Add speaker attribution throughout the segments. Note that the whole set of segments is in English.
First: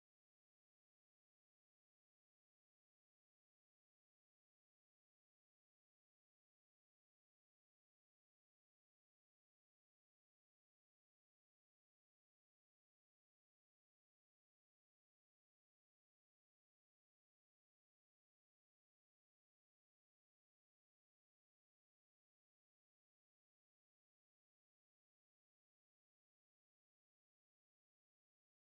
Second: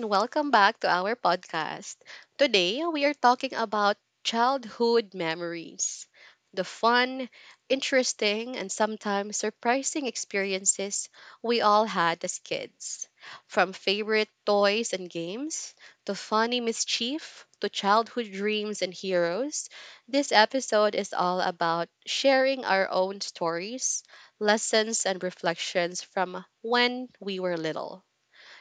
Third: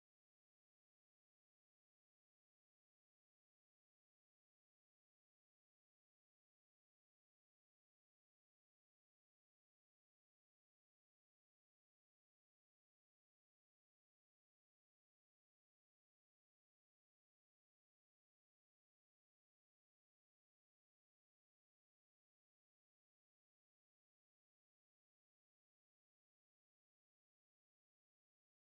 Speaker 1: and welcome back to our podcast. Today, we are talking about childhood memories, the fun, interesting, and sometimes surprising experiences we all had as kids. From favorite toys and games to funny mischief to childhood dreams and heroes, this episode is all about sharing our own stories, lessons, and reflections from when we were little.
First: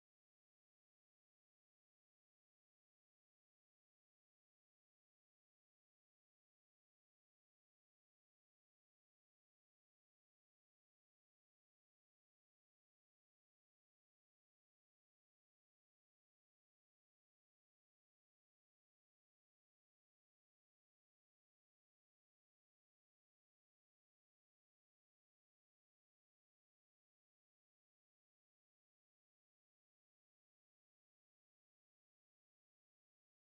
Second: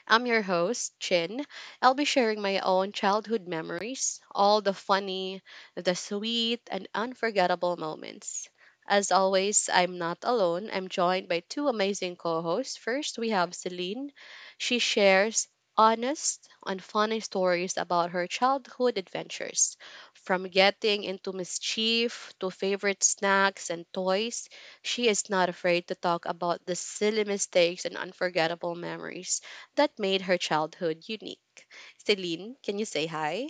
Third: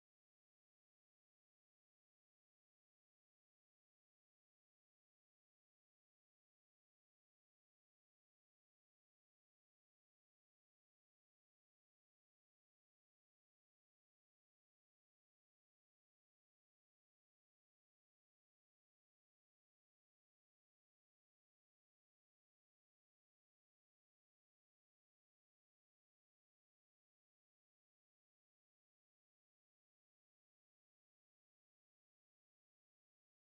Speaker 1: I'm your host, Chin. I'll be sharing my own childhood memories, all the funny, the sweet, and unforgettable moments. As always, I'm not alone. I'm joined by two amazing co hosts. First, we have Celine. She shares honest and funny stories about her childhood adventures, from getting into mischief to favorite snacks and toys. She is not afraid to talk about the silly mistakes and unforgettable memories that made her childhood unique. Celine, can you say hi?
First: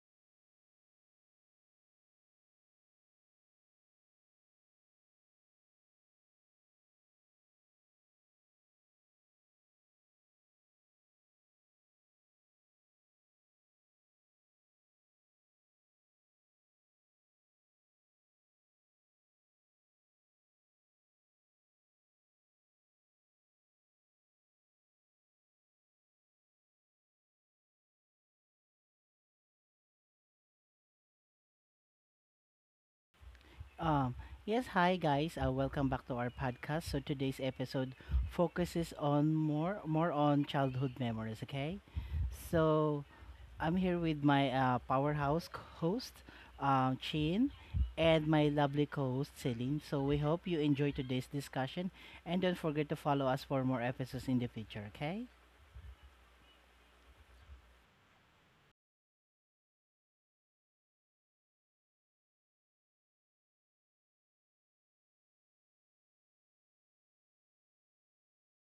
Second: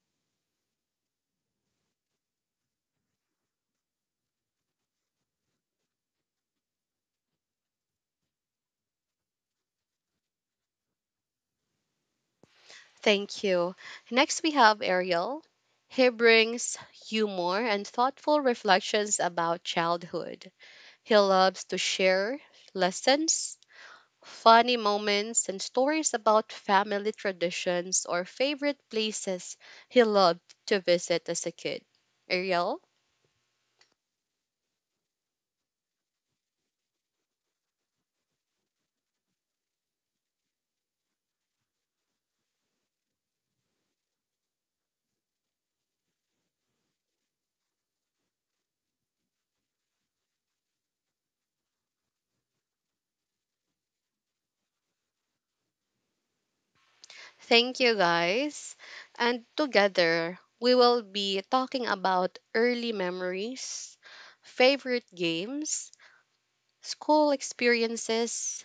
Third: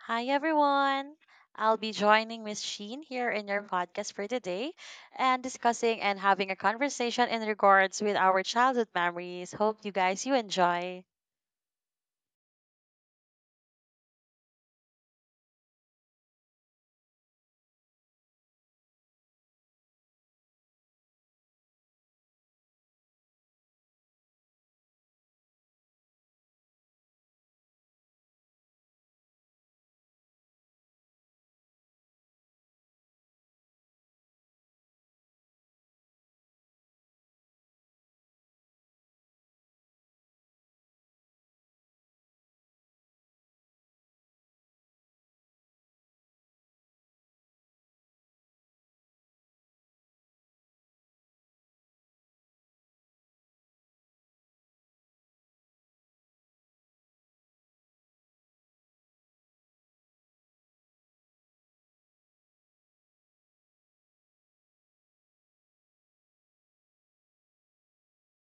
Speaker 2: Hi everyone. I'll be joining Miss Sheen here in your podcast for today and discussing and having a conversation in regards with our childhood memories. Hope you guys you enjoy.
Speaker 1: Thank you. Next, we have Ariel. He brings humor and thoughtful reflections about childhood. He loves to share lessons, funny moments, and stories about family traditions or favorite places he loved to visit as a kid. Ariel?
Speaker 3: Um, yes, hi guys. Welcome back to our podcast. So today's episode focuses on more on childhood memories, okay? So I'm here with my powerhouse host, Chin, and my lovely co-host Celine. So we hope you enjoy today's discussion, and don't forget to follow us for more episodes in the future, okay?
Speaker 1: Thank you, guys. And together, we will be talking about early memories, favorite games, school experiences,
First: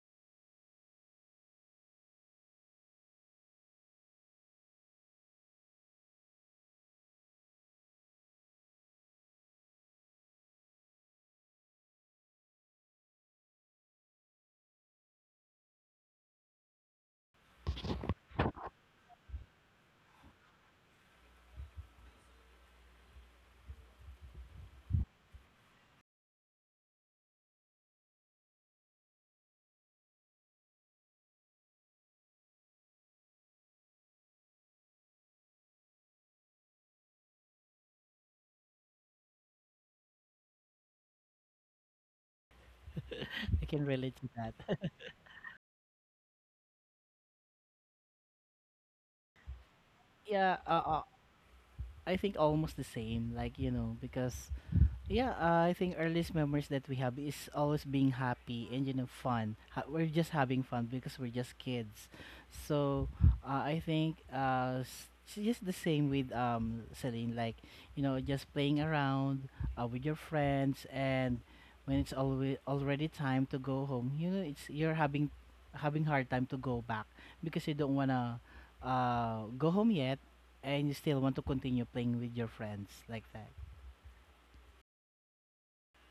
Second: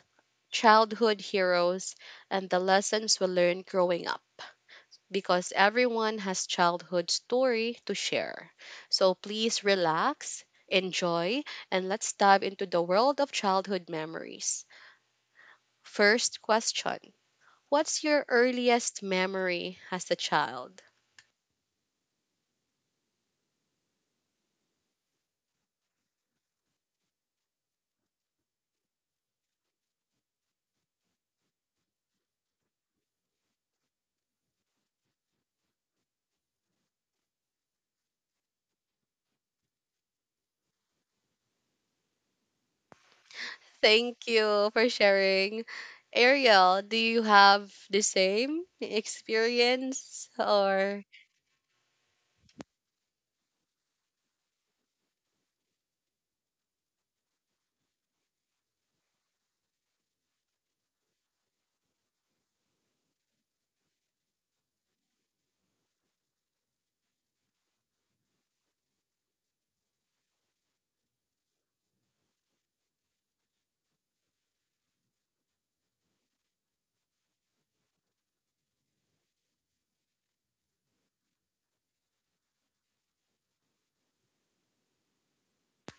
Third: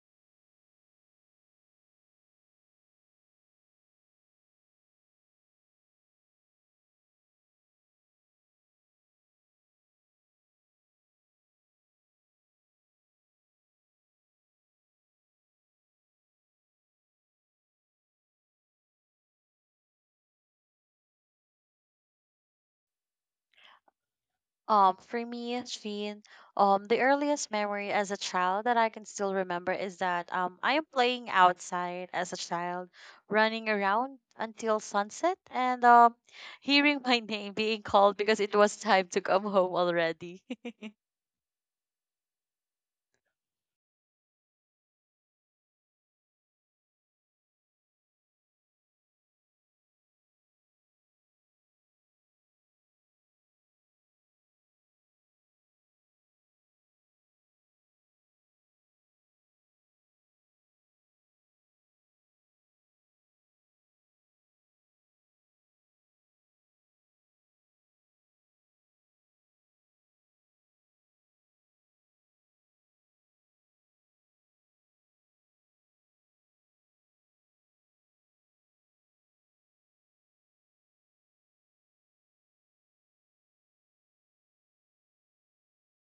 Speaker 1: childhood heroes, and the lessons we learned growing up. Because everyone has childhood story to share. So please relax, enjoy, and let's dive into the world of childhood memories. First question: what's your earliest memory as a child?
Speaker 2: For me, Sheen, the earliest memory as a child that I can still remember is that I am playing outside as a child, running around until sunset and hearing my name being called because it was time to come home already.
Speaker 3: I can relate
Speaker 1: Thank
Speaker 3: to
Speaker 1: you
Speaker 3: that.
Speaker 1: for sharing. Ariel, do you have the same experience,
Speaker 3: Yeah,
Speaker 1: or?
Speaker 3: I think almost the same, like, you know, because Yeah, I think earliest memories that we have is always being happy and fun. We're just having fun because we're just kids. So I think it's just the same with Celine, like you know just playing around, with your friends, and when it's always already time to go home, you know it's you're having hard time to go back because you don't wanna go home yet, and you still want to continue playing with your friends like that.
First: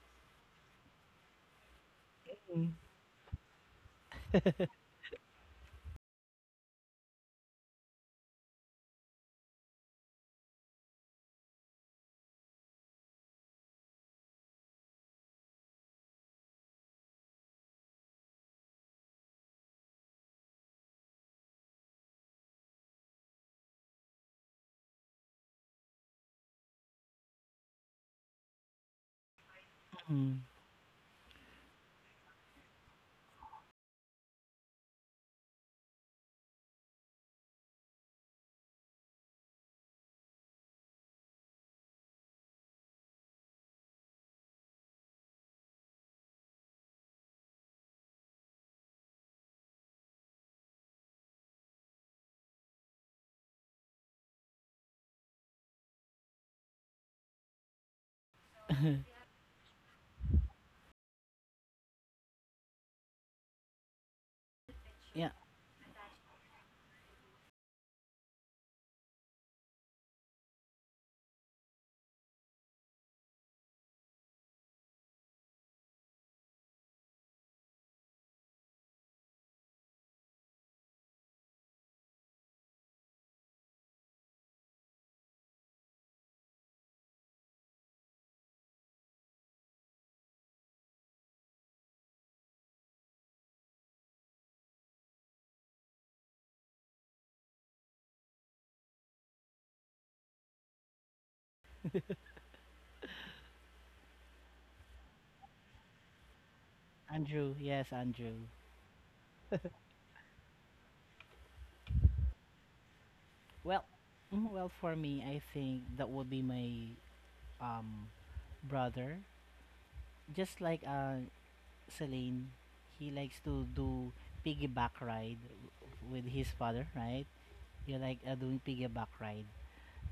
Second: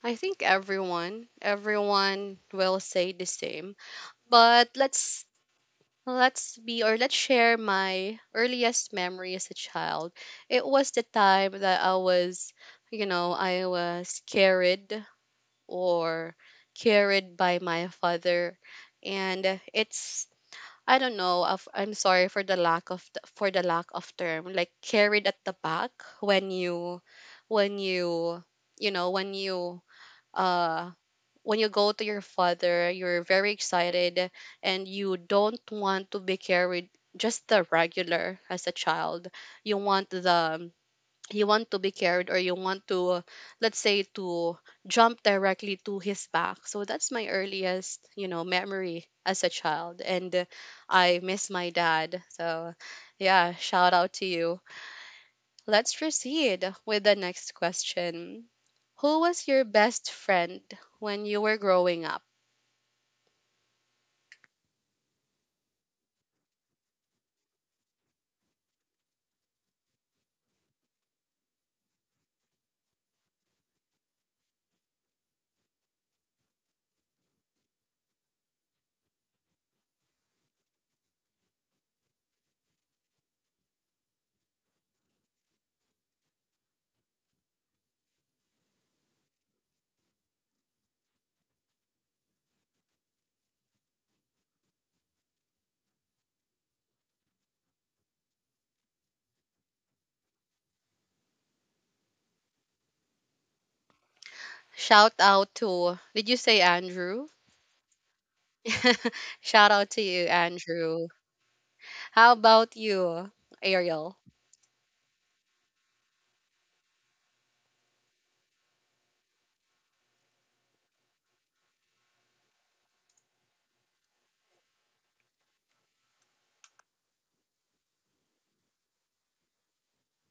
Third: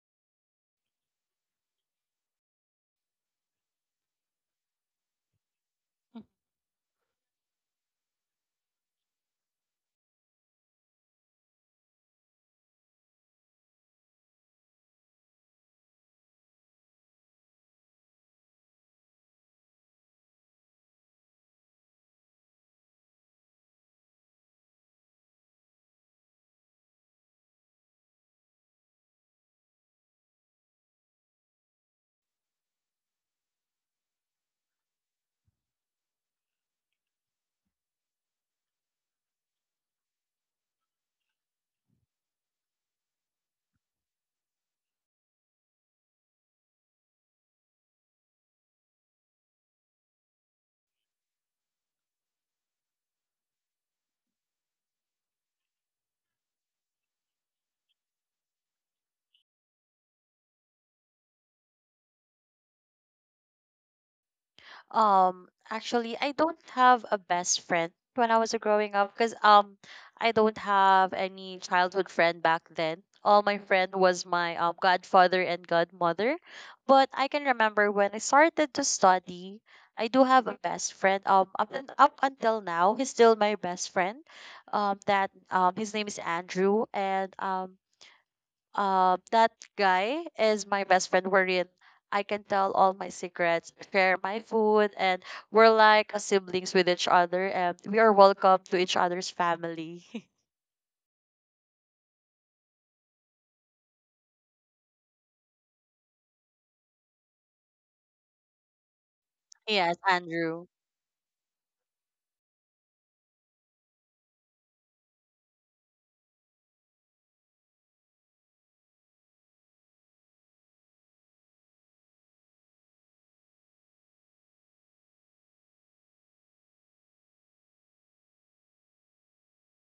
Speaker 1: I think everyone will say the same. But let's be or let's share my earliest memory as a child. It was the time that I was, you know, I was carried or carried by my father, and it's I don't know. I'm sorry for the lack of term. Like carried at the back, when you when you know uh when you go to your father, you're very excited and you don't want to be carried, just the regular as a child. You want the you want to be carried, or you want to let's say, to jump directly to his back. So that's my earliest, memory as a child, and I miss my dad, so yeah, shout out to you. Let's proceed with the next question. Who was your best friend when you were growing up?
Speaker 3: Yeah,
Speaker 2: Actually, I don't have a best friend when I was growing up because I don't have any childhood friend back then. All my friend was my godfather and godmother. But I can remember when I started to study, I do have a best friend. Up until now, he's still my best friend. That His name is Andrew, and that guy is my best friend wherein I can tell all my secrets, share my food, and we're like siblings with each other, and we are welcome to each other's family.
Speaker 1: Shout out to, did you say Andrew?
Speaker 3: Andrew, yes, Andrew.
Speaker 1: Shout out to you,
Speaker 2: Yes,
Speaker 1: Andrew.
Speaker 2: Andrew.
Speaker 1: How about you,
Speaker 3: Well,
Speaker 1: Ariel?
Speaker 3: well for me, I think that would be my um brother. Just like Celine, he likes to do piggyback ride with his father, right? You like doing piggyback ride.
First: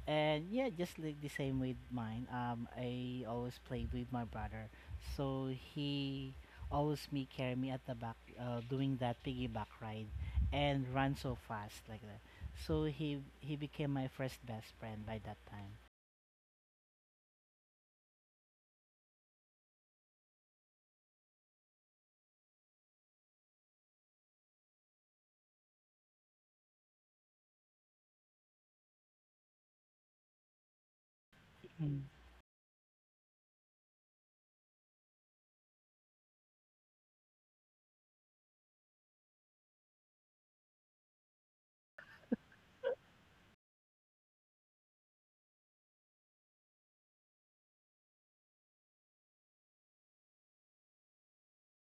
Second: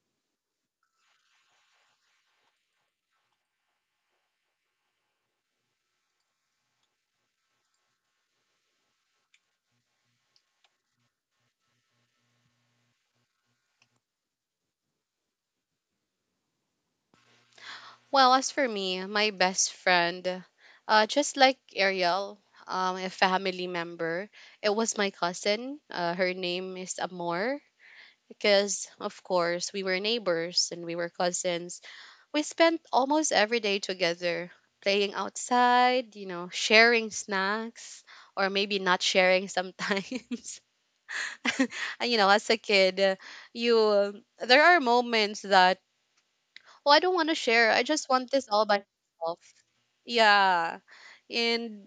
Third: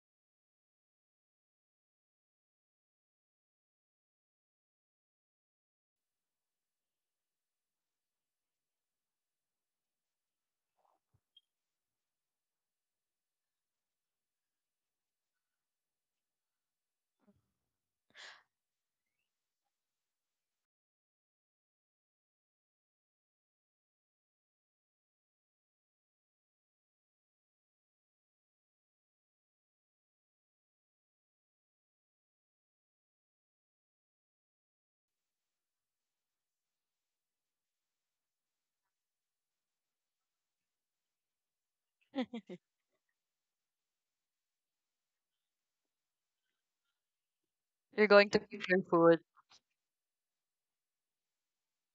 Speaker 3: And yeah, just like the same with mine. I always played with my brother, so he always me carry me at the back, doing that piggyback ride, and run so fast like that. So he became my first best friend by that time.
Speaker 1: Well, as for me, my best friend, just like Ariel, a family member, it was my cousin. Her name is Amor. Because, of course, we were neighbors and we were cousins. We spent almost every day together, playing outside, you know, sharing snacks, or maybe not sharing sometimes. And, you know, as a kid, there are moments that, oh, I don't want to share. I
Speaker 2: You're
Speaker 1: just
Speaker 2: going
Speaker 1: want
Speaker 2: to
Speaker 1: this
Speaker 2: keep
Speaker 1: all
Speaker 2: your
Speaker 1: by
Speaker 2: food.
Speaker 1: myself. Yeah. And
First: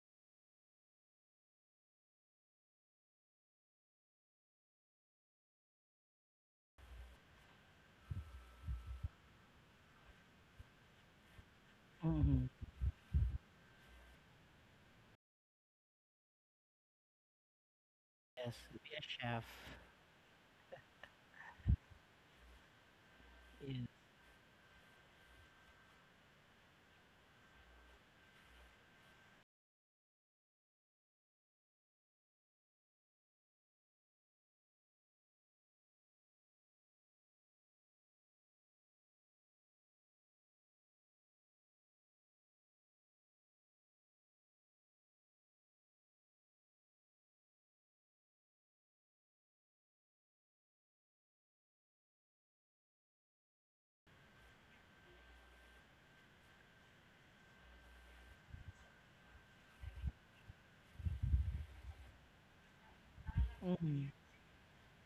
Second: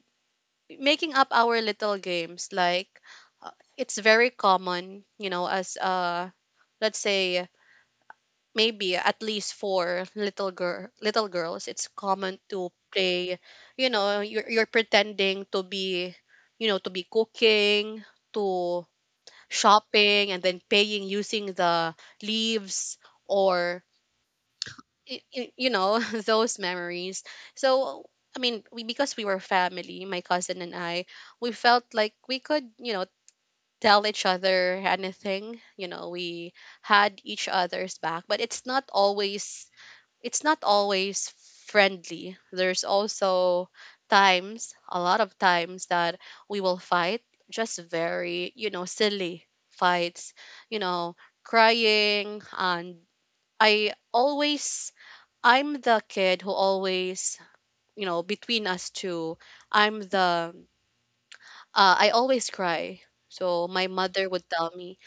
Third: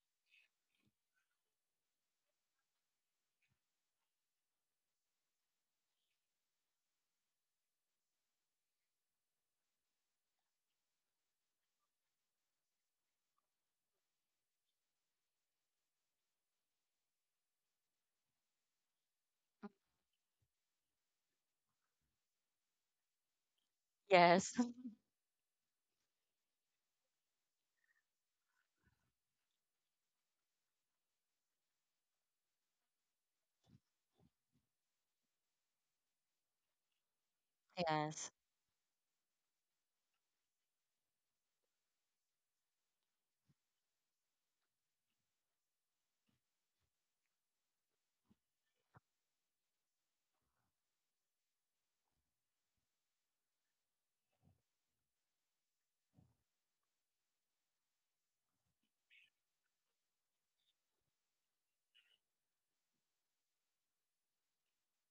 Speaker 1: making up our little games like, it's very common, you know, as let's say, maybe, at least for little girls, it's common
Speaker 3: Mm-hmm.
Speaker 1: to play, you know. You're pretending to be, you know, to be cooking,
Speaker 3: Yes,
Speaker 1: to
Speaker 3: be a chef.
Speaker 1: shopping and then paying using the leaves, or
Speaker 2: Yes.
Speaker 1: you know, those memories. So I mean, we, because we were family, my cousin and I, we felt like we could, you know, tell each other anything. You know, we had each other's back.
Speaker 2: Yes,
Speaker 1: But it's not always, it's not always friendly. There's also times, a lot of times, that we will fight, just very, you know, silly fights, you know, crying. And I always I'm the kid who always, you know, between us two, I'm the I always cry. So my
Speaker 3: Mm-hmm.
Speaker 1: mother would tell me,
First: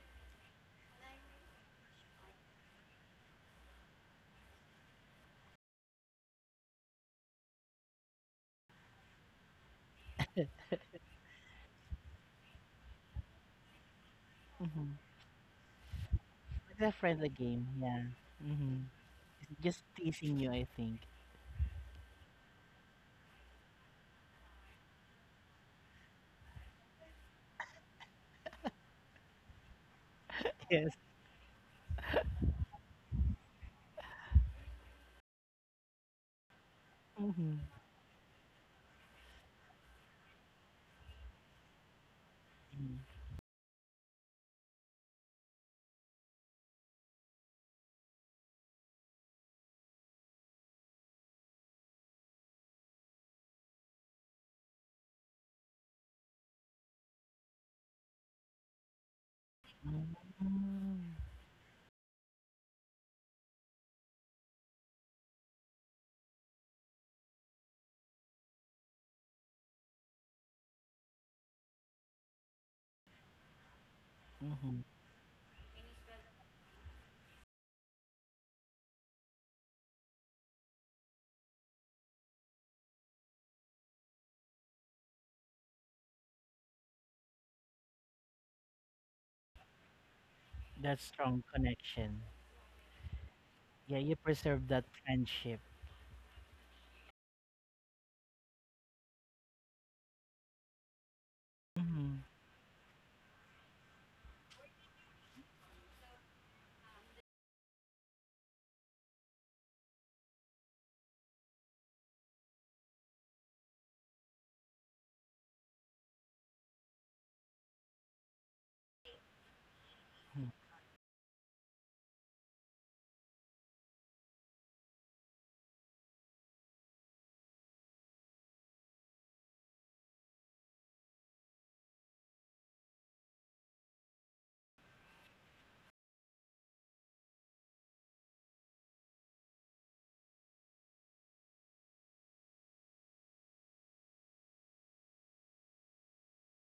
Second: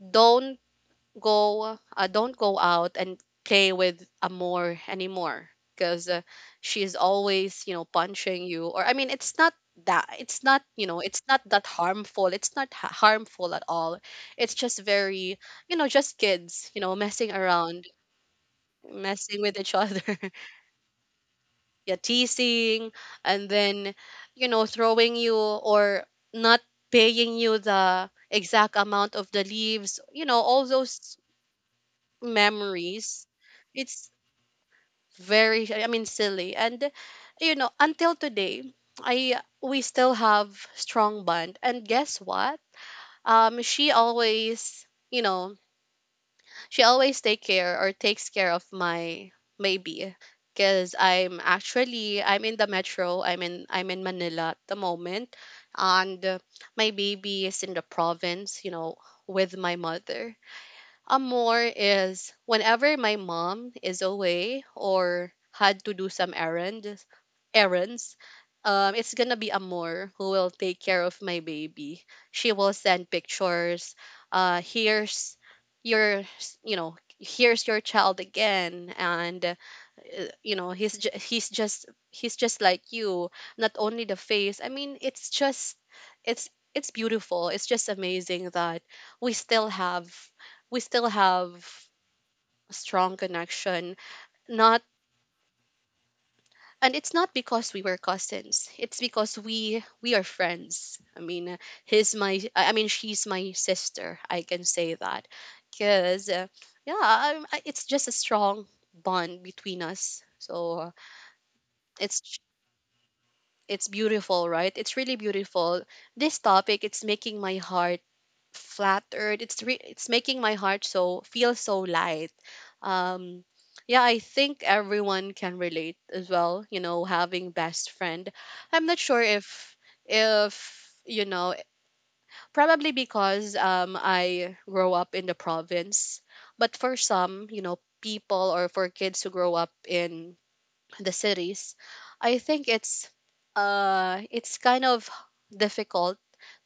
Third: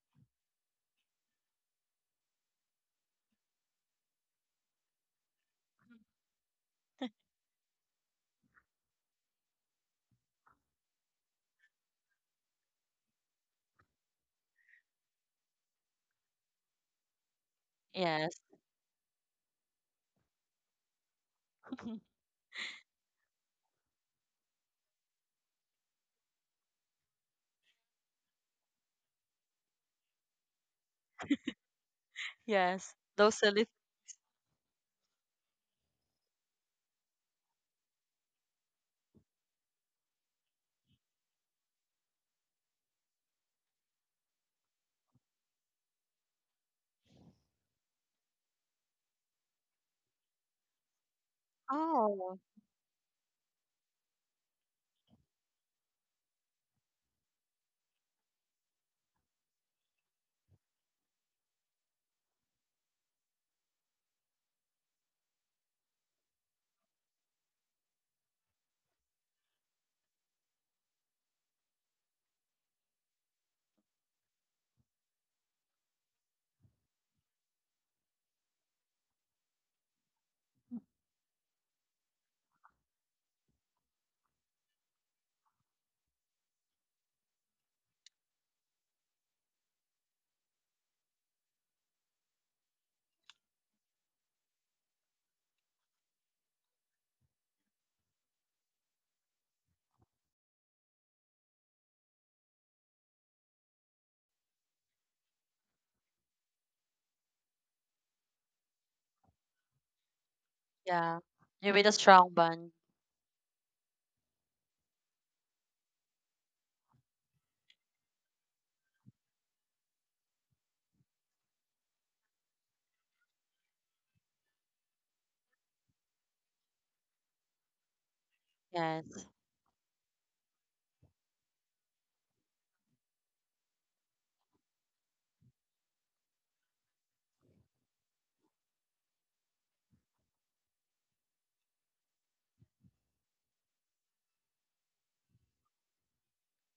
Speaker 1: "Don't don't go out and play with Amor anymore, because she's always, you know, punching you." Or I mean, it's not that, it's not, you know, it's not that harmful. It's not harmful at all. It's just
Speaker 3: Mm-hmm.
Speaker 1: very, you know, just kids, you
Speaker 3: It's a
Speaker 1: know,
Speaker 3: friendly
Speaker 1: messing
Speaker 3: game.
Speaker 1: around,
Speaker 3: Yeah.
Speaker 2: yes.
Speaker 3: Mm-hmm.
Speaker 1: messing with each
Speaker 3: Just
Speaker 1: other.
Speaker 3: teasing you, I think.
Speaker 1: Yeah, teasing, and then, you know, throwing you, or not paying you the exact amount of the leaves, you know, all
Speaker 3: Yes.
Speaker 1: those
Speaker 2: Yes.
Speaker 1: memories.
Speaker 2: Those silly.
Speaker 1: It's very, I mean, silly. And, you
Speaker 3: Mm-hmm.
Speaker 1: know, until today, I we still have strong bond. And guess what? She always, take care, or takes care of my, maybe, because
Speaker 2: Oh,
Speaker 1: I'm in the metro. I'm in Manila at the moment, and my baby is in the province. You know, with my mother.
Speaker 3: Mm-hmm.
Speaker 1: A more is, whenever my mom is away or had to do some errands, errands, it's gonna be a more who will take care of my baby. She will send pictures. Uh, here's here's your child again, and you know, he's just like you. Not only the face, I mean, it's just, it's it's beautiful. It's just amazing that we still have we
Speaker 3: That
Speaker 1: still
Speaker 3: strong
Speaker 1: have
Speaker 3: connection.
Speaker 1: a strong connection.
Speaker 3: Yeah, you preserve
Speaker 1: Not,
Speaker 3: that friendship.
Speaker 1: and it's not because we were cousins, it's because we are friends, I mean,
Speaker 3: Mm-hmm.
Speaker 1: she's my sister, I can say that, because yeah, it's just a strong bond between us. So uh,
Speaker 2: yeah. You made a strong
Speaker 1: it's
Speaker 2: bond.
Speaker 1: it's beautiful, right? It's really beautiful. This topic, it's making my heart flattered. It's making my heart so, feel so light. Um, yeah, I think everyone can relate as well. You know, having best friend. I'm not
Speaker 2: Yes,
Speaker 1: sure if you know probably because I grow up in the province, but for some, you know, people, or for kids who grow up in the cities, I think it's kind of difficult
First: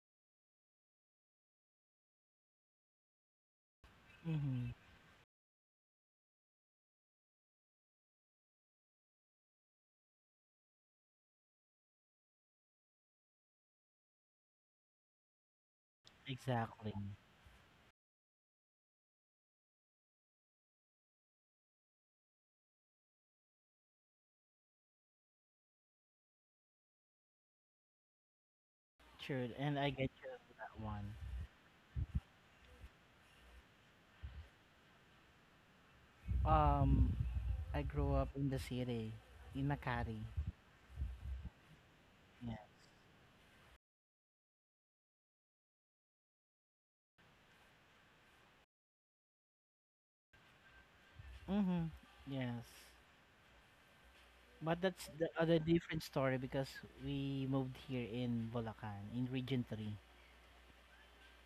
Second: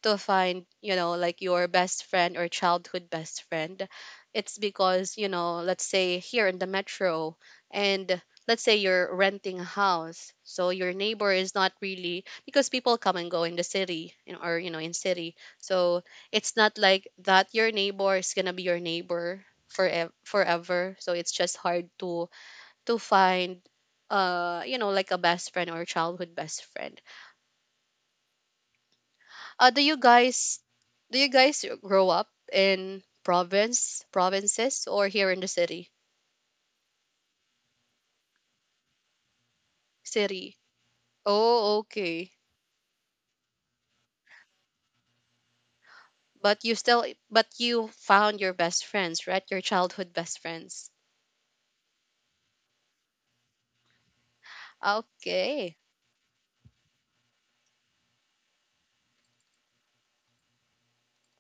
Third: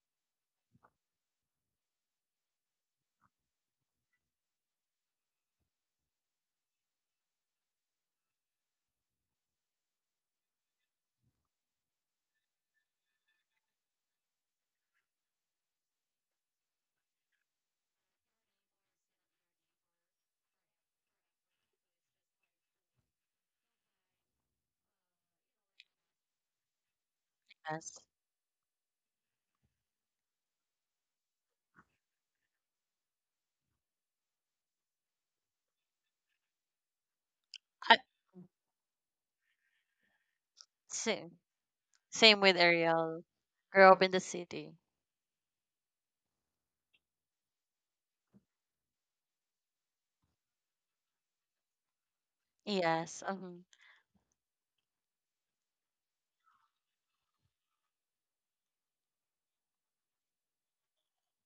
Speaker 1: to find, you know, like, your best friend, or childhood best friend. It's
Speaker 3: Mm-hmm.
Speaker 1: because, you know, let's say here in the metro, and let's say you're renting a house, so your neighbor is not really, because people come and go in the city, you know, or you know, in city. So it's not
Speaker 3: Exactly.
Speaker 1: like that your neighbor is going to be your neighbor forever, so it's just hard to find, you know, like a best friend, or a childhood best friend.
Speaker 2: yes.
Speaker 3: True.
Speaker 1: uh
Speaker 3: And
Speaker 1: do
Speaker 3: I
Speaker 1: you
Speaker 3: get you
Speaker 1: guys
Speaker 3: that one.
Speaker 1: do you guys grow up in provinces, or here in the city?
Speaker 3: Um, I
Speaker 2: I,
Speaker 3: grew up in the city, in Makati.
Speaker 1: City?
Speaker 2: same,
Speaker 1: Oh, okay.
Speaker 2: same with
Speaker 3: Yes.
Speaker 2: Ariel. Grew up in the city.
Speaker 1: But you still but you found your best friends, right? Your childhood best friends?
Speaker 3: Mm-hmm. Yes.
Speaker 2: Yes. Mhm.
Speaker 3: But that's the other
Speaker 1: Okay.
Speaker 3: different story because we moved here in Bulacan, in Region 3.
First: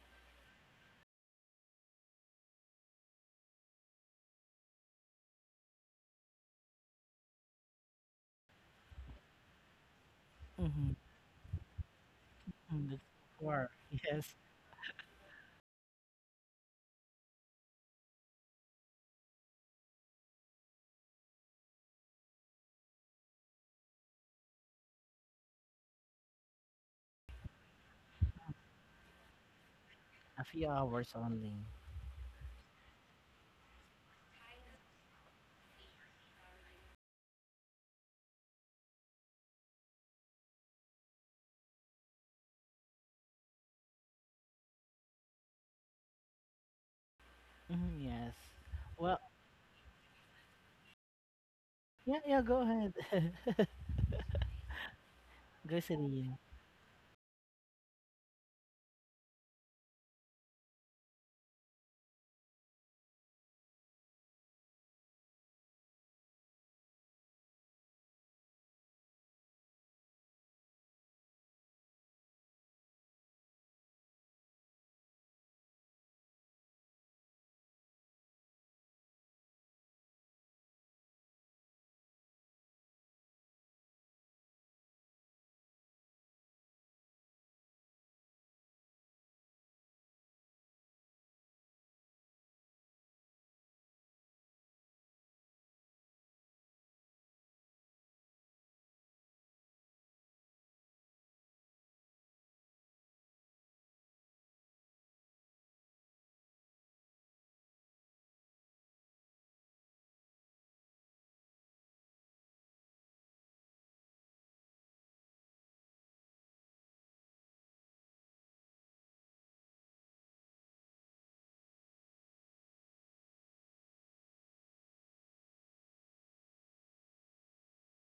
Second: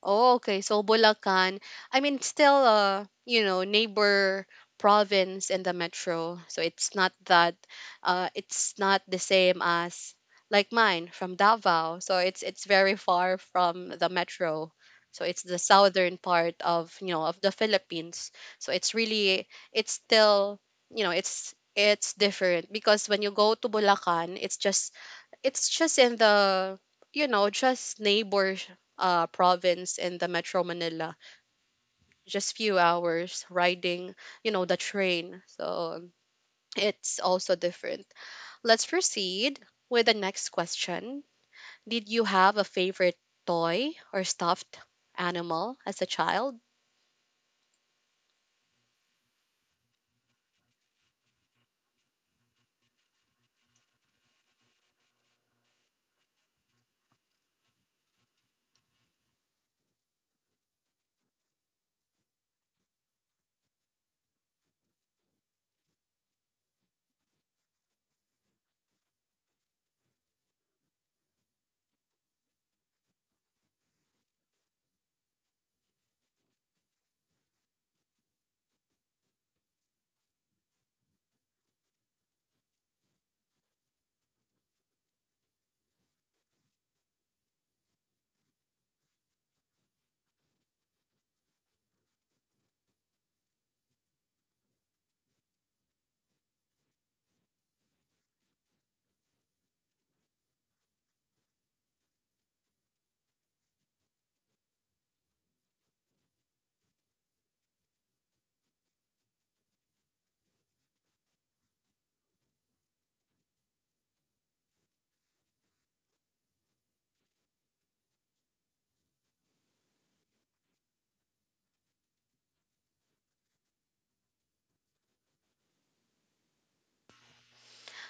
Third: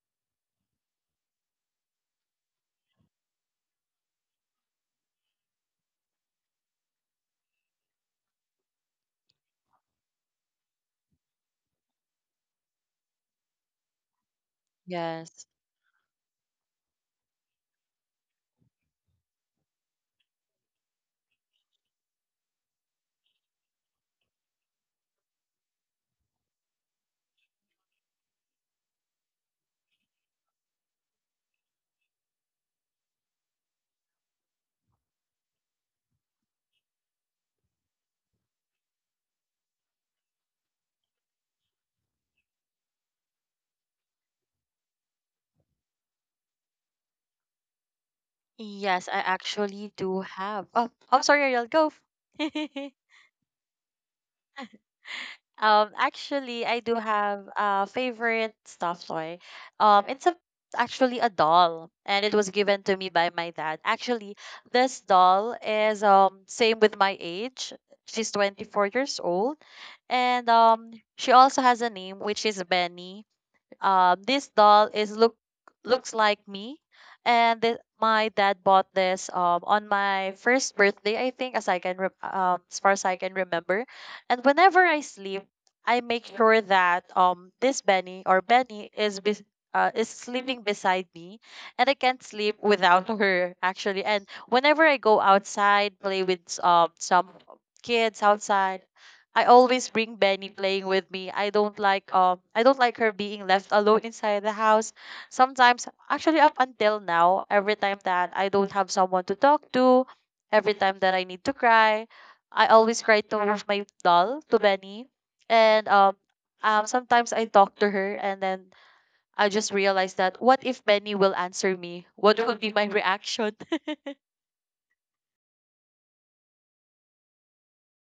Speaker 1: Oh, okay. So Bulacan, I mean, still, you know, neighbor province in the metro. So it's not that, it's not the same as like
Speaker 3: Mm-hmm.
Speaker 1: mine from Davao. So it's very
Speaker 3: That's
Speaker 1: far
Speaker 3: far.
Speaker 1: from the
Speaker 3: Yes.
Speaker 1: metro. So it's
Speaker 2: Yes.
Speaker 1: the southern part of, you know, of the Philippines. So it's really, it's still, you know, it's different, because when you go to Bulacan, it's just in the, you know, just neighbor, province in the
Speaker 3: A
Speaker 1: Metro
Speaker 3: few hours
Speaker 1: Manila.
Speaker 3: only.
Speaker 1: Just few hours riding, you know, the train. So it's also different. Let's proceed with the next question. Did you have a favorite toy or stuffed animal as a child?
Speaker 3: Mm-hmm. Yes.
Speaker 2: Yes, I
Speaker 3: Well,
Speaker 2: actually do have. Oh, I'm sorry, Ariel. Go.
Speaker 3: yeah, yeah, go ahead. Go, Celine.
Speaker 2: Actually, I do have a favorite stuffed toy. It's a actually a doll, and it was given to me by my dad. Actually, this doll is same with my age. She's 24 years old, and she also has a name which is Benny. This doll is looks like me, and my dad bought this on my first birthday, I think, as far as I can remember. And whenever I sleep, I make sure that this Benny or Benny is sleeping beside me, and I can't sleep without her actually. And whenever I go outside, play with some kids outside, I always bring Benny playing with me. I don't like her being left alone inside the house. Sometimes actually up until now, every time that I don't have someone to talk to, every time that I need to cry, I always cry to my doll, to Benny. And sometimes I talk to her, and then I just realize that what if Benny will answer me? What would be my reaction?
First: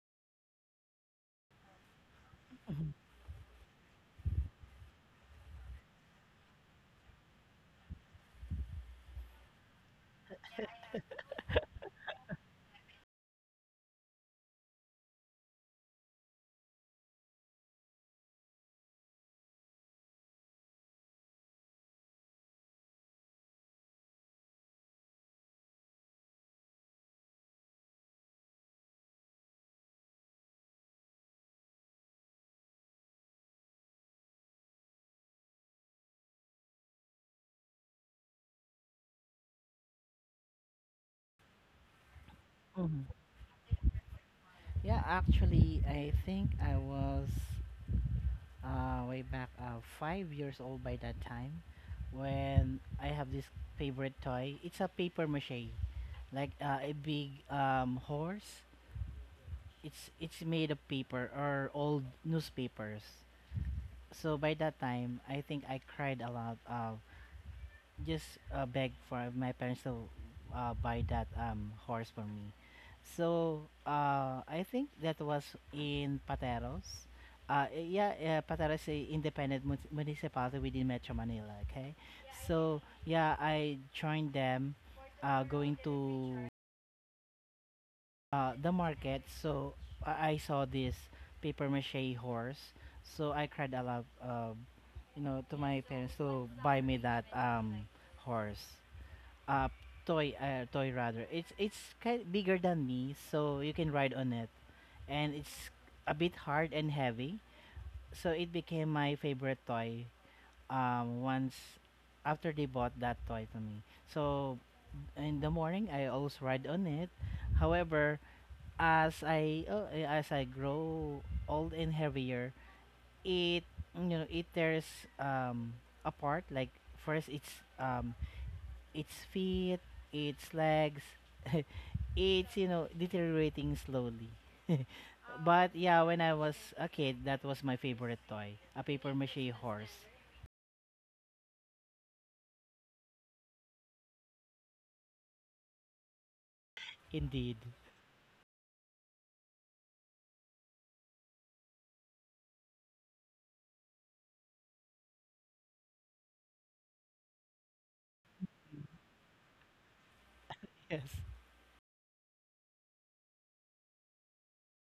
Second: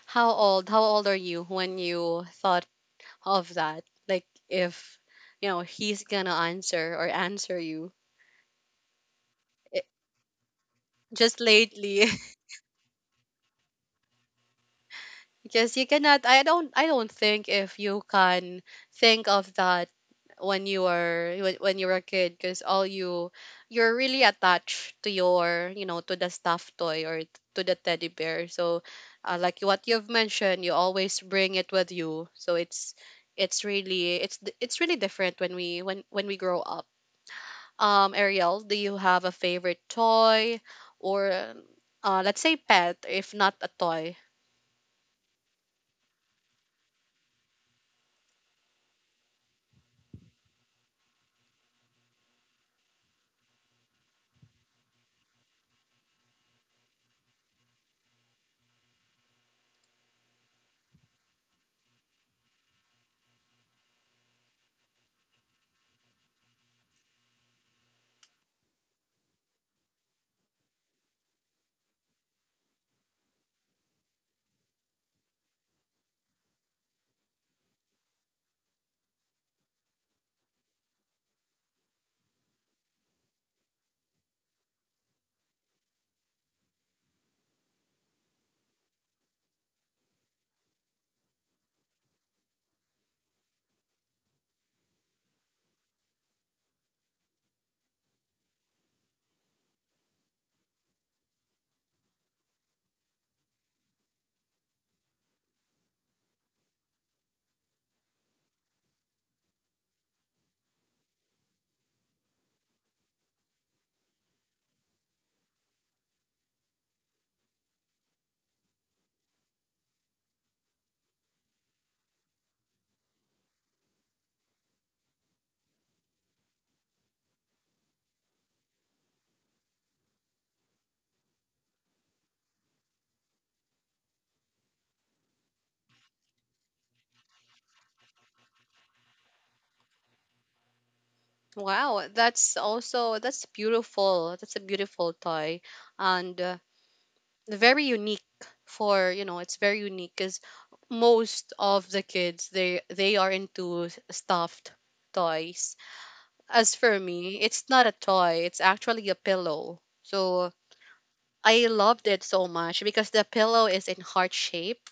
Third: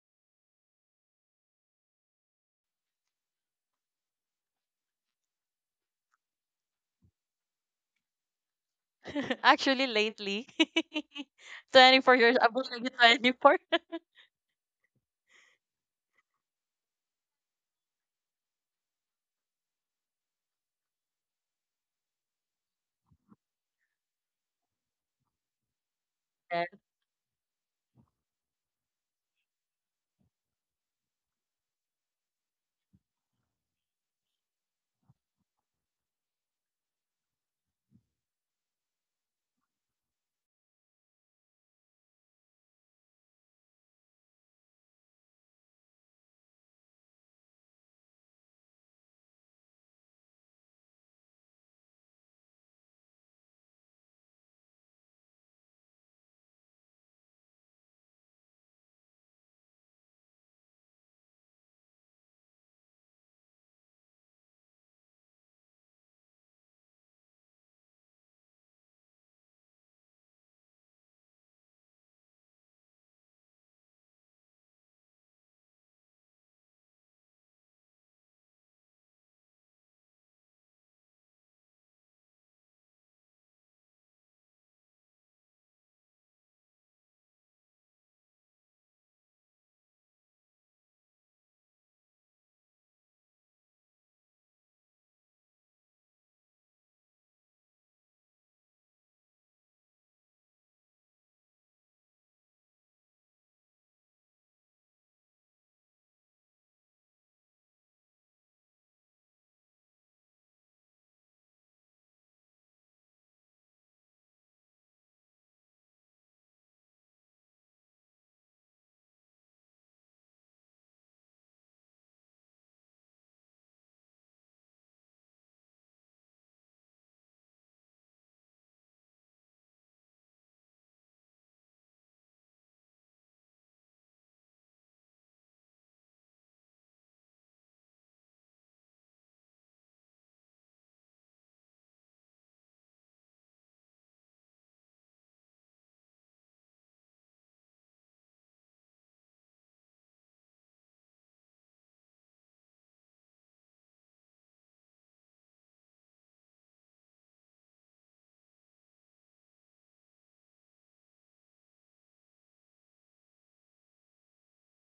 Speaker 1: How old? How old are you when you thought of that? Like, if you know, he's gonna answer, or answer you. It,
Speaker 2: Actually lately.
Speaker 1: just lately.
Speaker 2: 24 years, I'm already 24.
Speaker 1: Because you cannot, I don't think if you can think of that when you were when you were a kid, because all you you're really attached to your, you know, to the stuffed toy, or to the teddy bear, so, like what you've mentioned, you always bring it with you. So it's really different when we grow up. Ariel, do you have a favorite toy? Or, let's say pet,
Speaker 3: Mm-hmm.
Speaker 1: if not a toy?
Speaker 3: Yeah, actually, I think I was way back 5 years old by that time when I have this favorite toy. It's a paper mache, like a big horse. It's made of paper or old newspapers. So by that time, I think I cried a lot. Just beg for my parents to buy that horse for me. So I think that was in Pateros. Yeah, Pateros is a independent municipality within Metro Manila. Okay, so yeah, I joined them, going to the market. So I saw this paper mache horse. So I cried a lot, you know, to my parents to buy me that horse uh toy rather. It's kind of bigger than me, so you can ride on it, and it's a bit hard and heavy. So it became my favorite toy once after they bought that toy to me. So in the morning I always ride on it. However, as I grow old and heavier, it, you know, it tears apart. Like first it's its feet, its legs, it's, you know, deteriorating slowly. But yeah, when I was a kid, that was my favorite toy, a paper mache horse.
Speaker 1: Wow, that's beautiful. That's a beautiful toy, and
Speaker 3: Indeed.
Speaker 1: very unique. For, you know, it's very unique, cuz most of the kids, they are into stuffed toys. As for me, it's not a toy, it's actually a pillow. So
Speaker 3: Yes,
Speaker 1: I loved it so much, because the pillow is in heart shape,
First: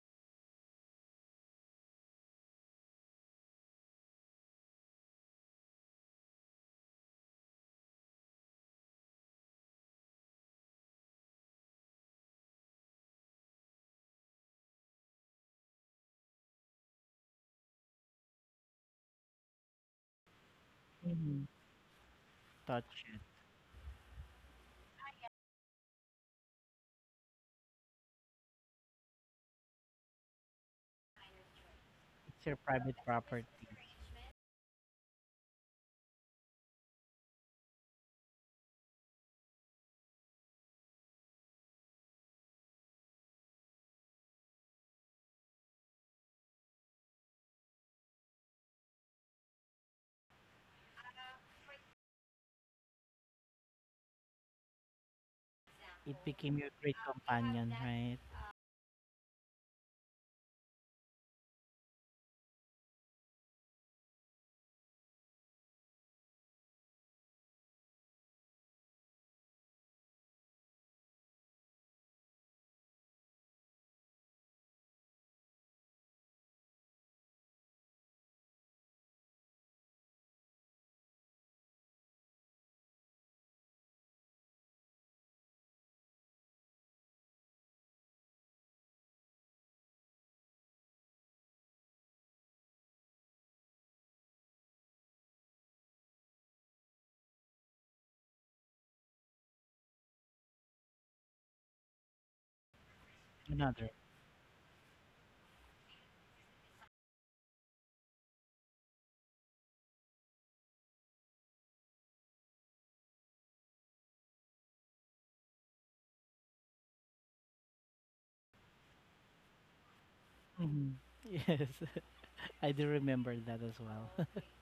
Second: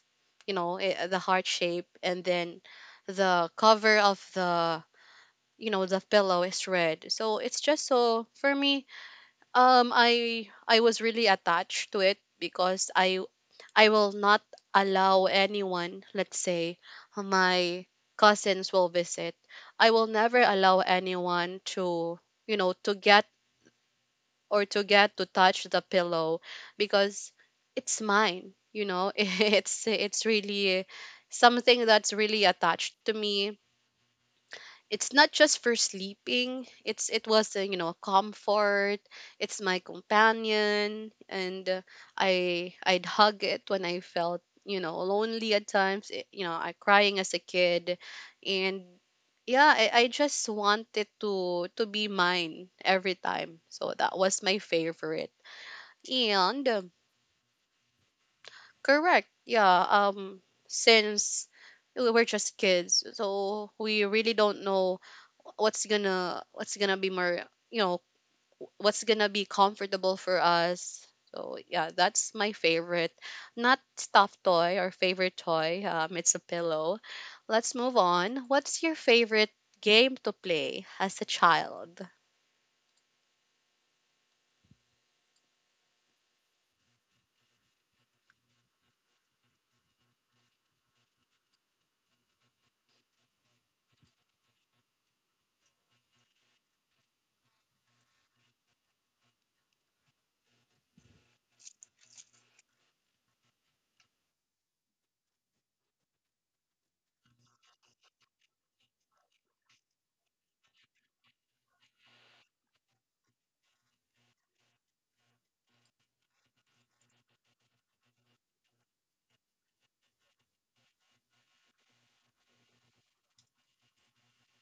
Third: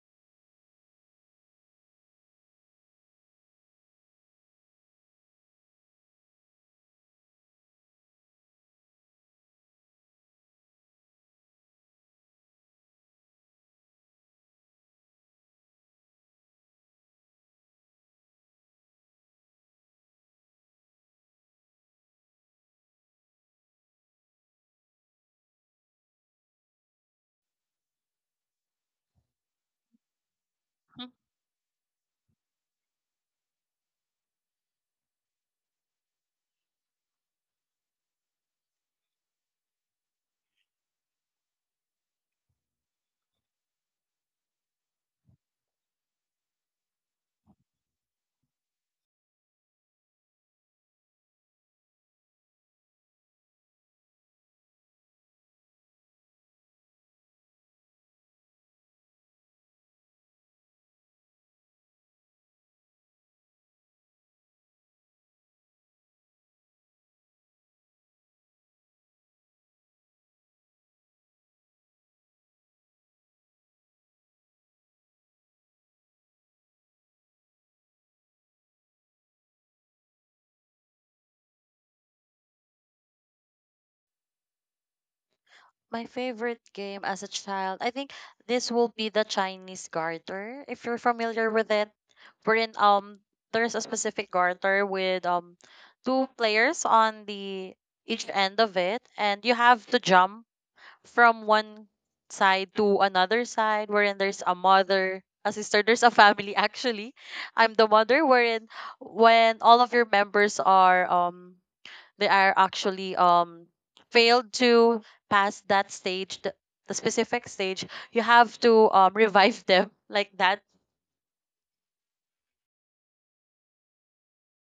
Speaker 1: you know, the heart shape, and then the cover of the, you know, the pillow is red, so it's just, so for me. I was really attached to it, because I will not allow anyone, let's say my cousins will visit. I will never allow anyone to, you know,
Speaker 3: touch it.
Speaker 1: to get to touch the pillow, because it's mine, you know. It's really
Speaker 2: Mm.
Speaker 1: something that's really
Speaker 3: It's your
Speaker 1: attached
Speaker 3: private
Speaker 1: to
Speaker 3: property.
Speaker 1: me. It's not just for sleeping, it was a, you know, comfort. It's my companion, and I'd hug it when I felt, you know, lonely at times, it, you know, I crying as a kid, and yeah, I just wanted to be mine every time, so that was my favorite.
Speaker 3: It became
Speaker 1: And
Speaker 3: your great companion, right?
Speaker 1: correct. Yeah. Since we're just kids, so we really don't know what's gonna be more, you know, what's gonna be comfortable for us. So yeah, that's my favorite. Not stuffed toy or favorite toy. It's a pillow. Let's move on. What's your favorite game to play as a child?
Speaker 2: My favorite game as a child, I think this will be the Chinese garter, if you're familiar with it. Wherein there's a specific garter with two players on the each end of it, and you have to jump from one side to another side.
Speaker 3: Another.
Speaker 2: Wherein there's a mother, a sister, there's a family, actually. I'm the mother. Wherein when all of your members are they are actually failed to pass that stage, the specific stage, you have to revive them, like that.
Speaker 3: Mhm. Yes, I do remember that as well.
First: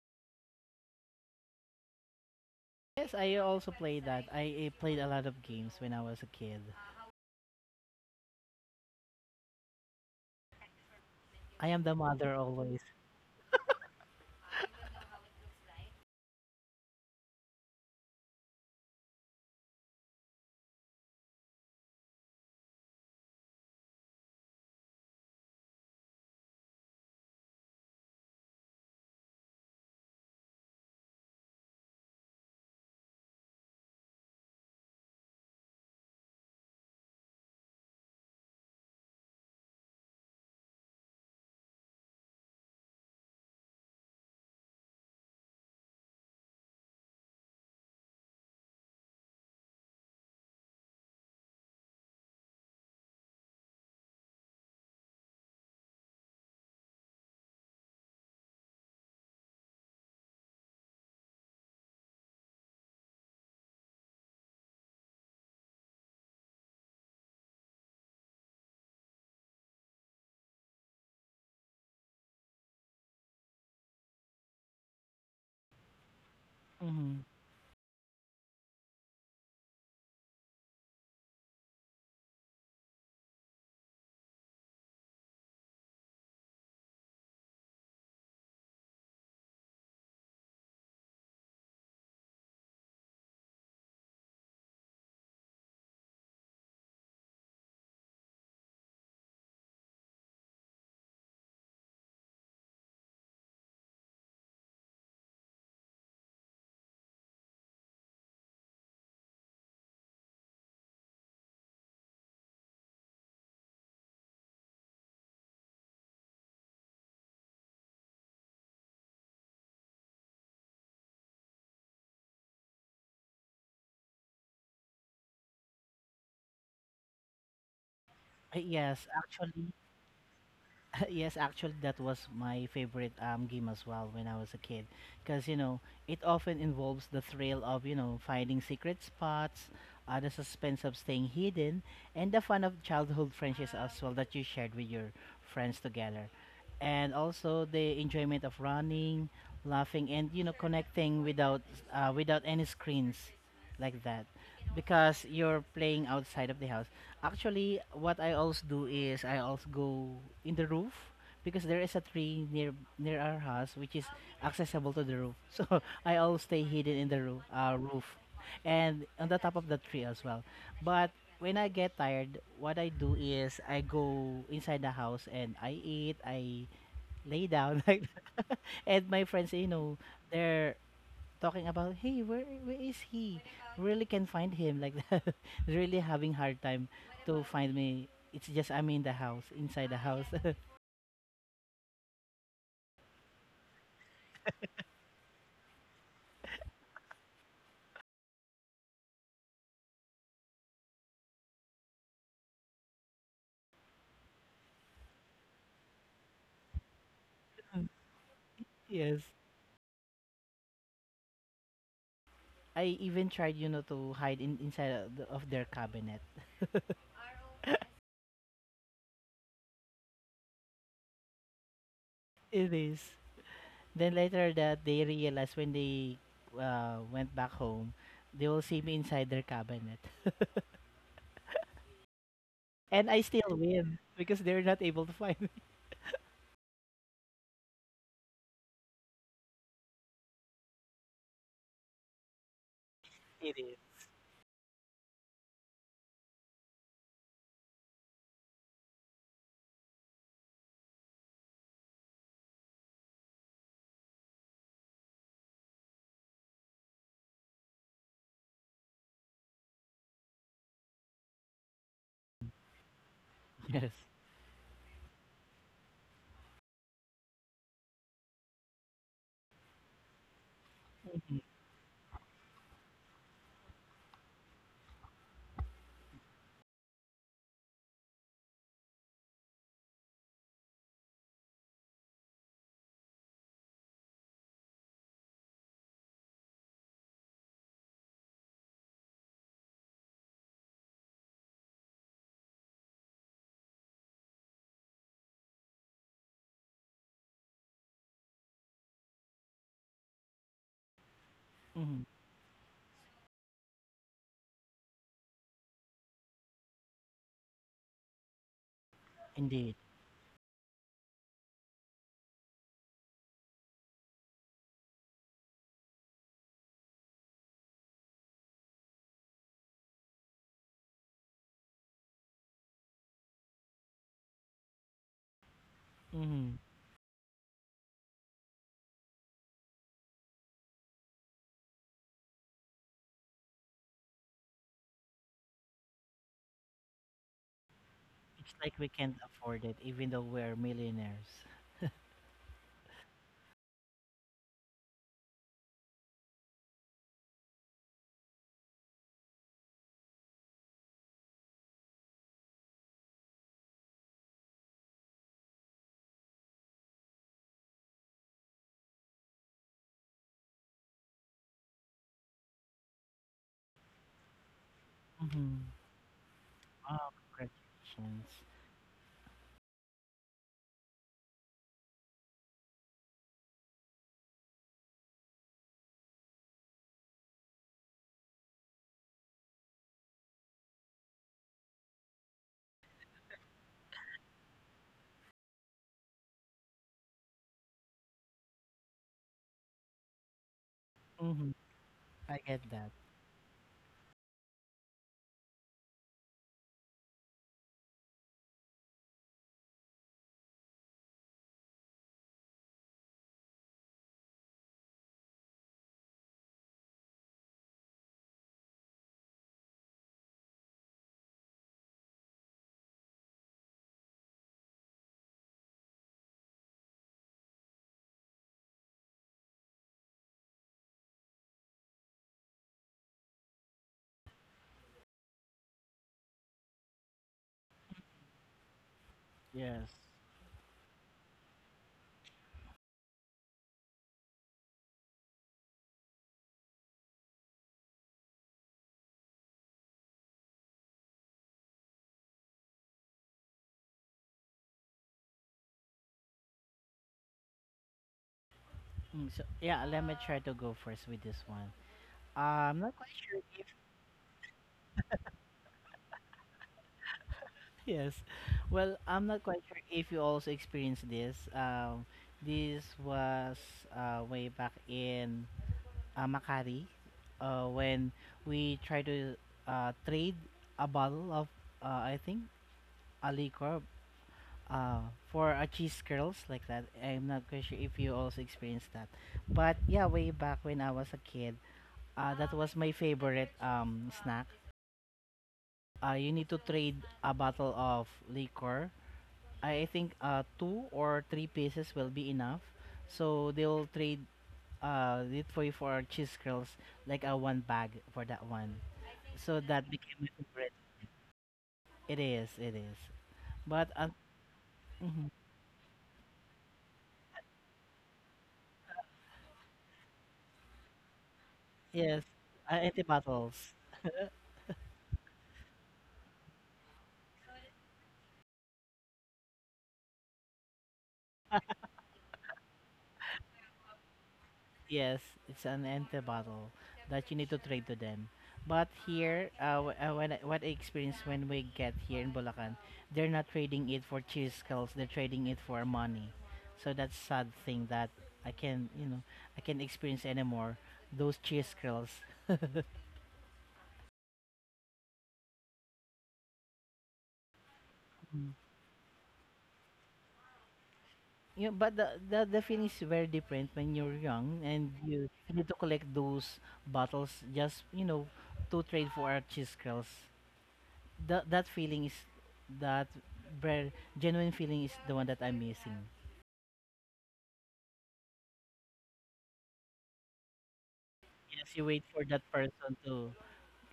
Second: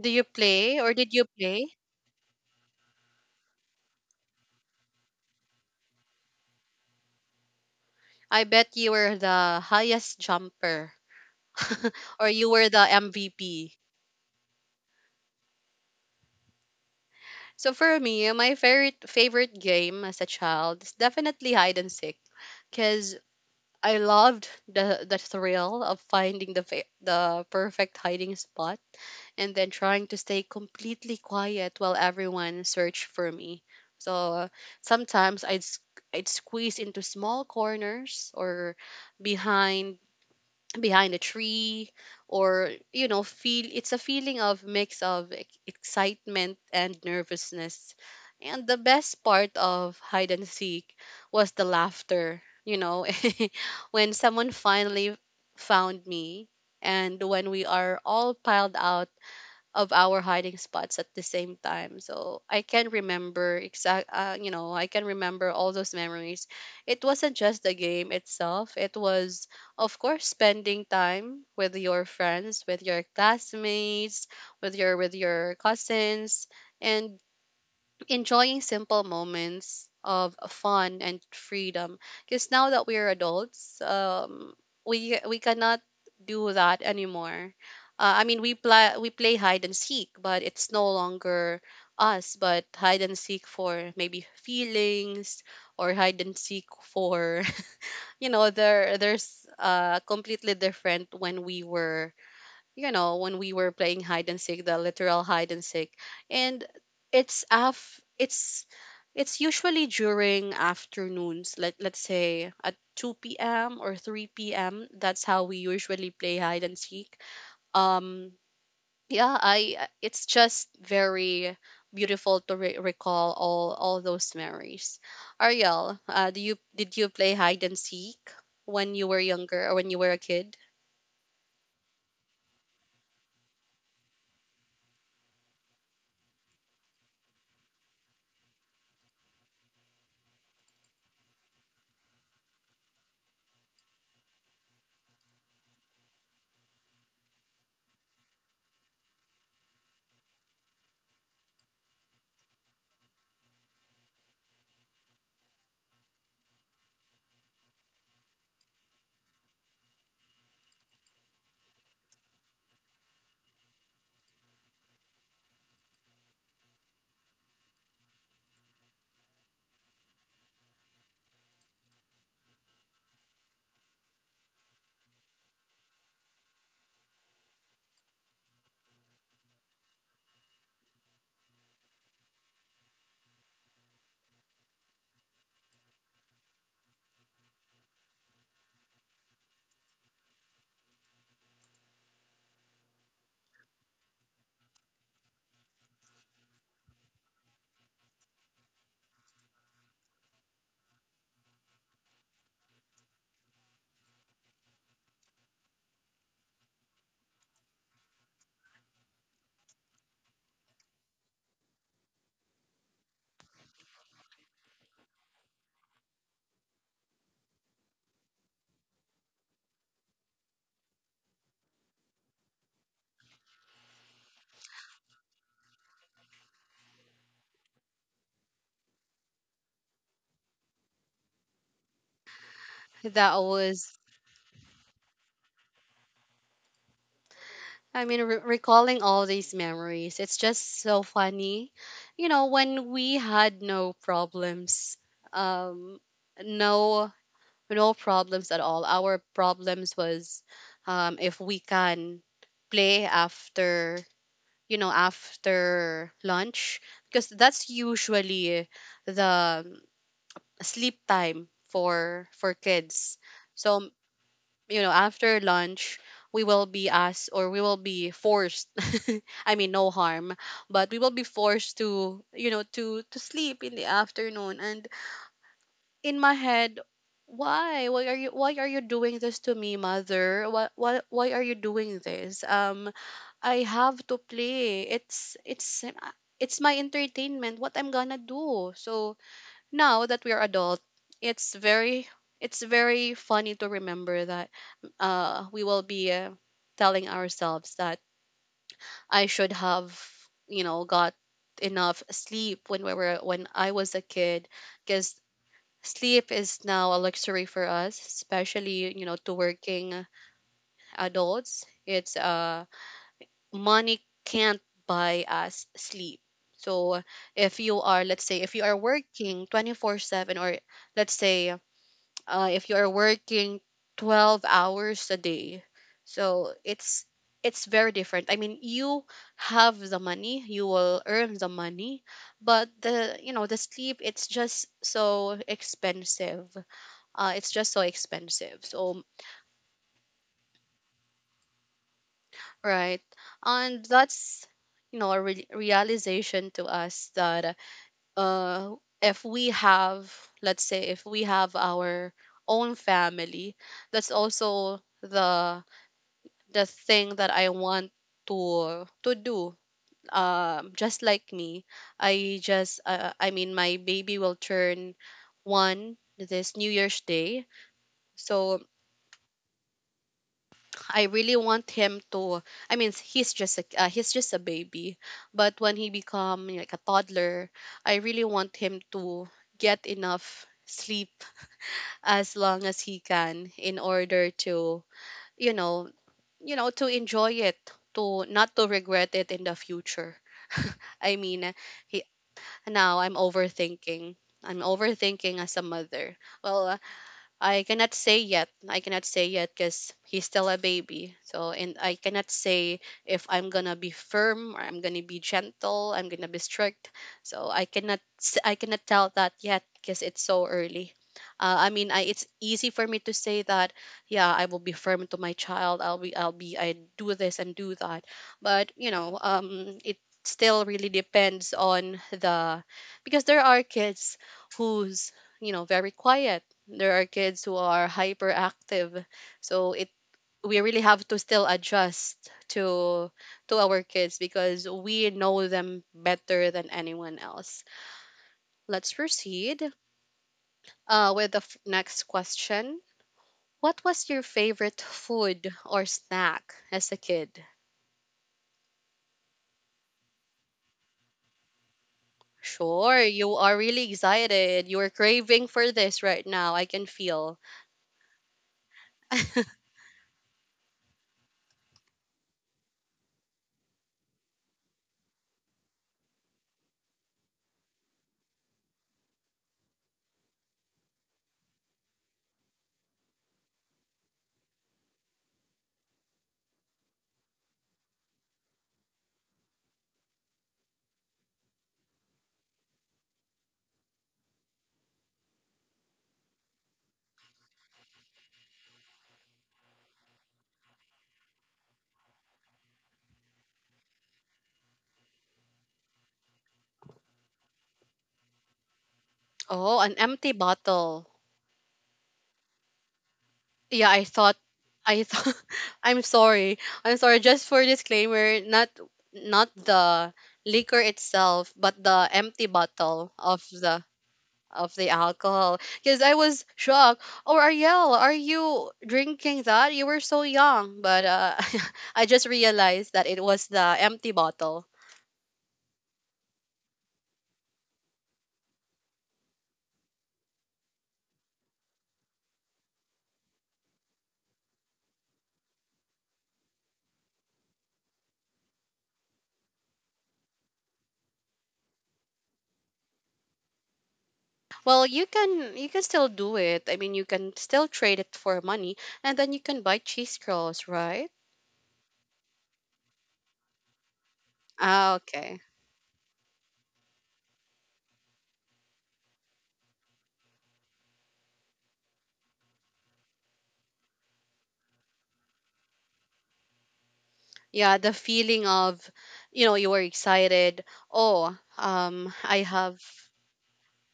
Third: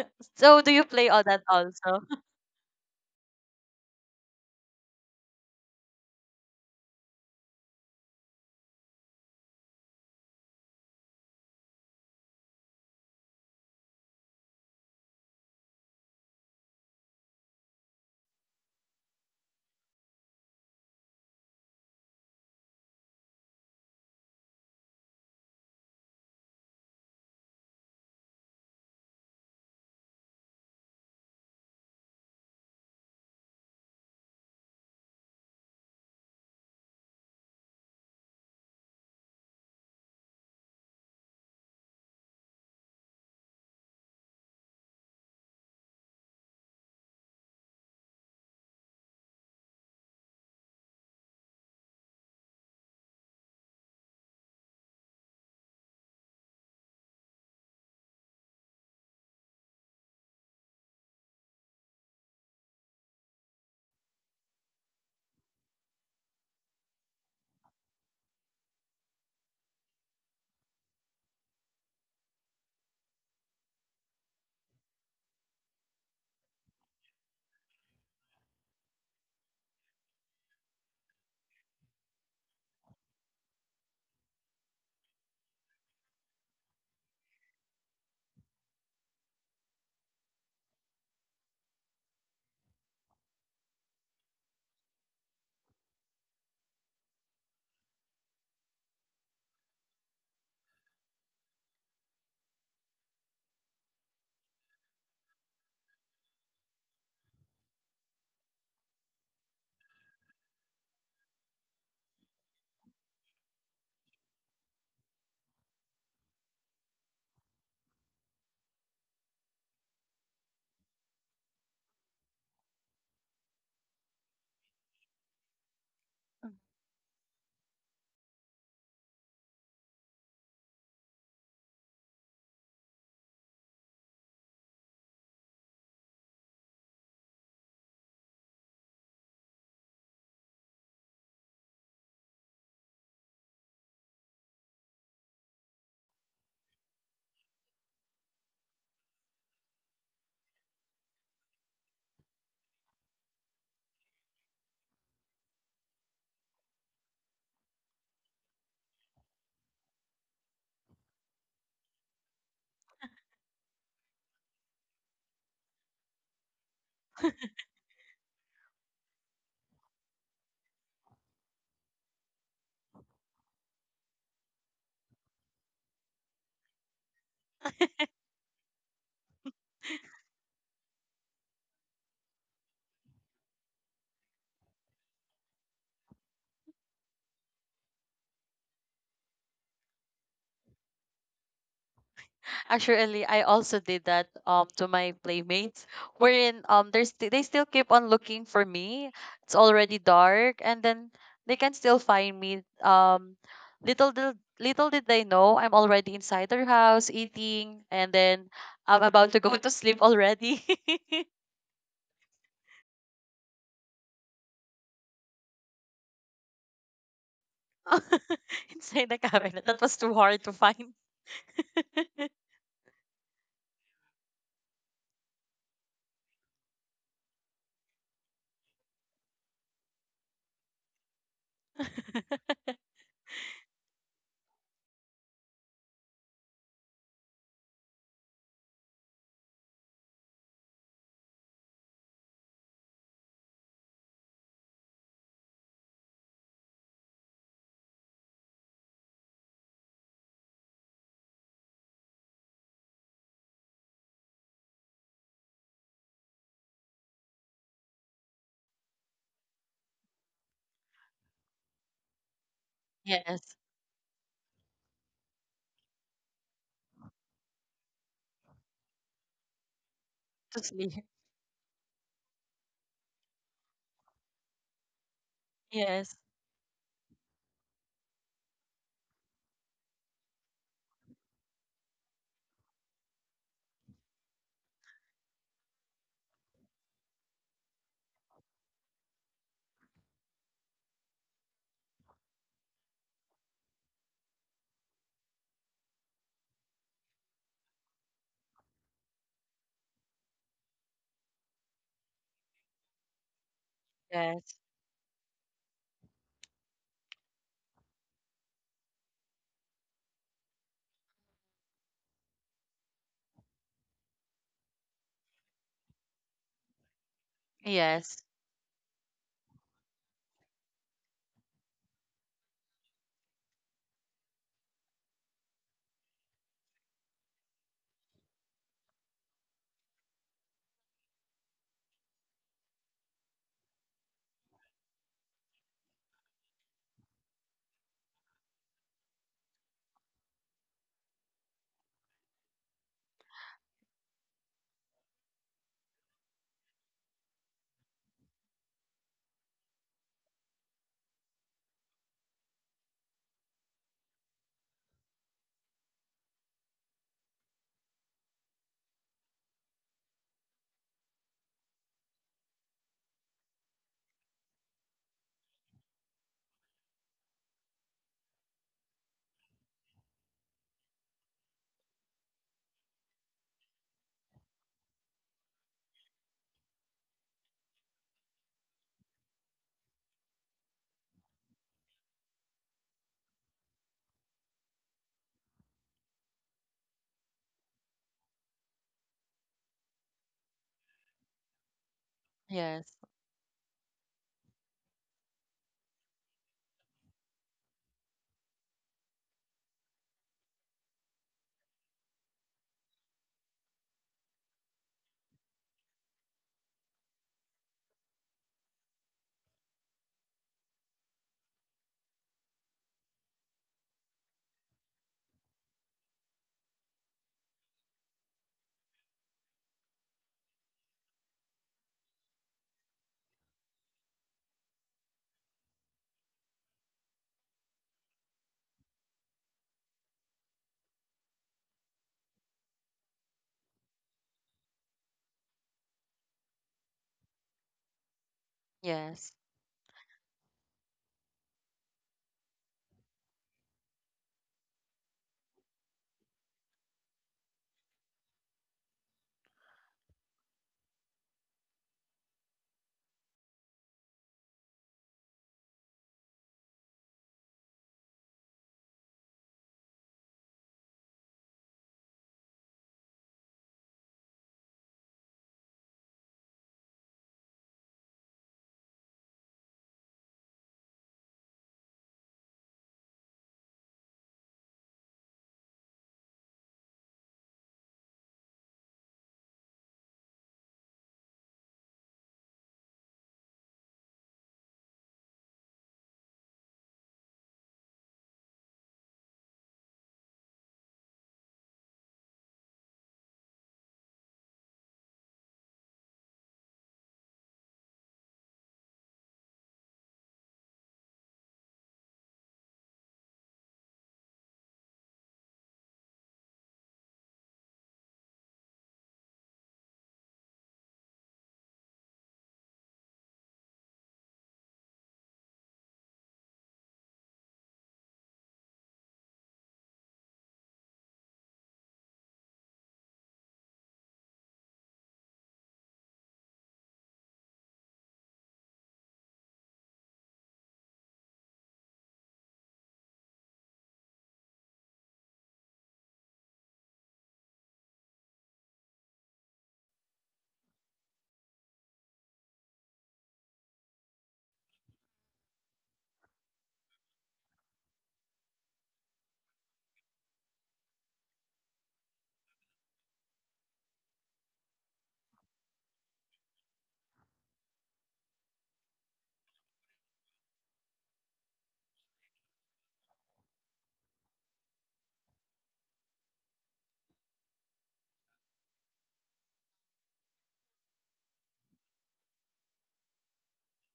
Speaker 1: Do you
Speaker 2: So do
Speaker 1: play
Speaker 2: you
Speaker 1: or
Speaker 2: play
Speaker 1: did
Speaker 2: all
Speaker 1: you
Speaker 2: that
Speaker 1: play?
Speaker 2: also?
Speaker 3: Yes, I also played that. I played a lot of games when I was a kid.
Speaker 1: I bet you were the highest jumper
Speaker 3: I am the
Speaker 1: or
Speaker 3: mother
Speaker 1: you were the
Speaker 3: always.
Speaker 1: MVP. So for me, my favorite game as a child is definitely hide and seek because I loved the thrill of finding the perfect hiding spot and then trying to stay completely quiet while everyone searched for me. So sometimes I'd squeeze into small corners or behind behind a tree or, you know, feel it's a feeling of mix of excitement and nervousness, and the best part of hide and seek was the laughter, you know. When someone finally found me and when we are all piled out of our hiding spots at the same time. So I can remember you know, I can remember all those memories. It wasn't just the game itself. It was, of course, spending time with your friends, with your classmates, with your cousins,
Speaker 3: Hmm.
Speaker 1: and enjoying simple moments of fun and freedom because now that we're adults, we cannot do that anymore. I mean, we play hide and seek, but it's no longer us, but hide and seek for maybe feelings or hide and seek for you know, there's completely different when we were, you know, when we were playing hide and seek, the literal hide and seek. And it's af it's it's usually during afternoons, like let's say at 2 p.m. or 3 p.m. That's how we usually play hide and seek. Um yeah, it's just very beautiful to recall all those memories. Ariel, do you did you play hide and seek when
Speaker 3: Yes,
Speaker 1: you were younger
Speaker 3: actually,
Speaker 1: or when you were a kid?
Speaker 3: yes, actually, that was my favorite game as well when I was a kid, because you know it often involves the thrill of finding secret spots, the suspense of staying hidden, and the fun of childhood friendships as well that you shared with your friends together, and also the enjoyment of running, laughing, and connecting without any screens, like that, because you're playing outside of the house. Actually, what I also do is I also go in the roof because there is a tree near our house which is accessible to the roof. So I always stay hidden in the roof, and on the top of the tree as well. But when I get tired, what I do is I go inside the house and I eat. I lay down, like, that. And my friends, you know, they're talking about, hey, where is he? Really can't find him like that. Really having hard time to find me. It's just I'm in the house, inside the house.
Speaker 2: Actually, I also did that to my playmates, wherein they still keep on looking for me. It's already dark, and then they can still find me. Little did they know, I'm already inside their house eating, and then I'm
Speaker 3: Yes.
Speaker 2: about to go to sleep already.
Speaker 3: I even tried, you know, to hide in inside of their cabinet.
Speaker 2: Inside the cabinet. That was too hard to find.
Speaker 3: It is. Then later that they realized when they went back home, they will see me inside their cabinet. And I
Speaker 1: That
Speaker 3: still
Speaker 1: was,
Speaker 3: win because they're not able to find me.
Speaker 1: I mean, recalling all these memories, it's just so funny. You know, when we
Speaker 3: It
Speaker 1: had
Speaker 3: is.
Speaker 1: no problems, um, no, no problems at all. Our problems was, if we can play after, you know, after lunch, because that's usually the sleep time for kids.
Speaker 2: Yes,
Speaker 1: So,
Speaker 3: Yes.
Speaker 1: you know, after lunch, we will be asked or we will be forced. I mean, no harm,
Speaker 2: to
Speaker 1: but we will
Speaker 2: sleep.
Speaker 1: be forced to, you know, to sleep in the afternoon. And in
Speaker 2: Yes,
Speaker 1: my head, why? Why are you? Why are you doing this to me, mother? Why? Why? Why are you doing this? I have to play. It's my entertainment. What I'm gonna do? So now that we are adult, it's very it's very funny to remember that we will be telling ourselves that I should have, you know, got enough
Speaker 3: Hmm.
Speaker 1: sleep when we were when I was a kid,
Speaker 2: yes,
Speaker 1: because sleep is now a luxury for us, especially, you know, to
Speaker 3: Indeed.
Speaker 1: working adults. It's money can't buy us sleep. So if you are, let's
Speaker 2: yes,
Speaker 1: say if you are working 24/7 or let's say, if you are working 12 hours a day, so
Speaker 3: Hmm.
Speaker 1: it's very different. I mean, you have the money, you will earn the money, but the, you know, the sleep, it's just so expensive, it's just so
Speaker 3: It's
Speaker 1: expensive.
Speaker 3: like we
Speaker 1: So
Speaker 3: can't afford it, even though we're millionaires.
Speaker 1: right, and that's, you know, a realization to us that uh if we have, let's say if we have our own family, that's also the thing that I want to do. Just like me, I just I mean my baby will turn
Speaker 3: Mm-hmm.
Speaker 1: one this New Year's
Speaker 3: Wow,
Speaker 1: Day,
Speaker 3: congratulations.
Speaker 1: so I really want him to. I mean, he's just a baby, but when he become like a toddler, I really want him to get enough sleep as long as he can in order to, you know, you know to enjoy it, to not to regret it in the future. I mean,
Speaker 3: Mm-hmm.
Speaker 1: he,
Speaker 3: I get that.
Speaker 1: now
Speaker 2: yes,
Speaker 1: I'm overthinking, I'm overthinking as a mother. Well, I cannot say yet. I cannot say yet because he's still a baby. So, and I cannot say if I'm gonna be firm or I'm gonna be gentle. I'm gonna be strict. So I cannot. I cannot tell that yet because it's so early. I mean, it's easy for me to say that. Yeah, I will be firm to my child. I'll be. I'll be. I do this and do that. But you know, it still really depends on the, because there are kids who's, you know, very quiet, there are kids who are hyperactive. So it,
Speaker 3: Yes.
Speaker 1: we really have to still adjust to our kids because we know them better than anyone else. Let's
Speaker 2: yes.
Speaker 1: proceed with the next question. What was your favorite food or snack as a kid?
Speaker 3: So yeah, let me try to go first with this one. I'm not
Speaker 1: Sure,
Speaker 3: quite.
Speaker 1: you are really excited. You are craving for this right now. I can feel.
Speaker 3: Yes. Well, I'm not quite sure if you also experienced this. This was way back in Makati, when we tried to trade a bottle of, I think, a liquor uh for a cheese curls, like that. I'm not quite sure if you also experienced that. But yeah, way back when I was a kid, that was my favorite snack. You need to trade a bottle of liquor. I think two or three pieces will be enough. So they'll trade it for you for cheese curls, like a one bag for that one. So
Speaker 1: Oh,
Speaker 3: that
Speaker 1: an
Speaker 3: became my
Speaker 1: empty
Speaker 3: favorite.
Speaker 1: bottle.
Speaker 3: It is. It is.
Speaker 1: Yeah,
Speaker 3: But
Speaker 1: I thought I
Speaker 3: mhm,
Speaker 1: thought I'm sorry. I'm sorry, just for disclaimer, not not the liquor itself, but the
Speaker 3: yes.
Speaker 1: empty
Speaker 3: Empty
Speaker 1: bottle
Speaker 3: bottles.
Speaker 1: of the alcohol, because I was shocked. Oh, Ariel, are you drinking that? You were so young, but I just realized that it was the empty bottle.
Speaker 3: Yes, it's an empty bottle that you need to trade to them. But here, when what I experienced when we get here in Bulacan, they're not trading it for cheese skulls. They're trading it for money. So that's sad thing that I can you know I can not experience anymore those cheese skulls.
Speaker 1: Well, you can still do it. I mean, you can still trade it for
Speaker 3: Mm.
Speaker 1: money, and then you can buy cheese curls, right?
Speaker 3: You know, but the feeling is very different when you're young, and
Speaker 1: Ah,
Speaker 3: you,
Speaker 1: okay.
Speaker 3: you need to collect those bottles just to trade for our cheese curls. That feeling is that ver- genuine feeling is the one that I'm missing.
Speaker 1: Yeah, the feeling of, you know, you were excited. Oh,
Speaker 3: Yes, you wait for
Speaker 1: I
Speaker 3: that
Speaker 1: have,
Speaker 3: person to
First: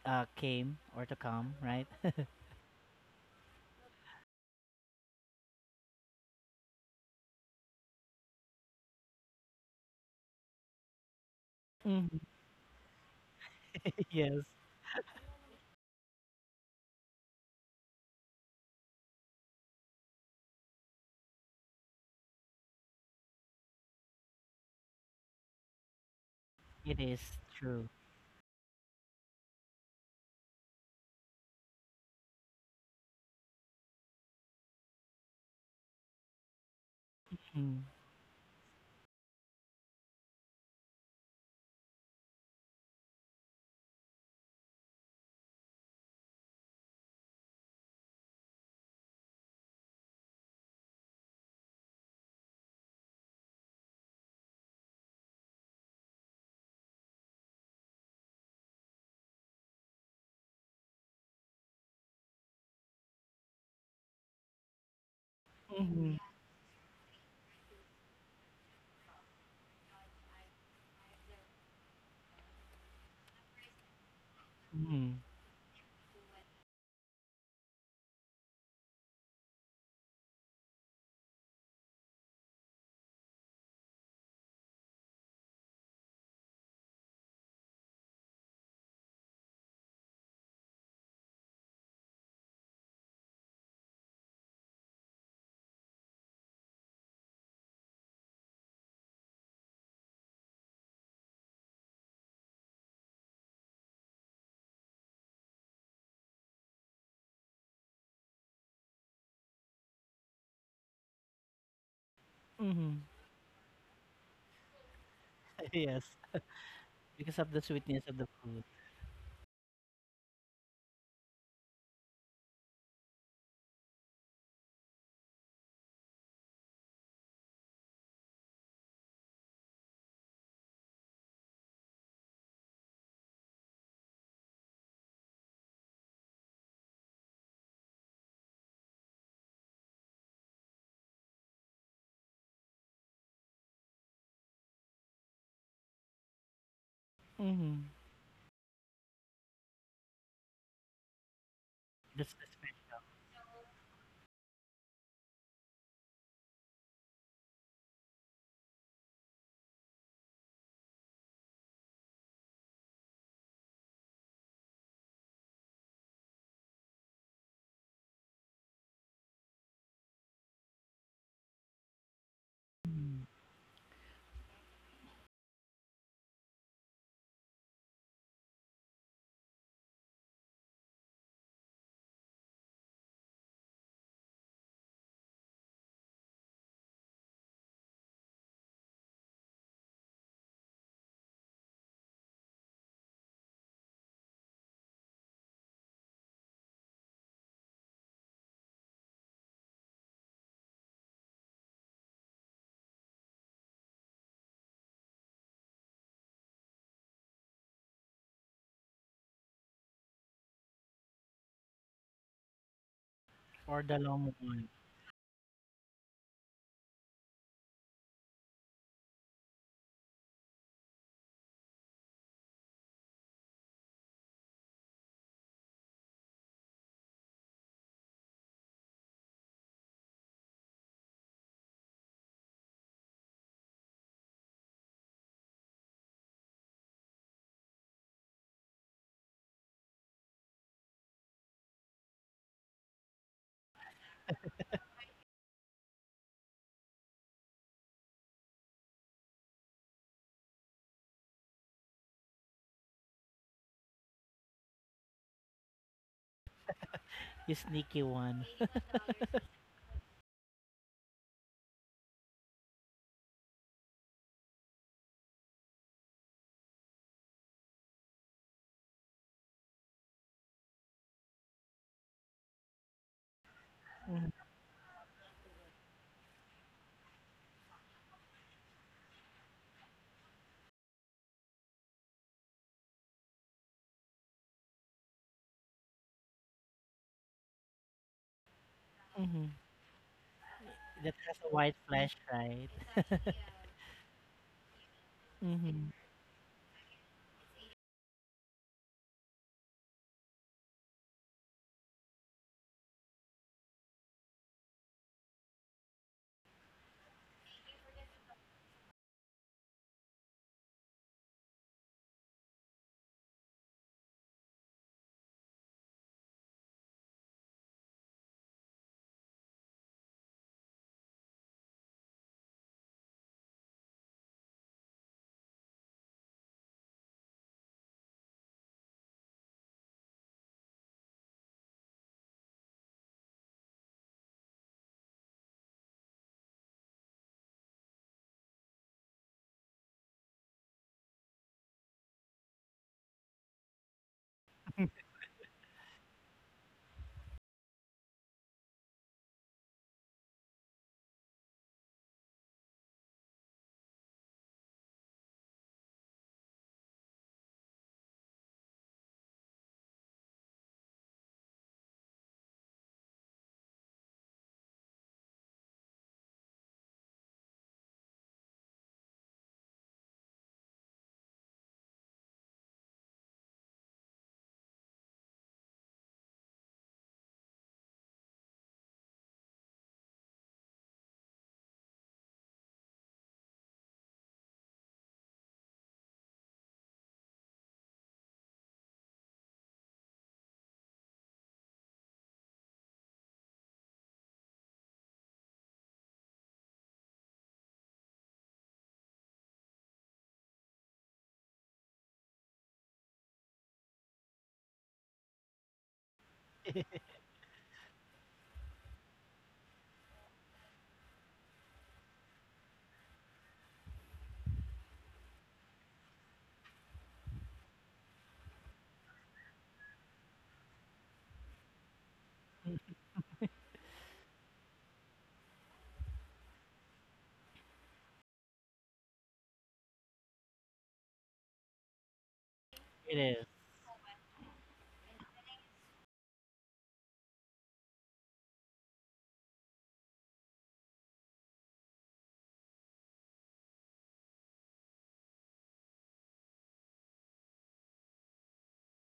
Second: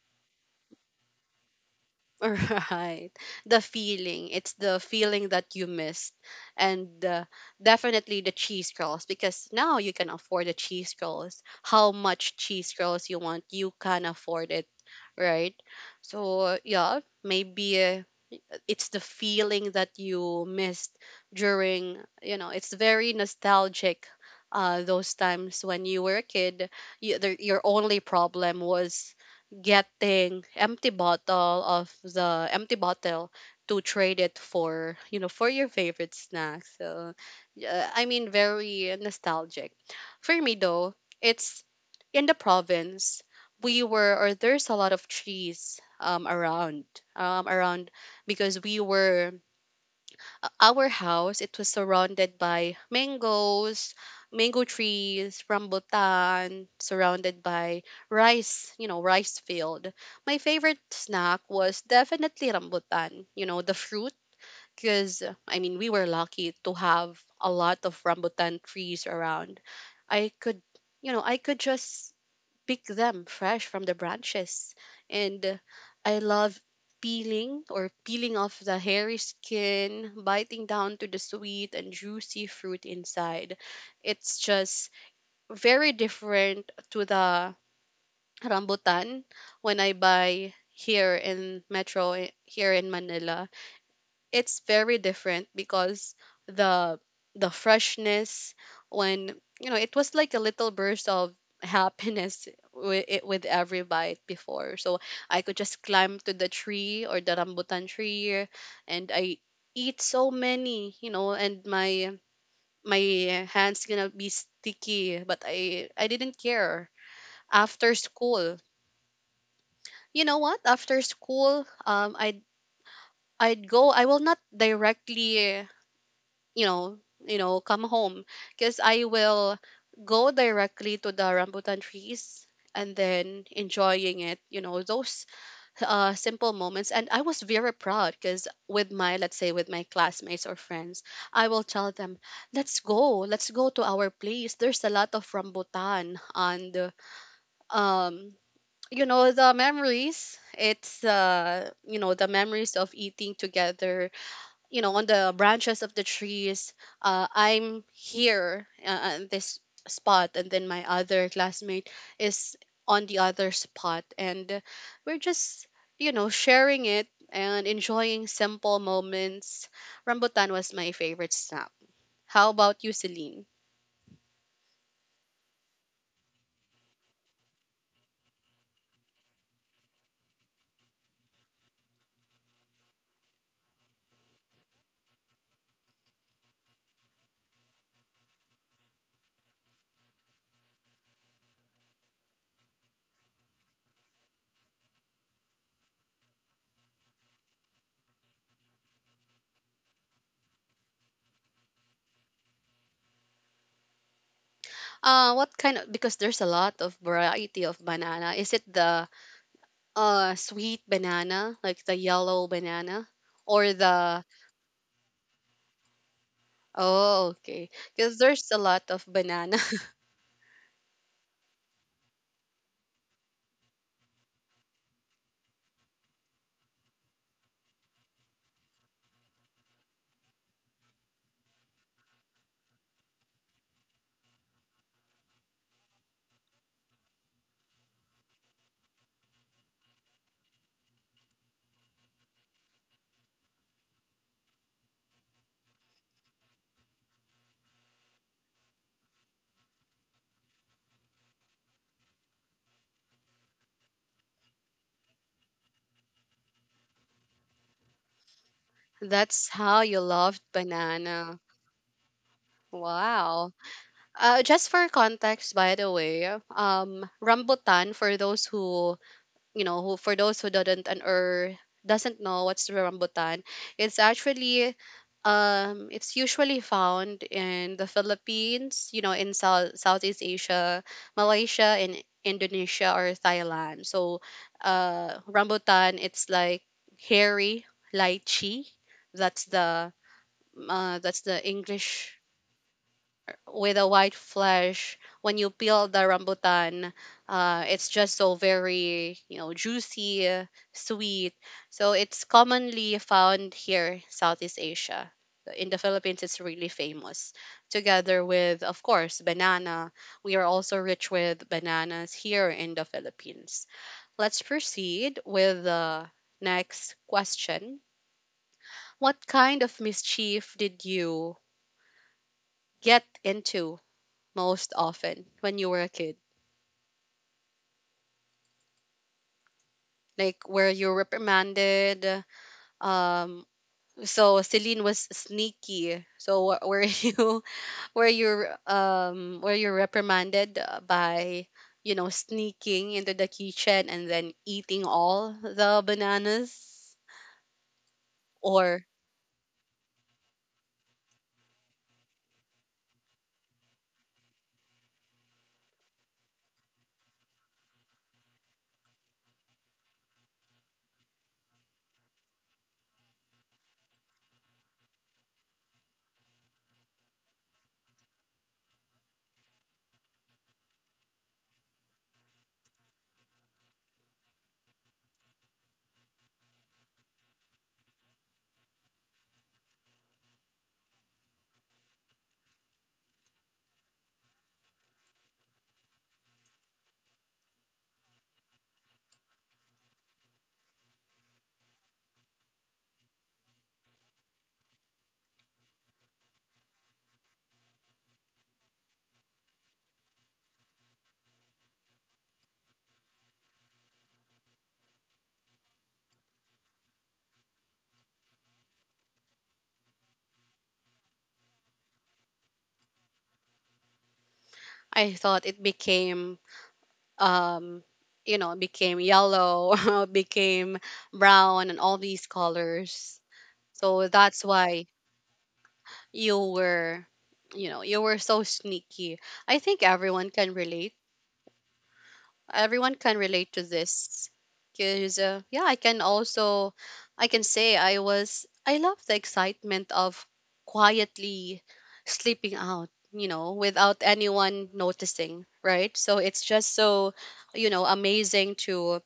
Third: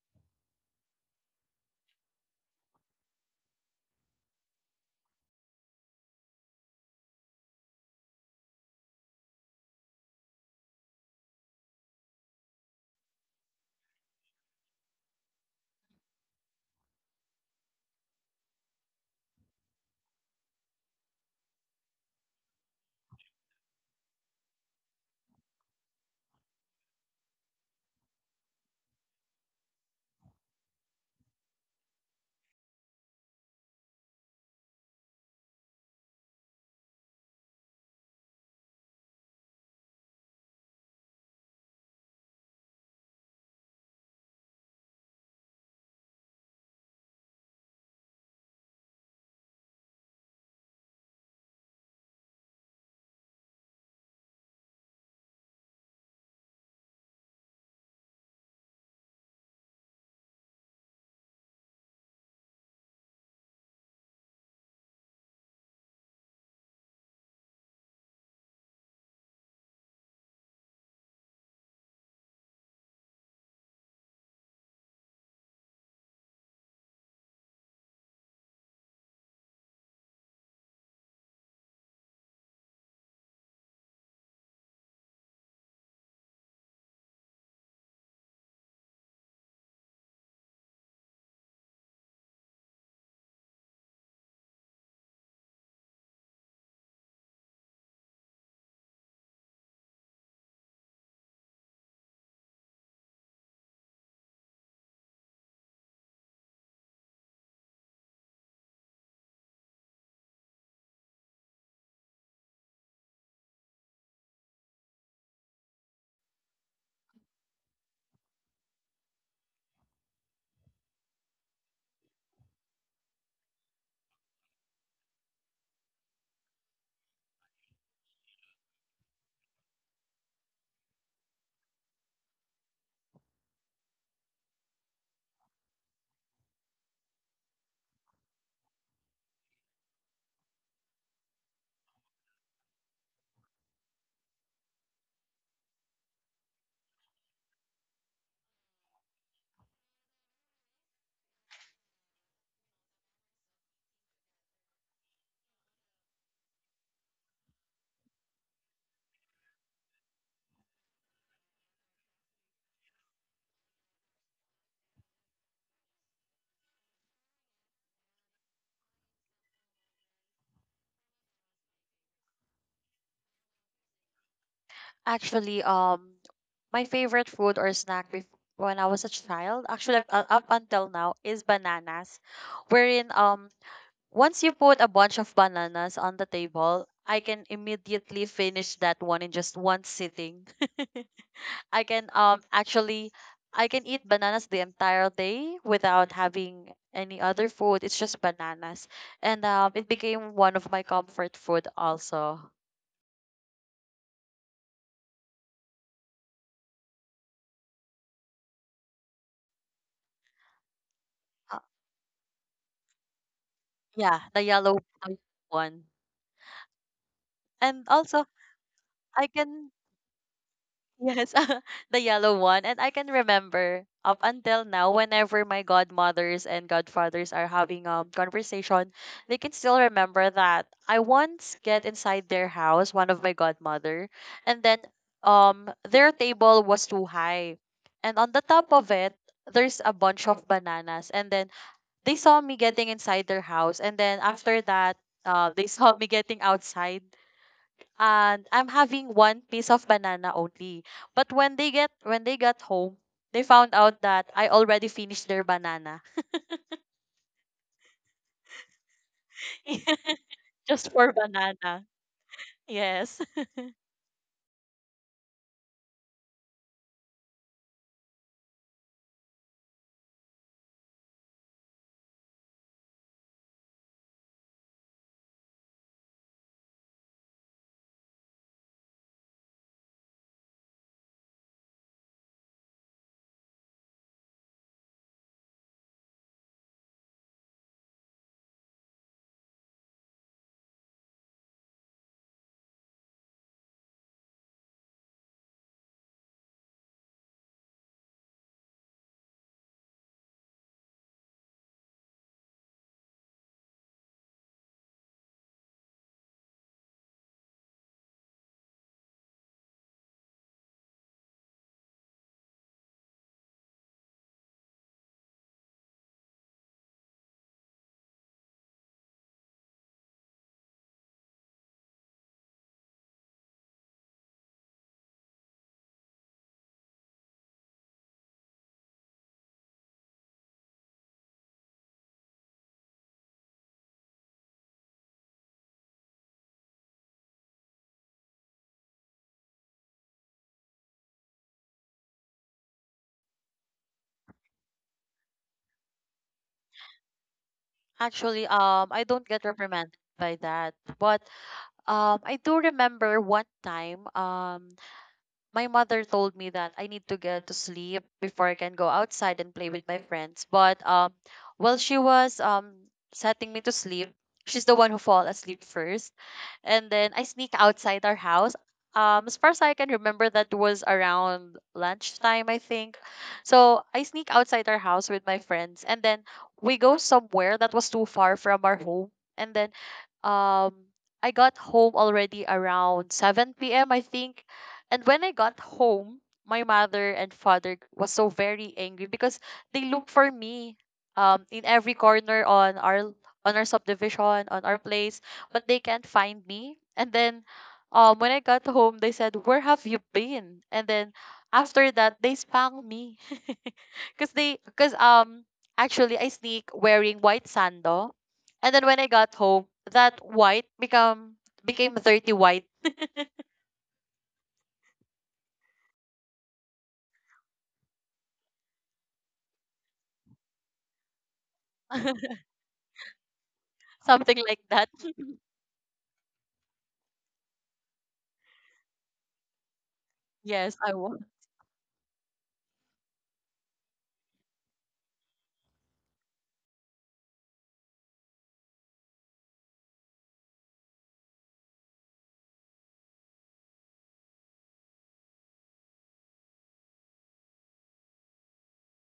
Speaker 3: came or to come, right?
Speaker 1: right. The feeling. It's the feeling that you missed. And definitely the cheese curls, because now you can afford the cheese curls. How
Speaker 3: Hmm.
Speaker 1: much cheese curls you want, you can
Speaker 3: Yes,
Speaker 1: afford it, right? So, yeah, maybe it's the feeling that you missed during, you know, it's very nostalgic, those times when you were a kid.
Speaker 3: it is
Speaker 1: Your
Speaker 3: true.
Speaker 1: only problem was getting empty bottle of the empty bottle to trade it for, you know, for your favorite snack. So I mean, very nostalgic. For me though, it's in the province, we were or there's a lot of trees around um around because we were our house, it was surrounded by mangoes, mango trees, rambutan, surrounded by rice, you know, rice field. My favorite snack was definitely rambutan, you know, the fruit, because I mean, we were
Speaker 3: Mm-hmm.
Speaker 1: lucky to have a lot of rambutan trees around. I could, you know, I could just pick them fresh from the branches.
Speaker 3: Hmm.
Speaker 1: And I love peeling or peeling off the hairy skin, biting down to the sweet and juicy fruit inside. It's just very different to the rambutan when I buy here in Metro, eh, here in Manila. It's very different because the the freshness, when, you know, it was like a little burst of happiness with it, with every bite before. So I could just climb to the tree or the rambutan tree and I eat so many, you know, and my
Speaker 3: Hmm.
Speaker 1: my hands gonna be sticky, but i
Speaker 3: Yes,
Speaker 1: i didn't care.
Speaker 3: because of the
Speaker 1: After
Speaker 3: sweetness of the
Speaker 1: school,
Speaker 3: food.
Speaker 1: you know what, after school, I'd go, I will not directly, you know, come home, because I will go directly to the rambutan trees and then enjoying it, you know, those simple moments. And I was very proud, because with my, let's say, with my classmates or friends, I will tell them, let's go to our place. There's a lot of rambutan and,
Speaker 3: Hmm.
Speaker 1: um, you know, the memories. It's, you know, the
Speaker 3: That's the
Speaker 1: memories
Speaker 3: special
Speaker 1: of eating together, you know, on the branches of the trees. I'm here on this spot, and then my other classmate is on the other spot, and we're just, you know, sharing it and enjoying simple moments. Rambutan was my favorite snack. How about you, Celine?
Speaker 2: Actually, my favorite food or snack, bef when I was a child, actually up until now, is bananas. Wherein, once you put a bunch of bananas on the table, I can immediately finish that one in just one sitting. I can um actually I can eat bananas the entire day without having any other food. It's just bananas. And it became one of my comfort food also.
Speaker 1: What kind of, because there's a lot of variety of banana, is it the sweet
Speaker 2: Uh,
Speaker 1: banana, like the yellow banana or
Speaker 3: or the
Speaker 2: yeah,
Speaker 1: the,
Speaker 3: long
Speaker 2: the
Speaker 3: one,
Speaker 2: yellow the yellow one.
Speaker 1: oh, okay.
Speaker 2: And
Speaker 1: Because
Speaker 2: also
Speaker 1: there's a lot of
Speaker 2: I
Speaker 1: banana.
Speaker 2: can— Yes. The yellow one. And I can remember up until now, whenever my godmothers and godfathers are having conversation, they can still remember that I once get inside their house, one of my godmother, and then their table was too high. And on the top of it, there's a bunch of bananas. And then they saw me getting inside their house. And then after that, they saw me getting outside, and I'm having one piece of banana only. But when they got home, they found out that I already finished their banana.
Speaker 3: the sneaky one.
Speaker 1: That's how you loved
Speaker 2: Just for
Speaker 1: banana.
Speaker 2: banana. Yes.
Speaker 1: Wow. Just for context, by the way, rambutan, for those who, you know who, for those who didn't and or doesn't know what's the rambutan, it's actually, it's usually found in the Philippines, you know, in South Southeast Asia, Malaysia, and Indonesia or Thailand. So, rambutan, it's like hairy lychee.
Speaker 3: Hmm.
Speaker 1: That's the
Speaker 3: That
Speaker 1: that's
Speaker 3: has
Speaker 1: the
Speaker 3: a white flesh,
Speaker 1: English,
Speaker 3: right?
Speaker 1: with a white flesh when you
Speaker 3: Hmm.
Speaker 1: peel the rambutan. It's just so very, you know, juicy, sweet. So it's commonly found here, Southeast Asia. In the Philippines, it's really famous, together with, of course, banana. We are also rich with bananas here in the Philippines. Let's proceed with the next question. What kind of mischief did you get into most often when you were a kid? Like where you reprimanded? Um, so Celine was sneaky. So were you were you reprimanded by sneaking into the kitchen and then eating all the bananas?
Speaker 2: Actually,
Speaker 1: Or
Speaker 2: I don't get reprimanded by that. But I do remember one time, my mother told me that I need to get to sleep before I can go outside and play with my friends. But while she was setting me to sleep, she's the one who fall asleep first, and then I sneak outside our house. As far as I can remember, that was around lunchtime, I think. So I sneak outside our house with my friends, and then we go somewhere that was too far from our home. And then, um, I got home already around 7 p.m., I think. And when I got home, my mother and father was so very angry because they look for me in every corner on our subdivision, on our place, but they can't find me. And then when I got home, they said, "Where have you been?" And then after that, they spanked me. Cause actually I sneak wearing white sando. And then when I got home, that white become became dirty white.
Speaker 1: I thought it became um became yellow, became brown, and all these colors. So
Speaker 2: Something
Speaker 1: that's
Speaker 2: like that.
Speaker 1: why you were you were so sneaky. I think everyone can
Speaker 2: Yes, I
Speaker 1: relate,
Speaker 2: was.
Speaker 1: everyone
Speaker 3: It
Speaker 1: can
Speaker 3: is.
Speaker 1: relate to this Because yeah, I can also, I can say I was, I love the excitement of quietly sleeping out, without anyone noticing, right? So it's just so, amazing to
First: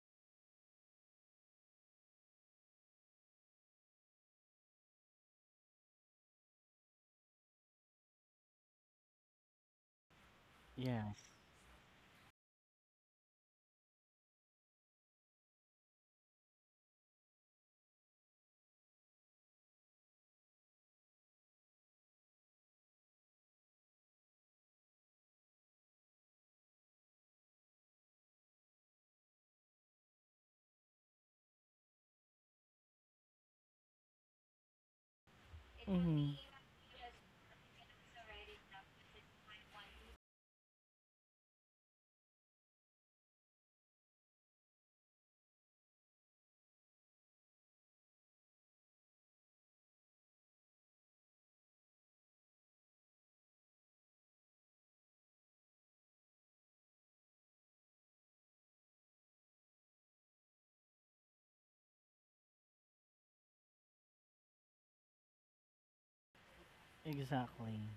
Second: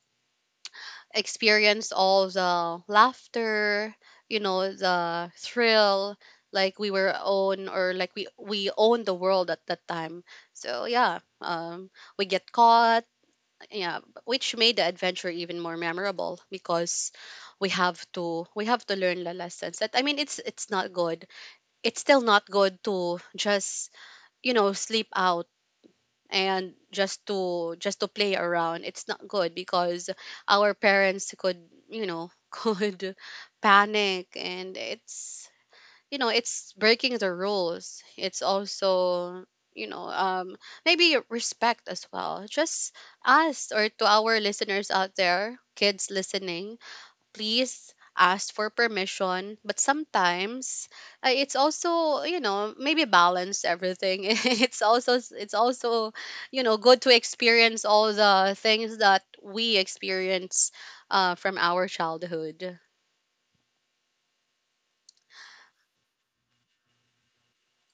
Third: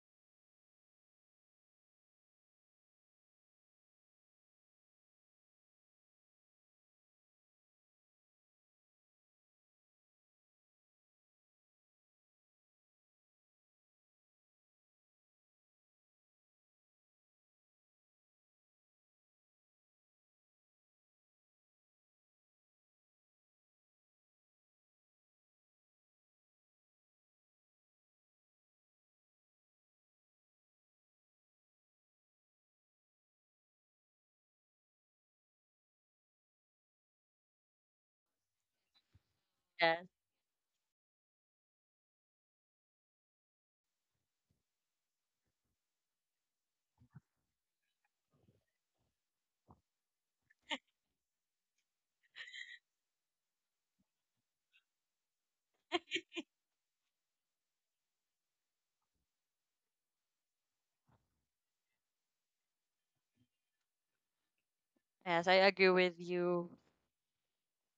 Speaker 1: experienced all the laughter, the thrill, like we were own, or like we owned the world at that time. So yeah,
Speaker 3: Yes.
Speaker 1: we get caught, yeah, which made the adventure even more memorable because we have to learn the lessons. That I mean, it's not good. It's still not good to just sleep out and just to, just to play around. It's not good because our parents could, could panic. And it's,
Speaker 3: Hmm.
Speaker 1: it's breaking the rules. It's also, you
Speaker 2: Yes,
Speaker 1: know um maybe respect as well, just us or to our listeners out there, kids listening, please ask for permission. But sometimes it's also, maybe balance everything. It's also, good to experience all the things that we experience from our childhood.
Speaker 2: yes, I agree with you.
Speaker 3: Exactly.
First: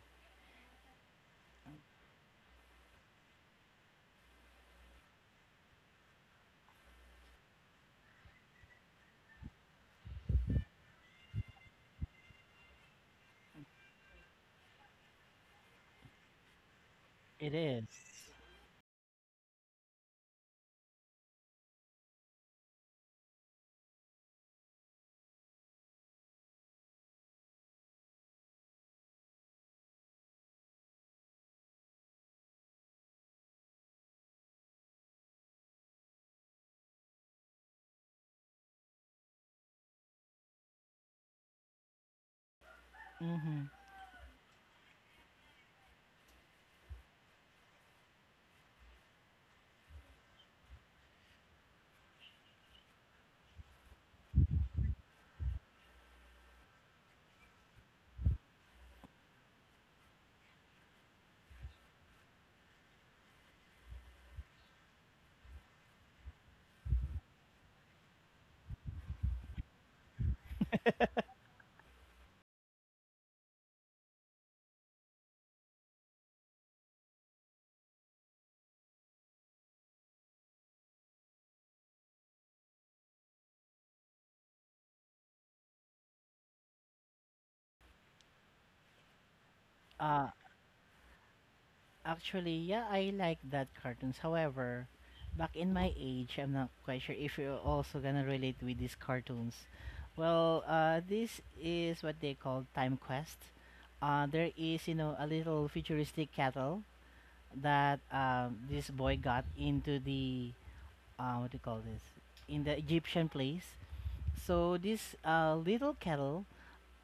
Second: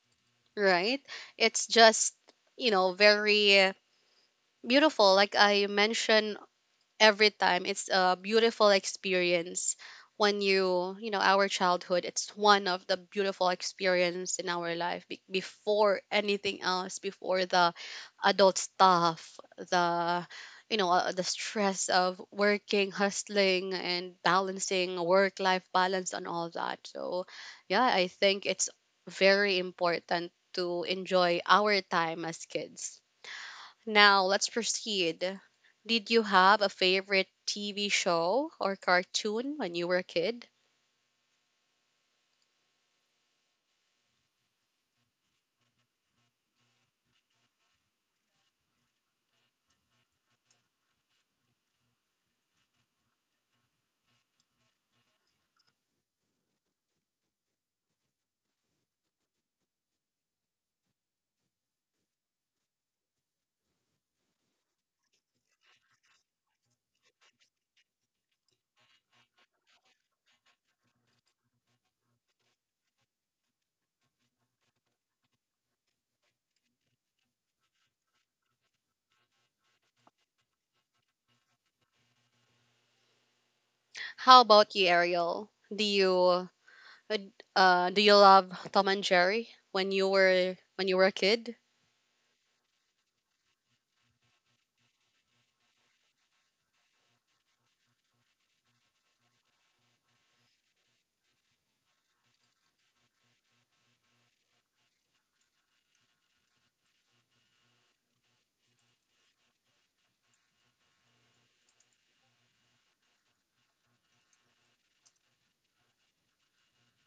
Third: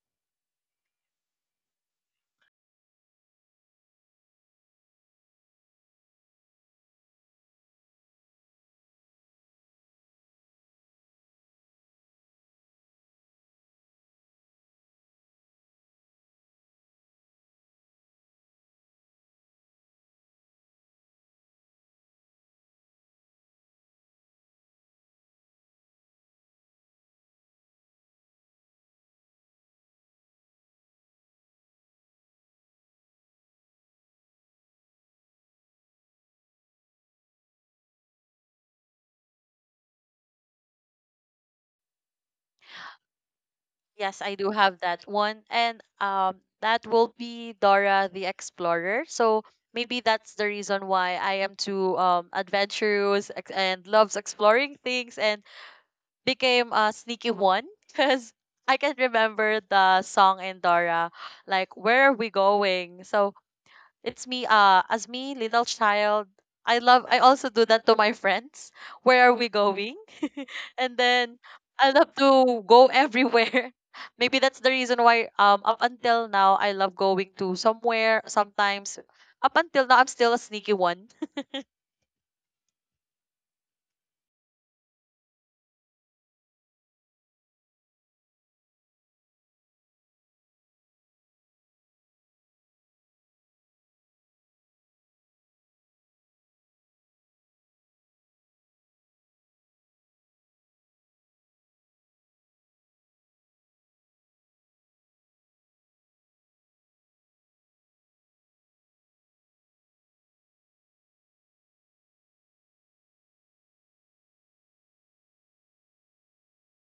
Speaker 1: Right, it's just, very beautiful. Like I mentioned every time, it's a beautiful experience when you, our childhood, it's one of the beautiful experience in our life before anything else, before
Speaker 3: It
Speaker 1: the
Speaker 3: is.
Speaker 1: adult stuff, the, the stress of working, hustling and balancing work life balance and all that. So yeah, I think it's very important to enjoy our time as kids. Now let's proceed. Did you have a favorite TV show or cartoon when you were a kid?
Speaker 3: Mm-hmm.
Speaker 2: Yes, I do have that one. And that will be Dora the Explorer. So maybe that's the reason why I am too adventurous and loves exploring things, and became a sneaky one, because I can remember the song in Dora, like, where are we going? So it's me, as me, little child. I also do that to my friends. Where are we going? And then I love to go everywhere. Maybe that's the reason why, up until now, I love going to somewhere. Sometimes, up until now, I'm still a sneaky one.
Speaker 1: How about you, Ariel? Do you uh, do you love Tom and Jerry when you
Speaker 3: Uh,
Speaker 1: were, when you were a kid?
Speaker 3: Actually, yeah, I like that cartoons. However, back in my age, I'm not quite sure if you're also gonna relate with these cartoons. Well, this is what they call Time Quest. There is, you know, a little futuristic cattle that this boy got into the, what do you call this, in the Egyptian place. So this little cattle,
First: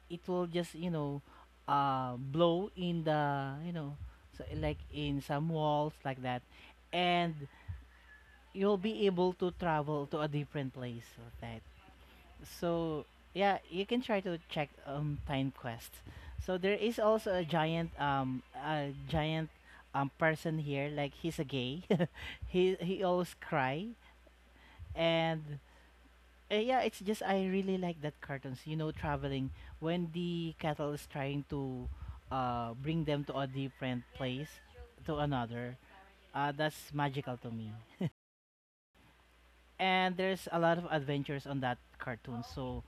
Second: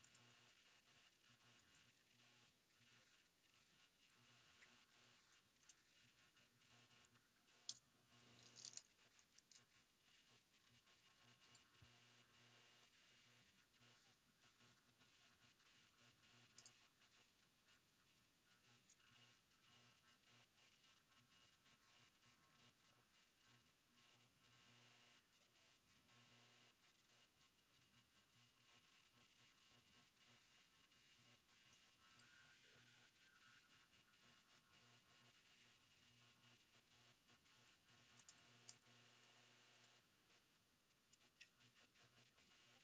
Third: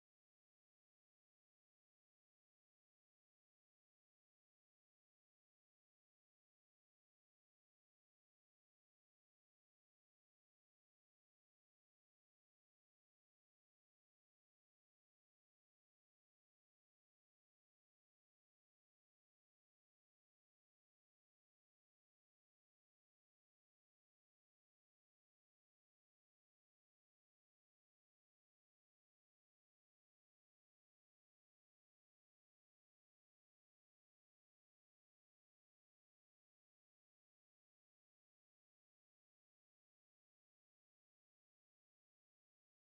Speaker 3: it will just, you know, blow in the, you know, so like in some walls like that. And you'll be able to travel to a different place like that. So yeah, you can try to check Time Quest. So there is also a giant person here, like he's a gay. He always cry. And yeah, it's just I really like that cartoons. You know, traveling when the cattle is trying to bring them to a different place to another. That's magical to me. And there's a lot of adventures on that cartoon. So,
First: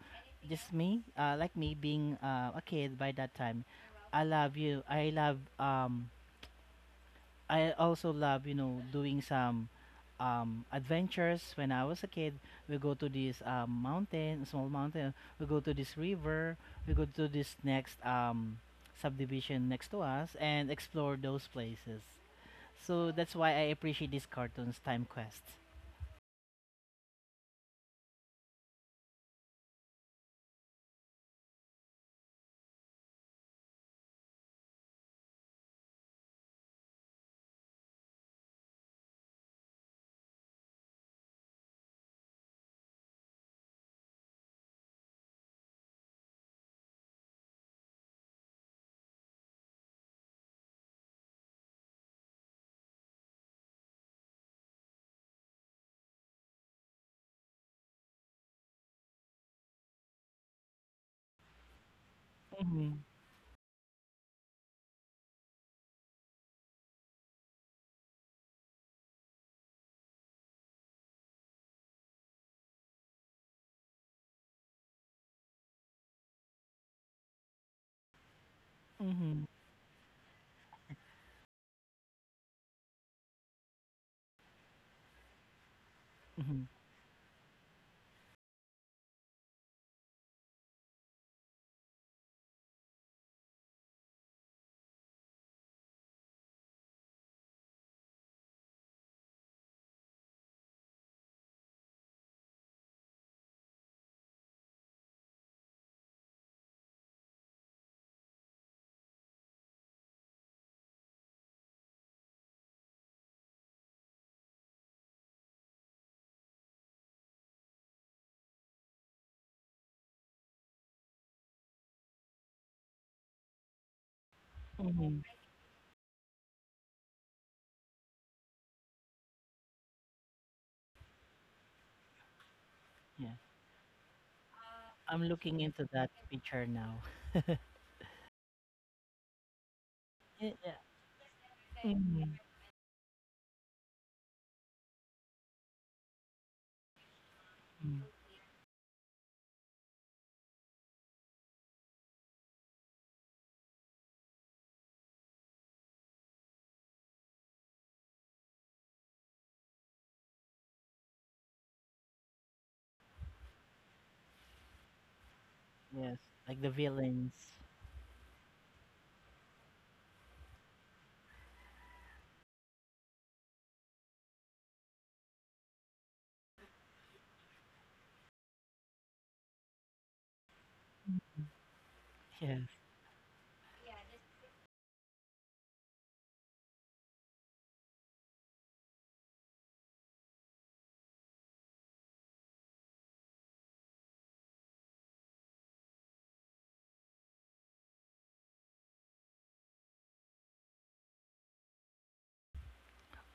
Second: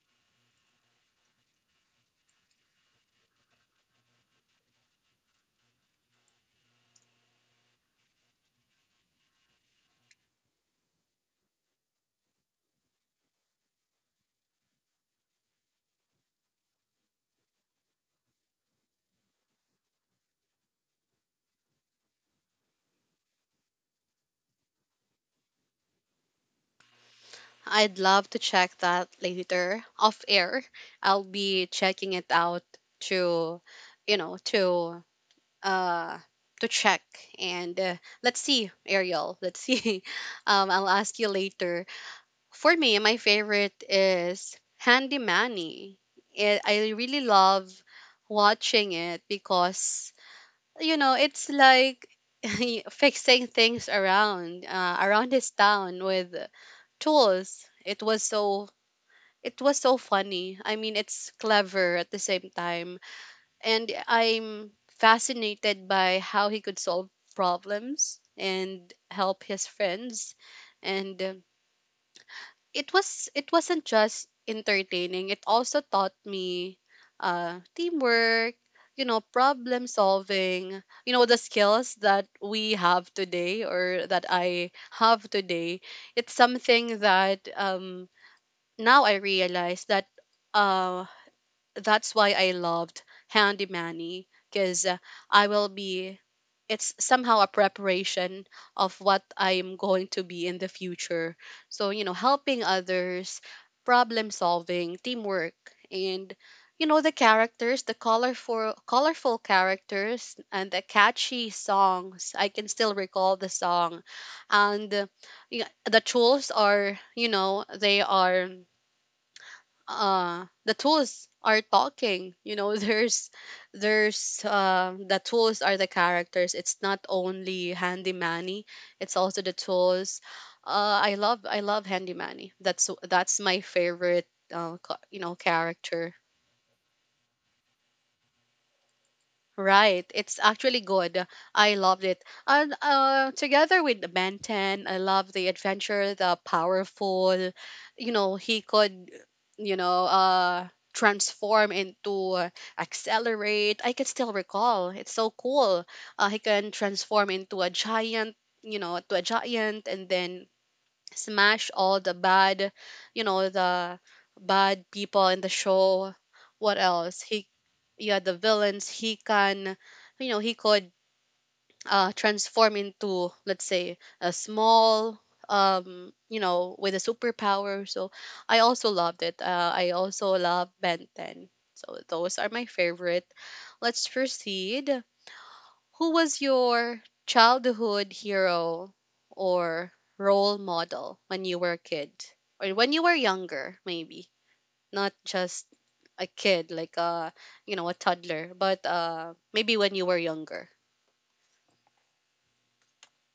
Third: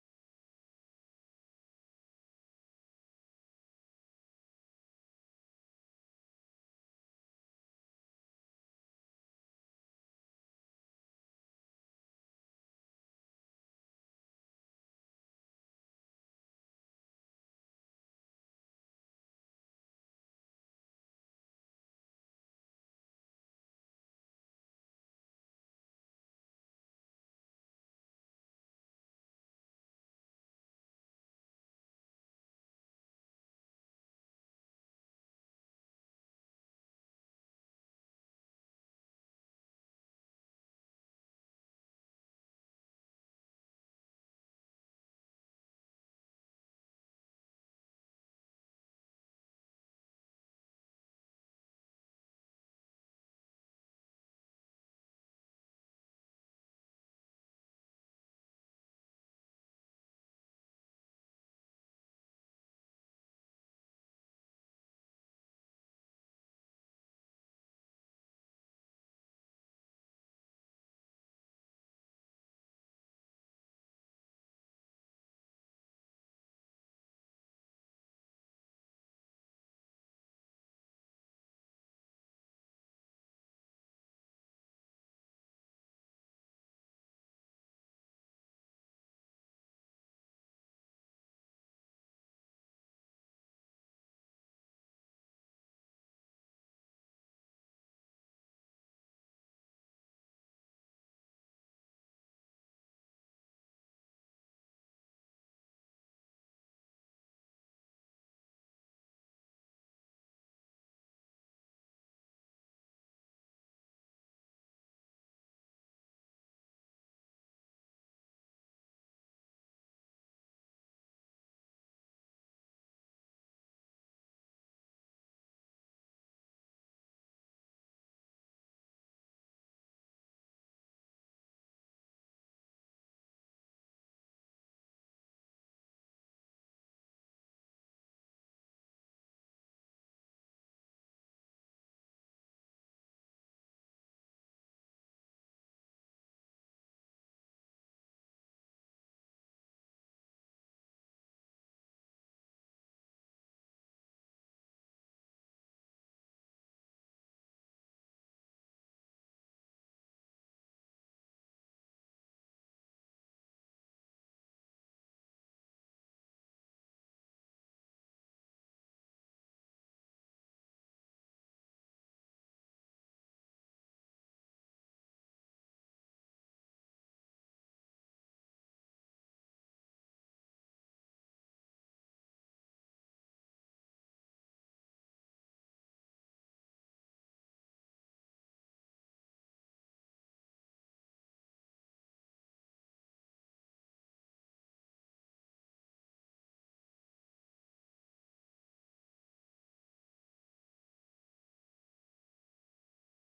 Speaker 3: just me, like me being a kid by that time, I love you. I love um I also love, you know, doing some adventures. When I was a kid, we go to this mountain, small mountain. We go to this river. We go to this next subdivision next to us and explore those places. So that's why I appreciate these cartoons, Time Quest.
Speaker 1: I'd love to check that later off air. I'll be checking it out to, you know, to uh to check. And let's see, Ariel. Let's see. I'll ask you later. For me, my favorite is Handy Manny. It, I really love watching it because it's like fixing things around around his town with tools. It was so, it was so funny. I mean, it's clever at the same time,
Speaker 3: Mhm.
Speaker 1: and I'm fascinated by how he could solve problems and help his friends. And it was, it wasn't just entertaining, it also taught me teamwork,
Speaker 3: Mhm.
Speaker 1: problem solving, the skills that we have today or that I have today. It's
Speaker 3: Mhm.
Speaker 1: something that now I realize that uh that's why I loved Handy Manny, because I will be it's somehow a preparation of what I'm going to be in the future. So, helping others, problem solving, teamwork, and the characters, the colorful characters and the catchy songs. I can still recall the song. And y- the tools are, they are, the tools are talking, there's, the
Speaker 3: Mhm.
Speaker 1: tools are the characters. It's not only Handy Manny, it's also the tools. I love, I love Handy Manny. that's
Speaker 3: Yeah,
Speaker 1: that's my favorite
Speaker 3: I'm looking into that
Speaker 1: character.
Speaker 3: picture now.
Speaker 1: Right, it's
Speaker 3: Yeah.
Speaker 1: actually good. I
Speaker 3: Yeah.
Speaker 1: loved it.
Speaker 3: Mhm.
Speaker 1: And together with the Ben 10, I love the adventure, the powerful.
Speaker 3: Mhm.
Speaker 1: You know, he could, you know, uh, transform into accelerate. I can still recall. It's so cool. He can transform into a giant, to a giant, and then smash all the bad, the bad people in the show.
Speaker 3: Yes, like the
Speaker 1: What else?
Speaker 3: villains.
Speaker 1: He, yeah, the villains. He can, he could transform into, let's say, a small, with a superpower. So I also loved it. I also love Ben 10. So those are
Speaker 3: Yeah.
Speaker 1: my favorite. Let's proceed. Who was your childhood hero or role model when you were a kid? Or when you were younger, maybe? Not just a kid, like a toddler, but maybe when you were younger.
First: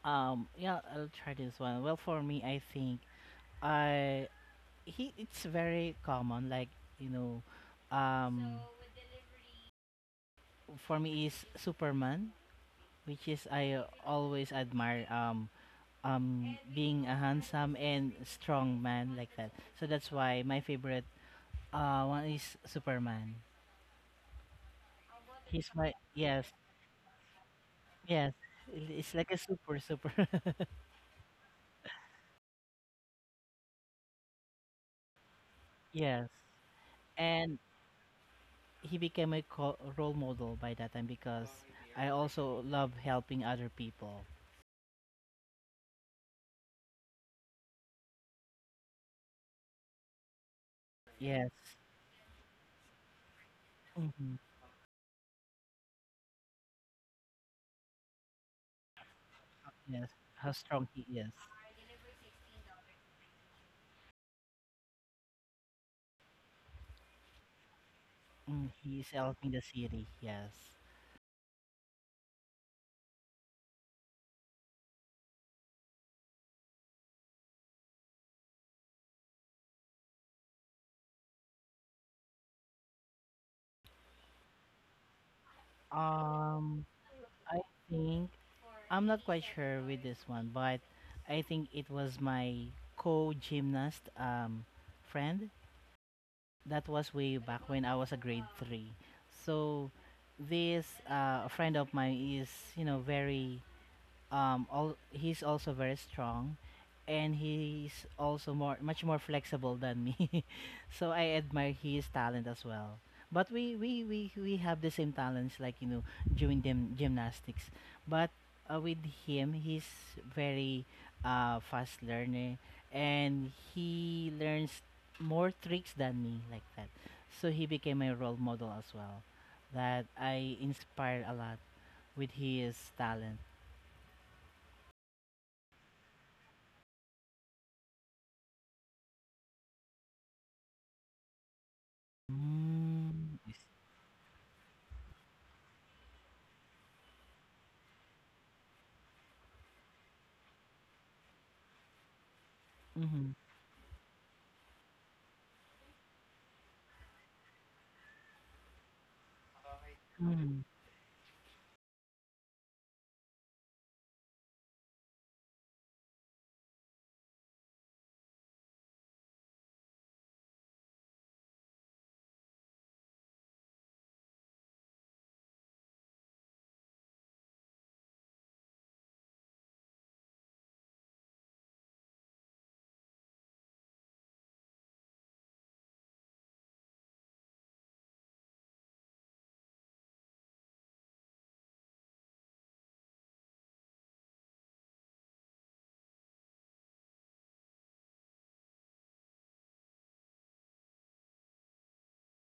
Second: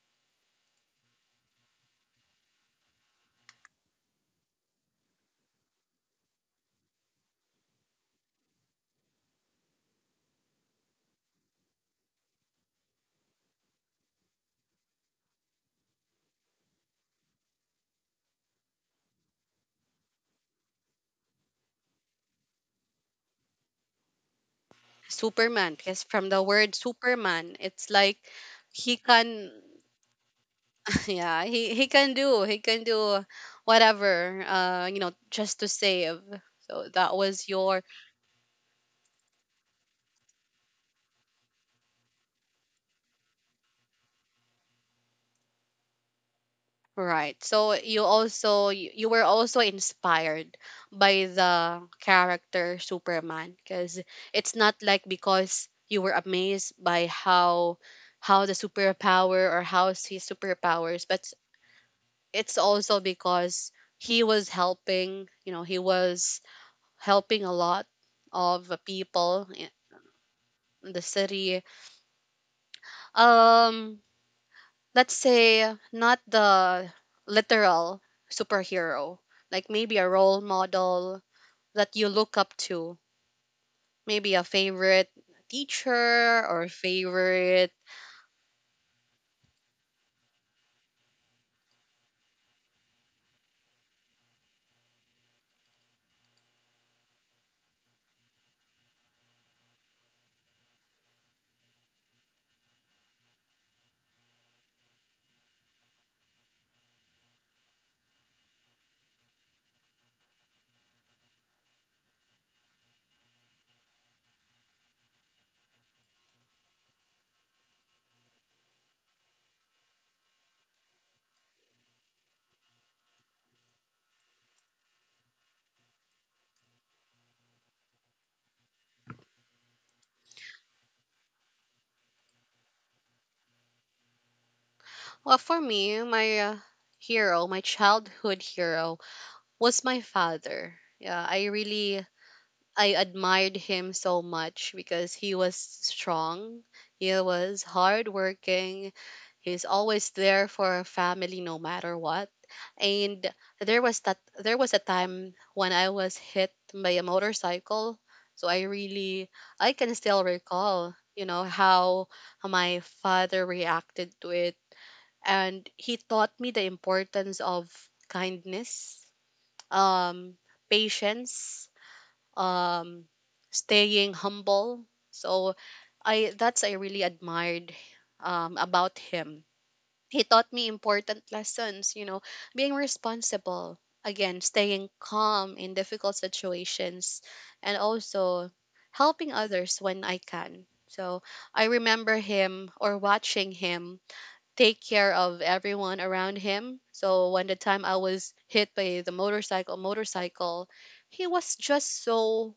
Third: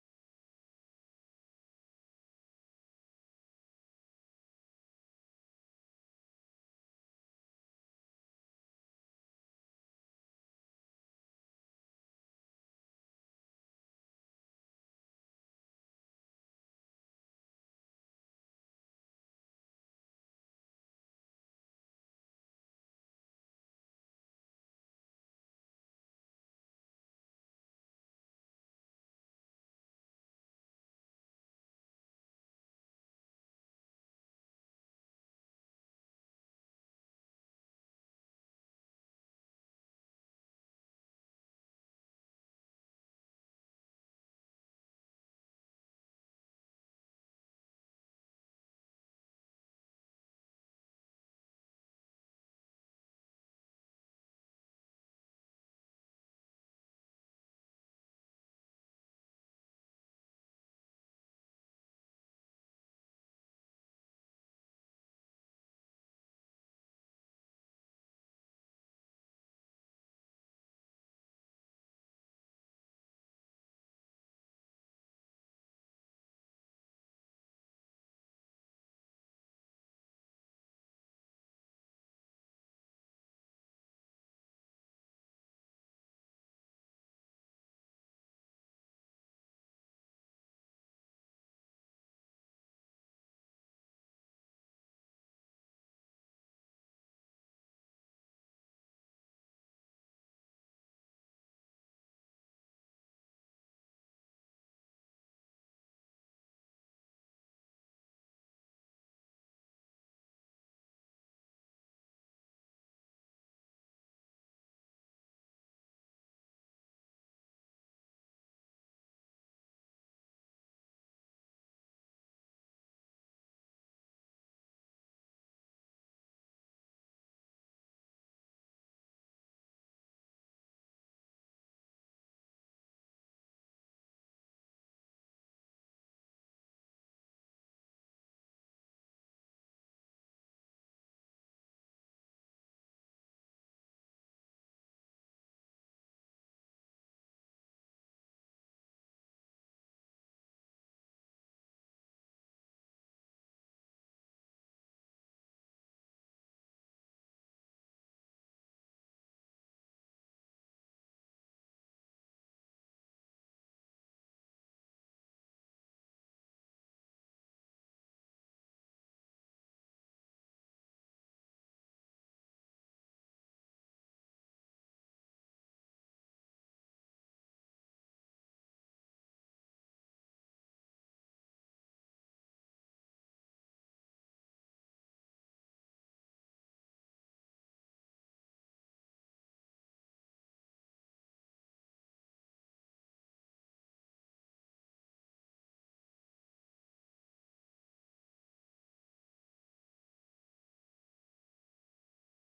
Speaker 3: Yeah, I'll try this one. Well, for me, I think I he it's very common. Like you know, um, for me is Superman, which is I always admire. Being a handsome and strong man like that. So that's why my favorite one is Superman. He's
Speaker 1: Superman,
Speaker 3: my,
Speaker 1: because from the
Speaker 3: yes,
Speaker 1: word Superman, it's like
Speaker 3: yes.
Speaker 1: he
Speaker 3: It's like a
Speaker 1: can
Speaker 3: super super.
Speaker 1: yeah, he, he can do whatever, just to save.
Speaker 3: Yes.
Speaker 1: So that was
Speaker 3: And
Speaker 1: your,
Speaker 3: he became a role model by that time because I also love helping other people.
Speaker 1: right. So you also, you were also inspired by
Speaker 3: Yes.
Speaker 1: the character Superman, because
Speaker 3: Hmm.
Speaker 1: it's not like because you were amazed by how the superpower or how
Speaker 3: Yes.
Speaker 1: his
Speaker 3: How strong he
Speaker 1: superpowers, but
Speaker 3: is.
Speaker 1: it's also because he was helping, he was helping a lot of
Speaker 3: Mm, he is
Speaker 1: people
Speaker 3: helping the
Speaker 1: in
Speaker 3: city. Yes.
Speaker 1: the city. Um, let's say not the literal superhero, like maybe a role model that you look up to, maybe a favorite teacher or
Speaker 3: Um, I
Speaker 1: favorite.
Speaker 3: think I'm not quite sure with this one, but I think it was my co-gymnast friend. That was way back when I was a grade three. So this friend of mine is, you know, very all he's also very strong, and he's also more much more flexible than me, so I admire his talent as well. But we have the same talents, like, you know, doing them gymnastics. But with him, he's very fast learner, and he learns more tricks than me, like that. So he became my role model as well, that I inspired a lot with his talent.
Speaker 1: Well, for me, my hero, my childhood hero was my father. Yeah, I really, I
Speaker 3: Mm, I
Speaker 1: admired
Speaker 3: see.
Speaker 1: him so much because he was strong, he was hardworking, he's always there for our family no matter what. And
Speaker 3: Mhm,
Speaker 1: there was that, there was a time when I was hit by a motorcycle. So I really, I can still
Speaker 3: mhm,
Speaker 1: recall, how my father reacted to it. And he taught me the importance of kindness, um, patience, um staying humble. So I, that's, I really admired about him. He taught me important lessons, being responsible, again, staying calm in difficult situations, and also helping others when I can. So I remember him or watching him take care of everyone around him. So when the time I was hit by the motorcycle, he was just so,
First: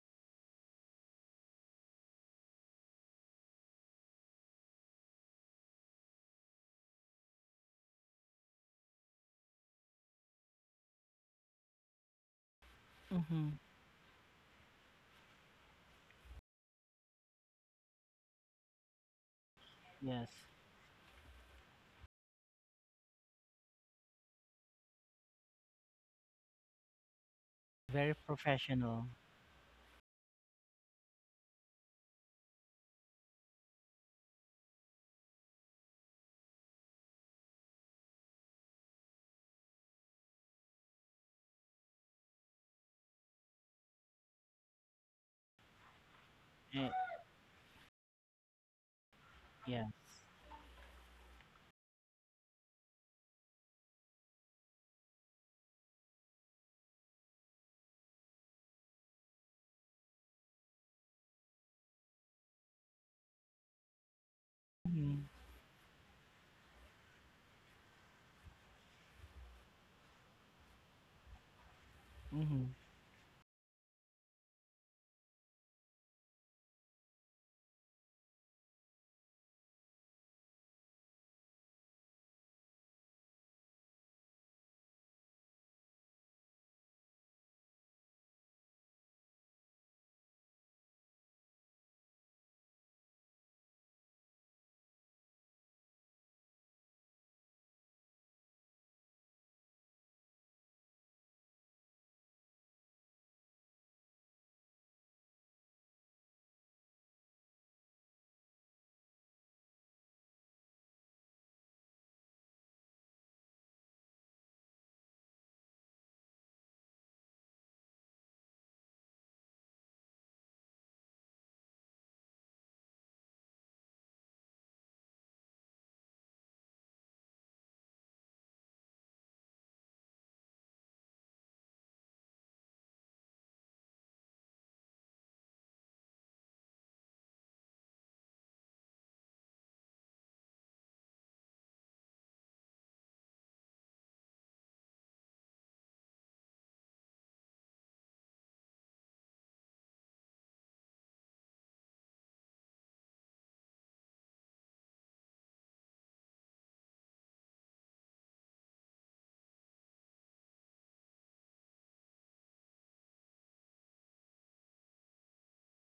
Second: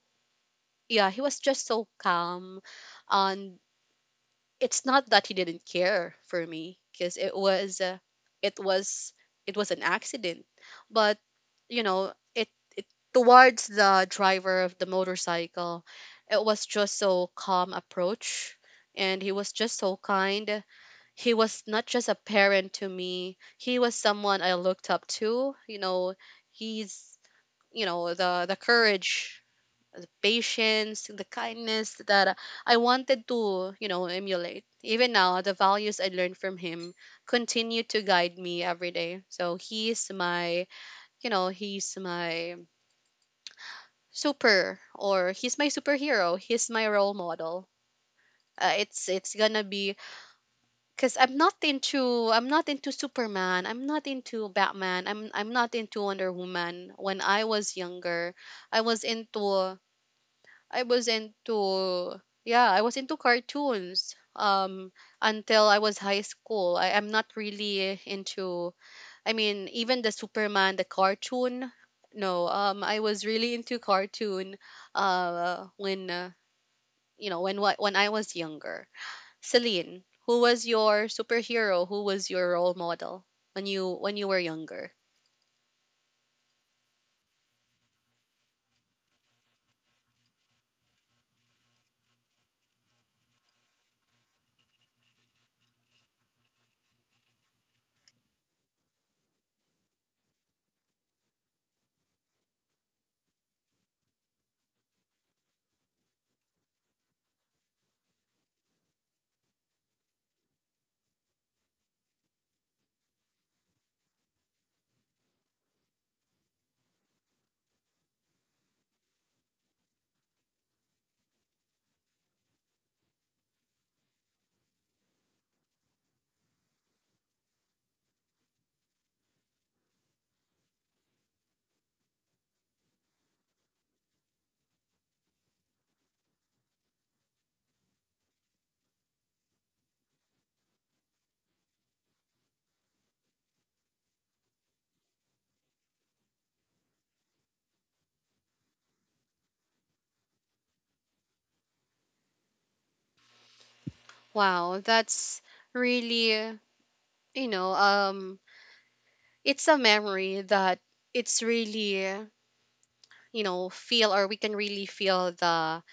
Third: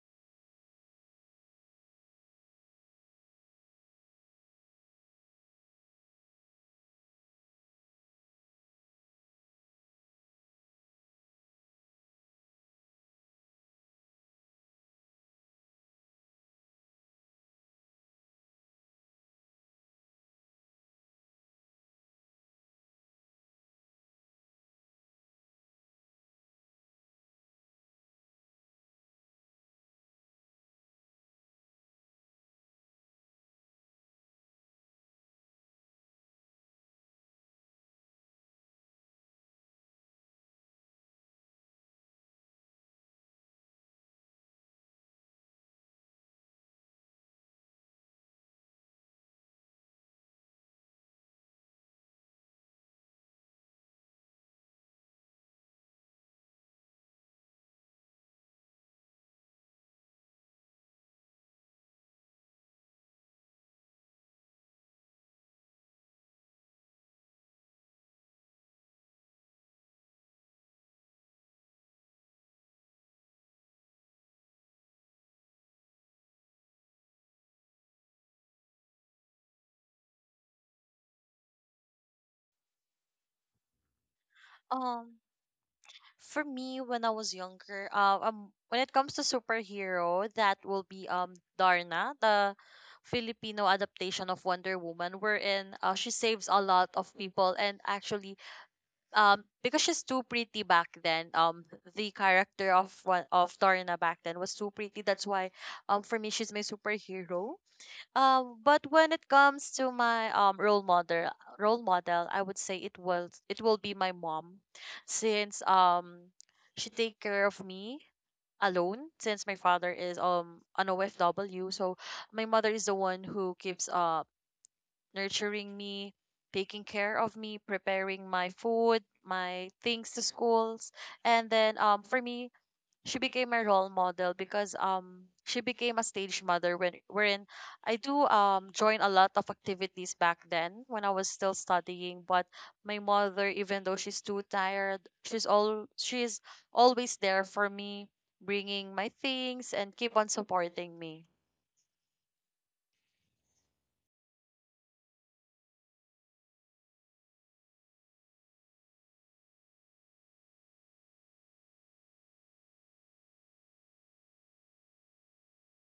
Speaker 1: yeah, he was just so calm. And it's not that he didn't care for me, because it was it was it was an accident. But you know, it it
Speaker 3: mhm.
Speaker 1: towards the driver of the motorcycle, it was just so calm approach, and he was just so
Speaker 3: Yes,
Speaker 1: kind. He was not just a parent to me. He was someone I looked up to. You know, he's,
Speaker 3: very
Speaker 1: the,
Speaker 3: professional.
Speaker 1: courage, the patience, the kindness that I wanted to, emulate. Even now, the values I learned from him continue to guide me every day. So he's my, he's my super, or he's my superhero. He's
Speaker 3: Eh,
Speaker 1: my role model. It's gonna
Speaker 3: yeah.
Speaker 1: be because I'm not into, Superman. I'm not into Batman. I'm not into Wonder Woman. When I was younger, I was into, I was into, yeah, I was into cartoons
Speaker 3: Mhm,
Speaker 1: until I was high school. I am not really into, I mean, even the Superman, the cartoon. No,
Speaker 3: mhm,
Speaker 1: I was really into cartoon when when when I was younger. Celine, who was your superhero? Who was your role model when you, when you were younger?
Speaker 2: um, For me, when I was younger, when it comes to superhero, that will be Darna, the Filipino adaptation of Wonder Woman, wherein she saves a lot of people, and actually, because she's too pretty back then, the character of one of Darna back then was too pretty. That's why, for me, she's my superhero. Um, but when it comes to my role model, I would say it will be my mom, since she take care of me alone, since my father is an OFW. So my mother is the one who keeps nurturing me, taking care of me, preparing my food, my things to schools, and then for me, she became a role model because she became a stage mother when wherein I do join a lot of activities back then when I was still studying, but my mother, even though she's too tired, she's always there for me, bringing my things and keep on supporting me.
Speaker 1: Wow, that's really, you know um it's a memory that, it's really, feel, or we can really feel the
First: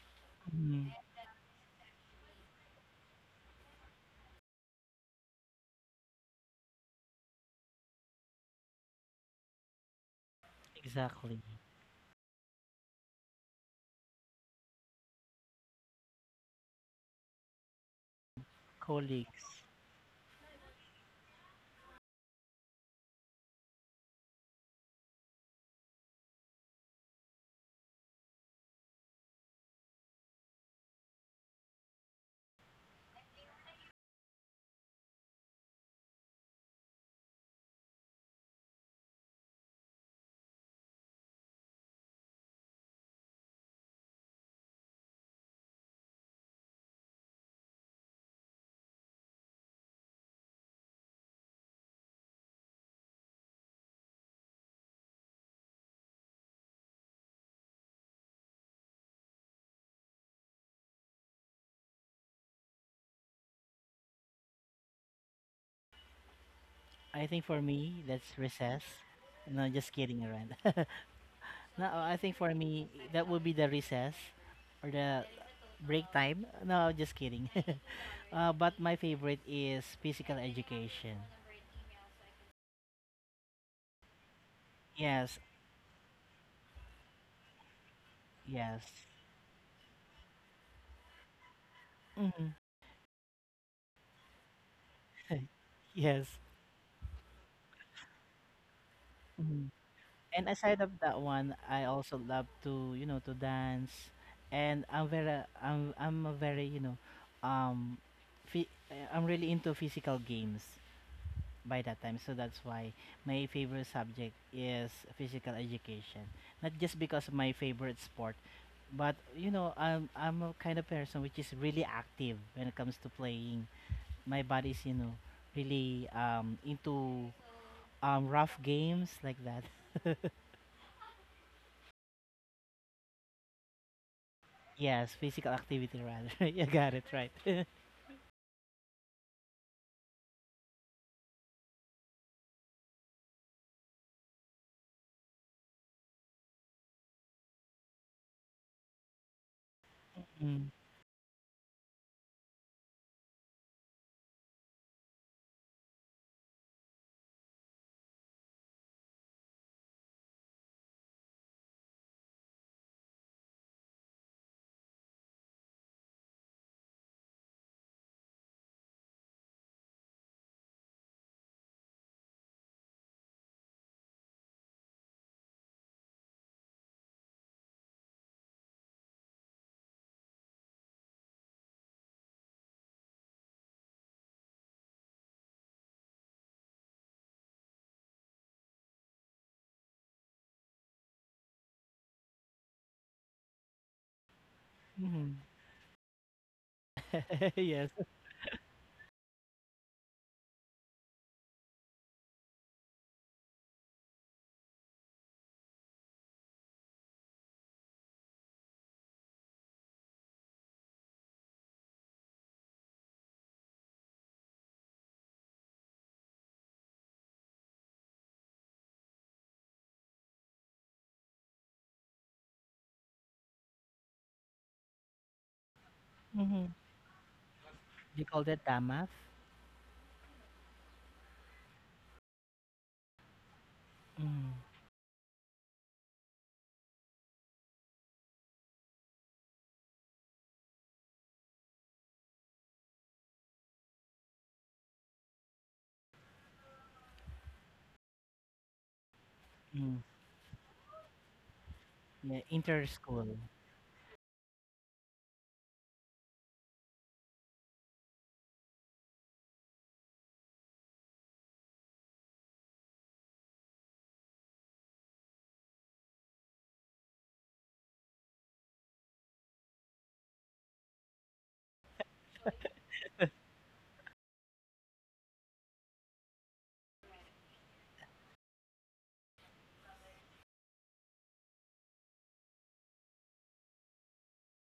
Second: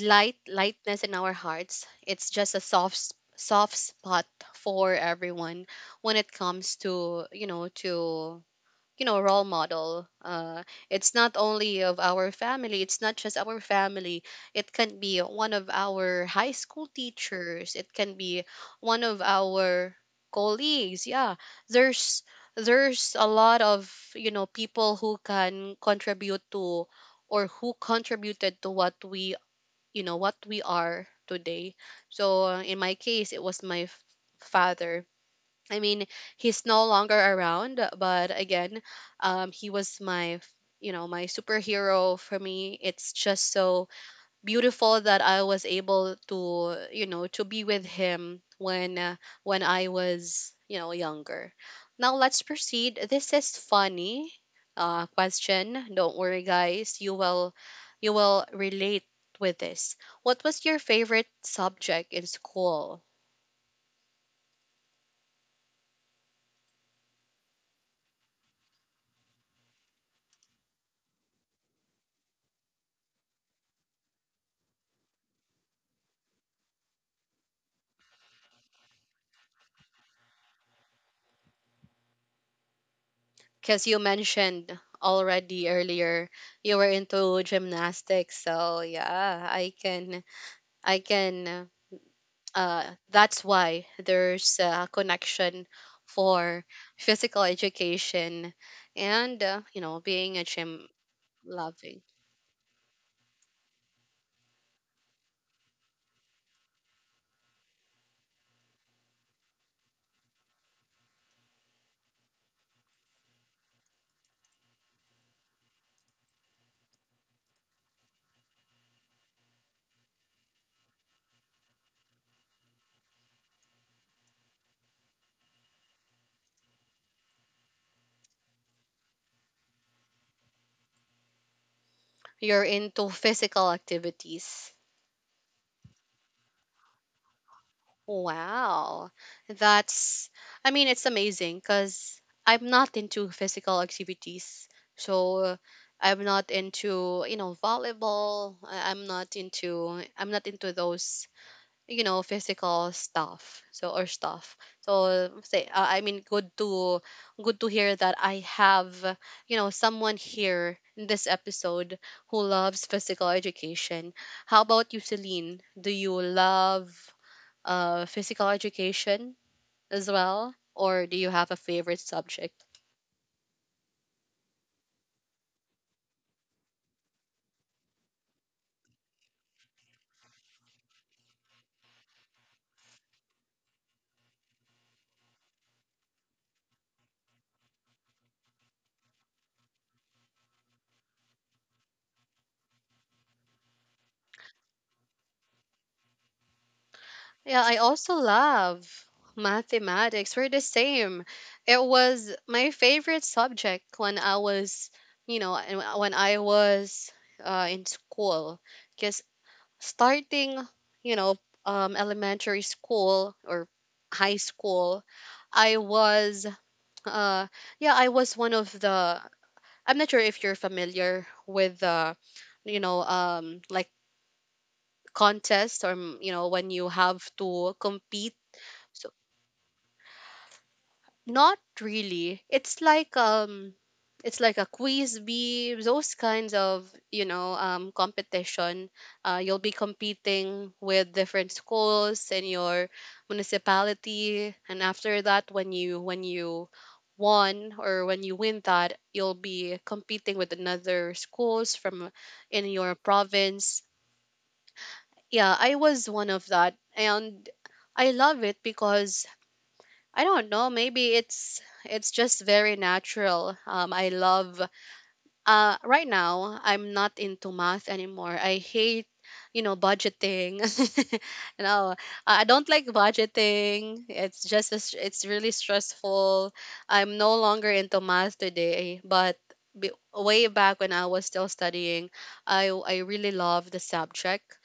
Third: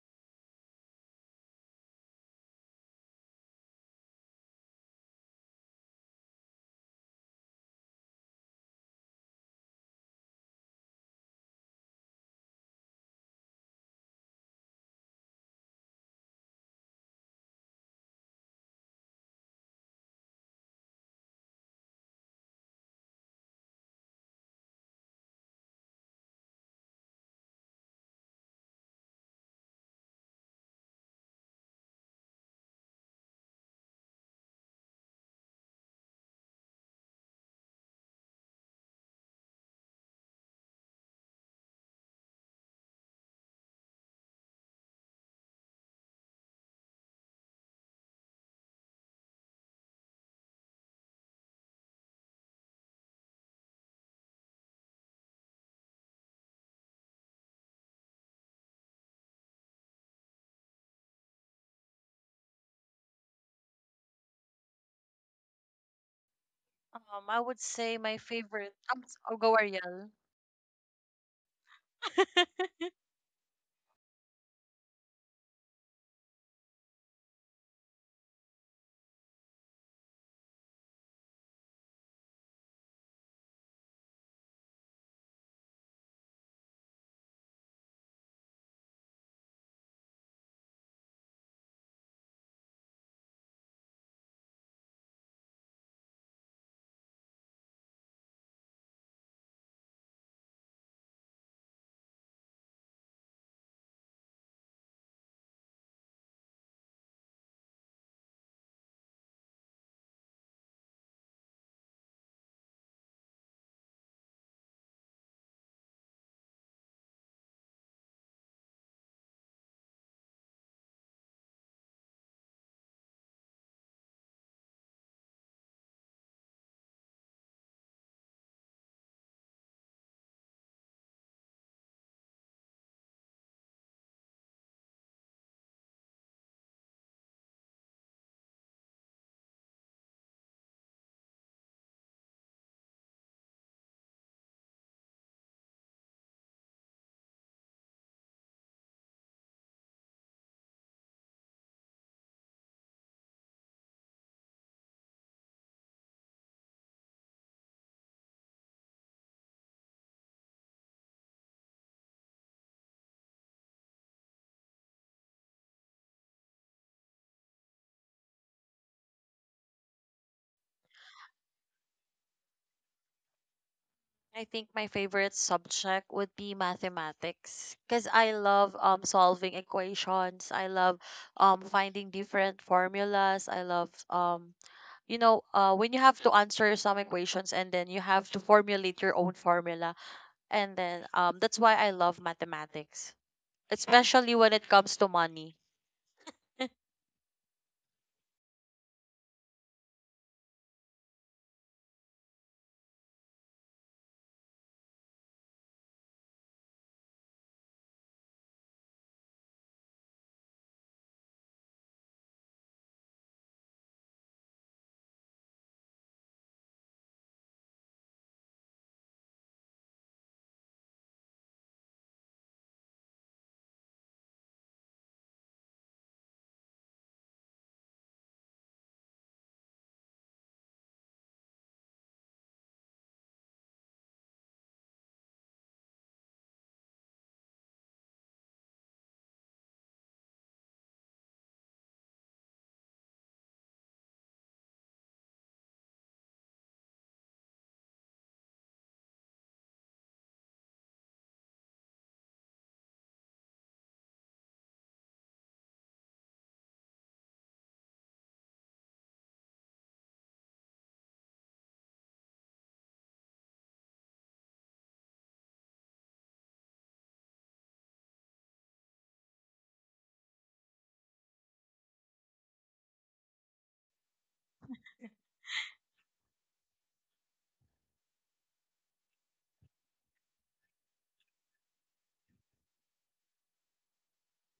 Speaker 3: mhm.
Speaker 1: lightness in our hearts. It's just a soft soft spot for everyone when it comes to, role model. It's not
Speaker 3: Exactly.
Speaker 1: only of our family, it's not just our family, it can be one of our high school teachers, it can be one of
Speaker 3: Colleagues.
Speaker 1: our colleagues. Yeah, there's there's a lot of, people who can contribute to, or who contributed to what we, what we are today. So in my case, it was my father. I mean, he's no longer around, but again, he was my, my superhero. For me, it's just so beautiful that I was able to, to be with him when I was, younger. Now let's proceed. This is funny question. Don't worry, guys. You will relate with this. What was your favorite subject in school?
Speaker 3: I
Speaker 2: I
Speaker 3: think for
Speaker 2: would say
Speaker 3: me,
Speaker 2: my
Speaker 3: that's
Speaker 2: favorite,
Speaker 3: recess.
Speaker 2: oh, go
Speaker 3: No, just
Speaker 2: Ariel.
Speaker 3: kidding around. No, I think for me, that would be the recess or the break time. No, just kidding. But my favorite is physical education.
Speaker 1: Because you mentioned
Speaker 3: Yes,
Speaker 1: already earlier you were into gymnastics, so
Speaker 3: yes.
Speaker 1: yeah, I can, I can
Speaker 3: Mhm,
Speaker 1: uh that's why there's a connection
Speaker 3: yes.
Speaker 1: for physical education. And being a
Speaker 3: And aside
Speaker 1: gym
Speaker 3: of that one, I
Speaker 1: loving,
Speaker 3: also love to, you know, to dance, and I'm a very, you know, um, phy- I'm really into physical games by that time. So that's why my favorite subject is physical education. Not just because of my favorite sport, but, you know, I'm a kind of person which is really active when it comes to playing. My body's, you know, really into rough games like that.
Speaker 1: you're into physical activities.
Speaker 3: Yes, physical activity rather. You got it right.
Speaker 1: Wow. That's, I mean, it's amazing because I'm not into physical activities. So I'm not into, volleyball. I'm not
Speaker 3: Mm.
Speaker 1: into those, physical stuff. So, or stuff. So, say, I mean, good to, good to hear that I have, someone here in this episode who loves physical education. How about you, Celine? Do you love physical education as well? Or do you have a favorite subject?
Speaker 2: I think my favorite subject would be mathematics because I love solving equations. I love finding different formulas. I love when you have to answer some equations, and then you have to formulate your own formula, and then that's why I love mathematics, especially when it comes to
Speaker 3: Mhm.
Speaker 2: money.
Speaker 1: Yeah, I
Speaker 3: Yes.
Speaker 1: also love mathematics. We're the same. It was my favorite subject when I was, and when I was in school. Because starting, you know, elementary school or high school, I was, uh, yeah, I was one of the I'm not sure if you're familiar with the, you know, um, like contests or
Speaker 3: Mhm.
Speaker 1: when you have to
Speaker 3: You
Speaker 1: compete.
Speaker 3: call that DAMAF?
Speaker 1: So Not really. It's
Speaker 3: Mm.
Speaker 1: like a quiz bee, those kinds of competition. You'll be competing with different schools in your municipality, and after that, when you won, or when you win that, you'll be
Speaker 3: Mm.
Speaker 1: competing with another schools from
Speaker 3: Yeah,
Speaker 1: in your
Speaker 3: inter-school.
Speaker 1: province. Yeah, I was one of that, and I love it because I don't know. Maybe it's just very natural. I love. Right now I'm not into math anymore. I hate, you know, budgeting. you know, I don't like budgeting. It's just a it's really stressful. I'm no longer into math today, but. Way back when I was still studying, I really loved the subject.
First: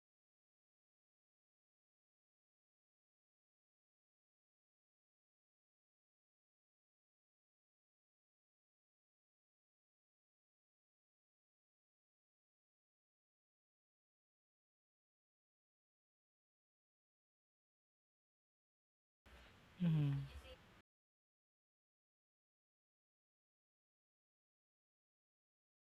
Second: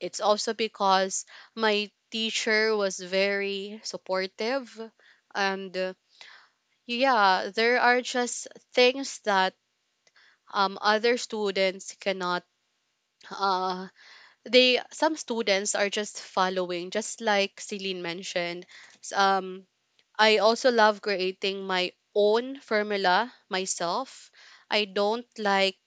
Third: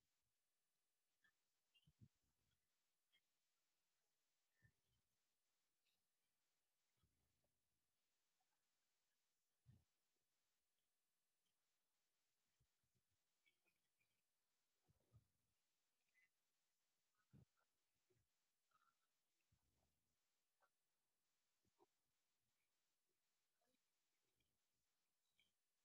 Speaker 1: It's also because my teacher was very supportive and yeah, there are just things that other students cannot uh they some students are just following, just like Celine mentioned. S- Um
Speaker 3: Mhm.
Speaker 1: I also love creating my own formula myself. I don't like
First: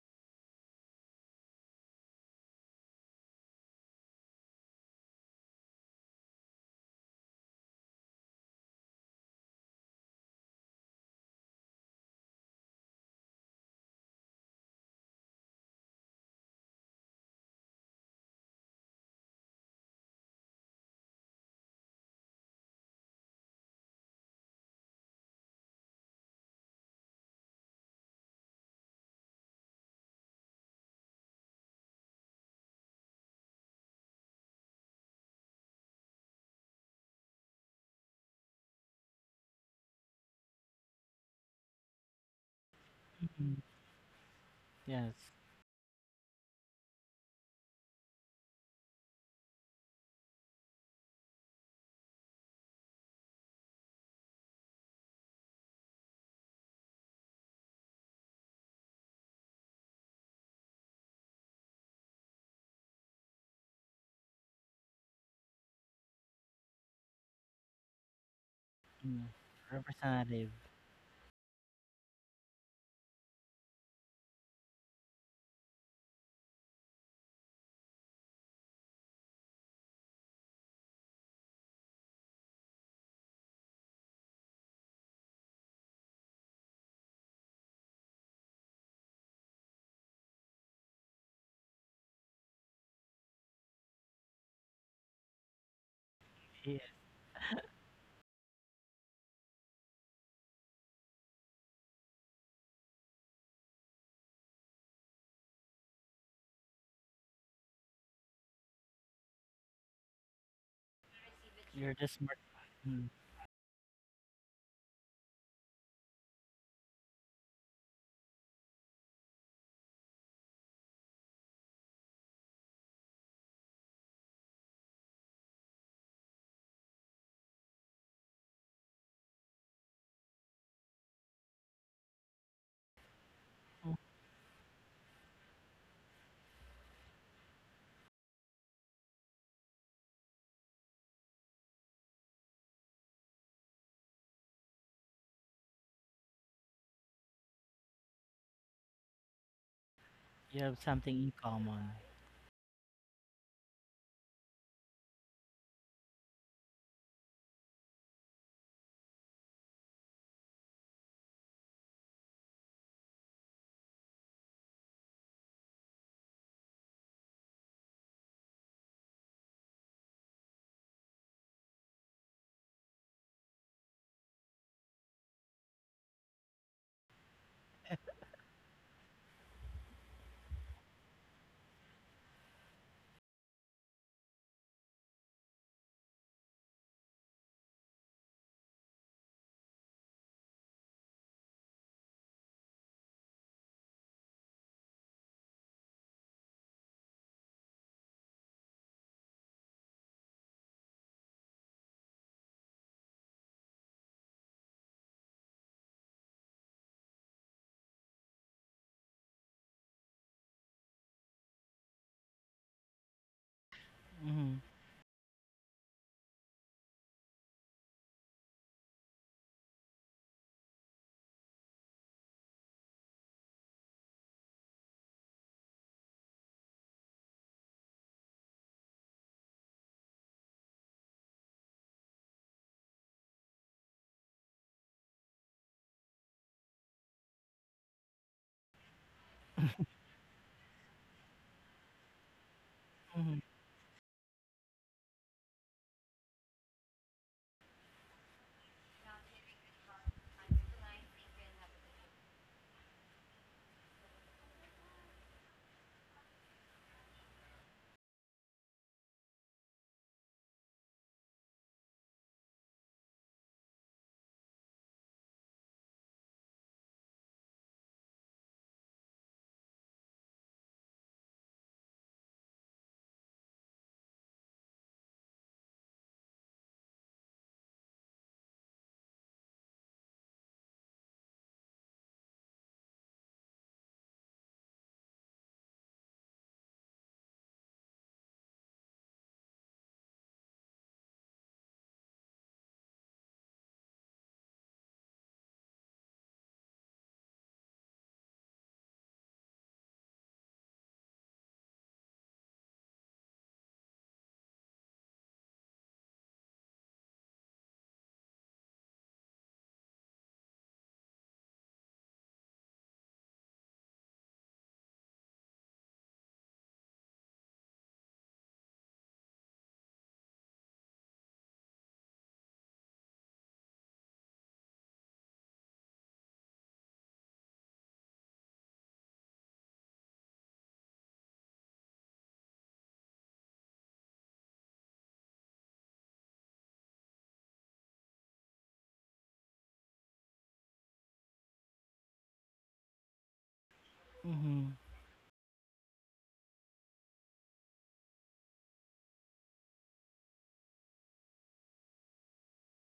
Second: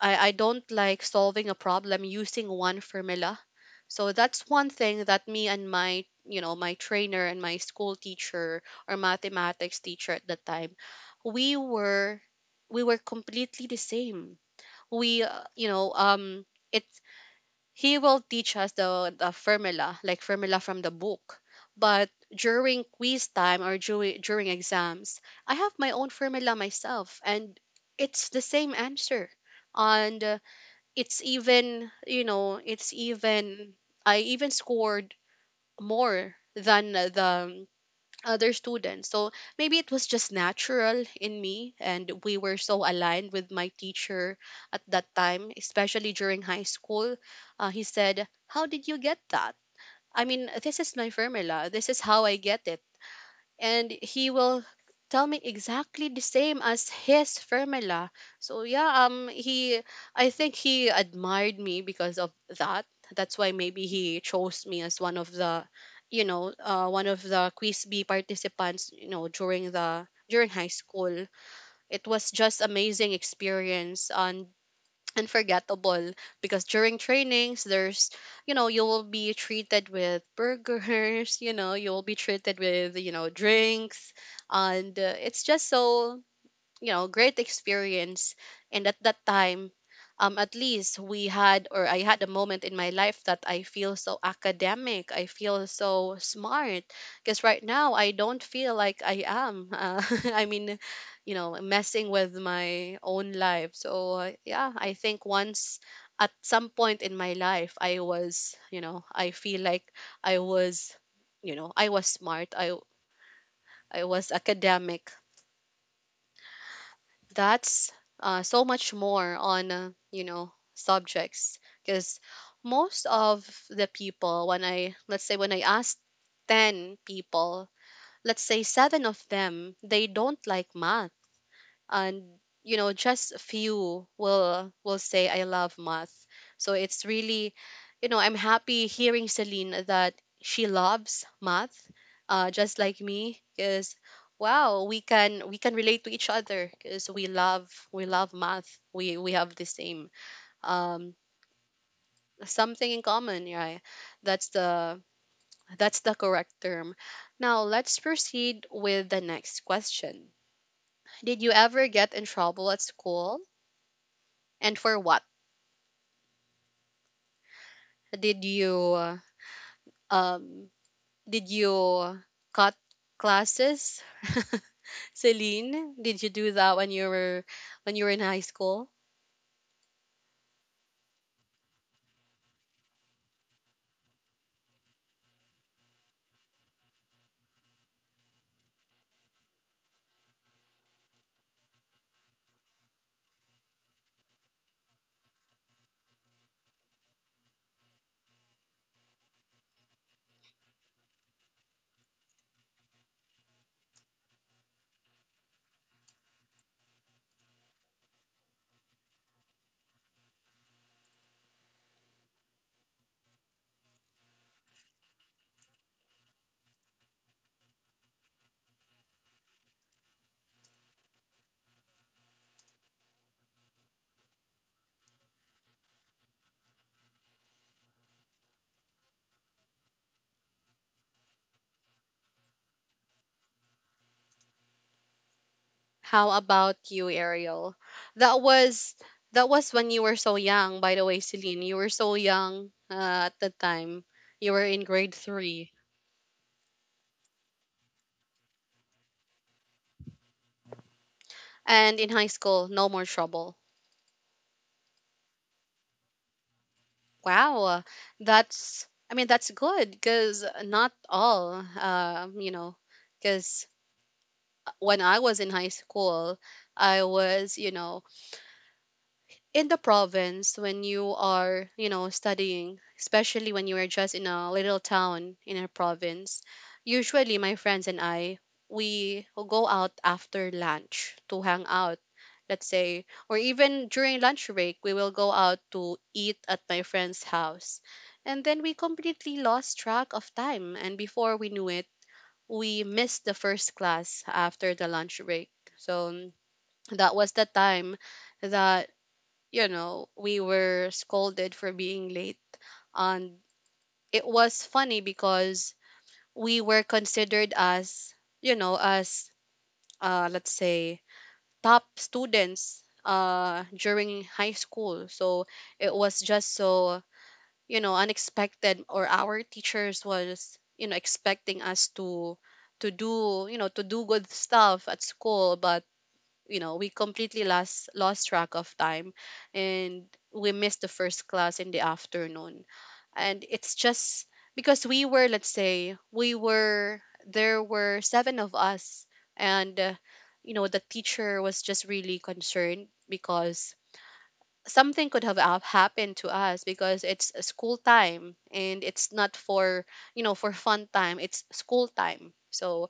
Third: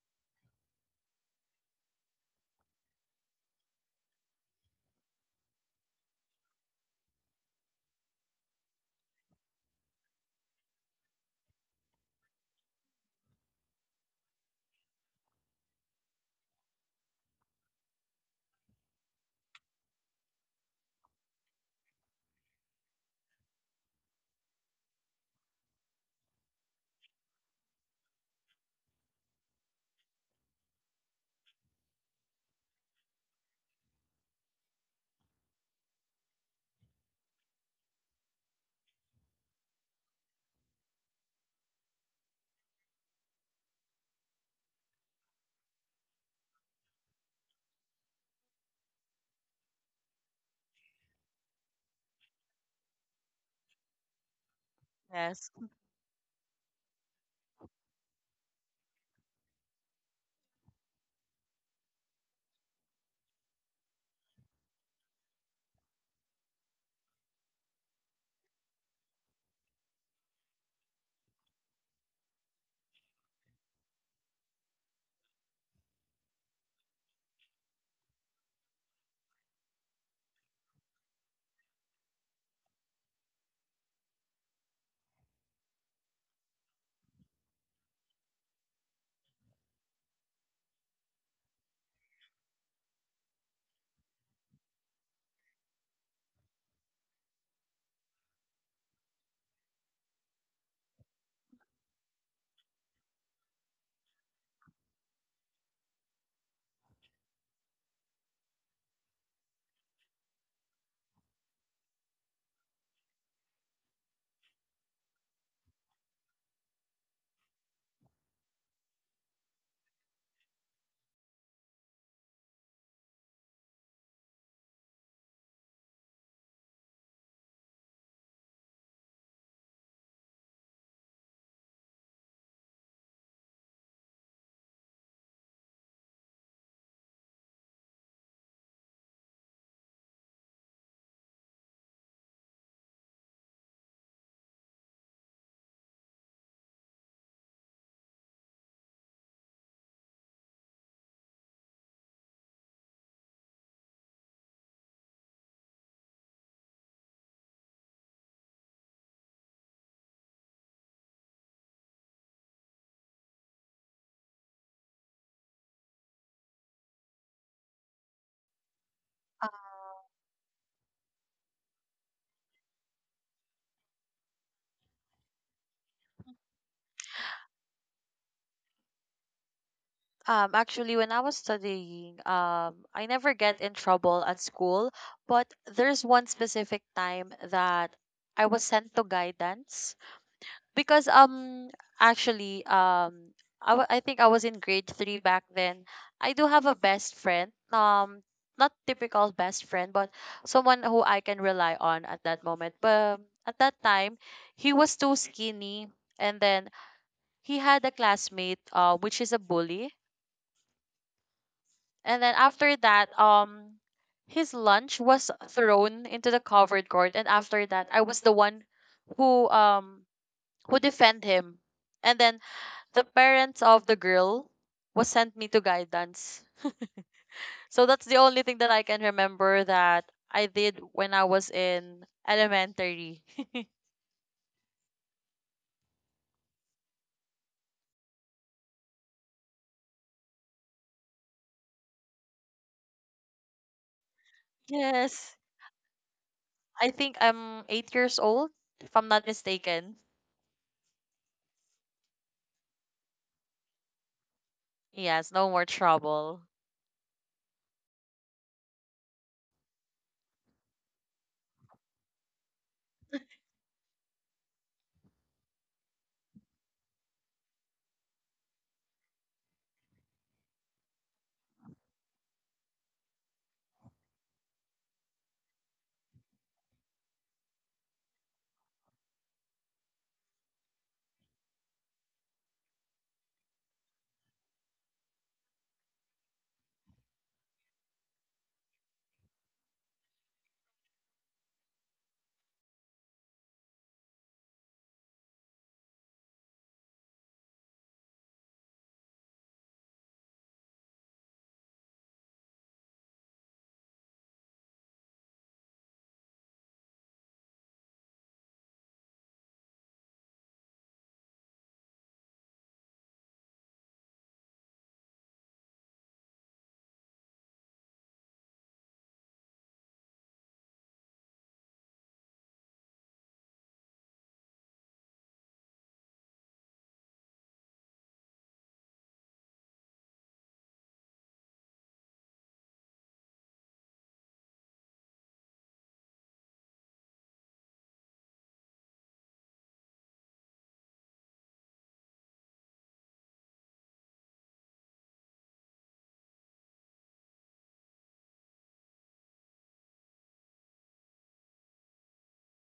Speaker 1: I don't like solving a problem using one formula. So that's one thing that me and my my trainer and my school teacher or mathematics teacher at the time, we were we were completely the same. We, it's he will teach us the formula, like formula from the book. But during quiz time, or during exams, I have my own formula myself, and it's the same answer. And it's even, you know, it's even I even scored more than the other students. So maybe it was just natural in me, and we were so aligned with my teacher at that
Speaker 3: Yes.
Speaker 1: time, especially during high school. He said, how did you get that? I mean, this is my formula, this is how I get it. And he will tell me
Speaker 2: Yes.
Speaker 1: exactly the same as his formula. So yeah, he I think he admired me because of that. That's why maybe he chose me as one of the one of the quiz B participants, you know,
Speaker 3: Mm.
Speaker 1: during the during
Speaker 3: Representative.
Speaker 1: high school. It was just amazing experience and forgettable because during trainings there's, you know, you will be treated with burgers you know, you will be treated with, you know, drinks and it's just so, you know, great experience. And at that time, at least we had, or I had a moment in my life that I feel so academic, I feel so
Speaker 3: Yeah,
Speaker 1: smart. Because right now I don't feel like I am, I mean, you know, messing with my own life, so yeah, I think once at some point in my life, I was, you know, I feel like I was, you know, I
Speaker 3: you're
Speaker 1: was
Speaker 3: the smart
Speaker 1: smart. i
Speaker 3: one. Mm.
Speaker 1: i was academic. That's so much more on you know, subjects. Because most of the people, when I, let's say, when I asked 10 people, let's say 7 of them, they don't like math. And, you know, just a few will say I love math. So it's really, you know, I'm happy hearing Celine that she loves math, just like me. Because wow, we can relate to each other because we love math. We have the same
Speaker 3: You have
Speaker 1: um
Speaker 3: something in common.
Speaker 1: something in common, right? That's the that's the correct term. Now let's proceed with the next question. Did you ever get in trouble at school? And for what? Did you um did you cut classes? Celine, did you do that when you were in high school?
Speaker 2: Actually, when I was studying, I never get in trouble at school, but there's one specific time that I was sent to guidance because actually I think I was in grade 3 back then. I do have a best friend, not typical best friend, but someone who I can rely on at that moment. But at that time, he was too skinny, and then he had a classmate, which is a bully. And then after that, his
Speaker 3: Mhm.
Speaker 2: lunch was thrown into the covered court. And after that, I was the one who um who defend him. And then the parents of the girl was sent me to guidance. So that's the only thing that I can remember that I did when I was in elementary.
Speaker 1: How about you, Ariel? That was that was when you were so young, by the way, Celine. You were so young at
Speaker 3: Mhm.
Speaker 1: the time. You were in grade
Speaker 2: Yes,
Speaker 1: 3,
Speaker 2: I think I'm 8 years old, if I'm not mistaken.
Speaker 1: and in high school, no more trouble.
Speaker 2: Yes, no more trouble.
Speaker 1: Wow. That's I mean, that's good because not all, you know, because when I was in high school, I was, you know, in the province. When you are, you know, studying, especially when you are just in a little town in a province. Usually, my friends and I, we go out after lunch to hang out, let's say, or even during lunch break, we will go out to eat at my friend's house. And then we completely lost track of time. And before we knew it, we missed the first class after the lunch break. So that was the time that, you know, we were scolded for being late. And it was funny because we were considered as, you know, as, let's say, top students during high school. So it was just so, you know, unexpected. Or our teachers was, you know, expecting us to do, you know, to do good stuff at school. But you know, we completely lost track of time. And we missed the first class in the afternoon. And it's just because we were, let's say, we were there were 7 of us. And you know, the teacher was just really concerned because
Speaker 3: Mhm.
Speaker 1: something could have happened to us because it's a school time, and it's not for, you know, for fun time. It's school time. So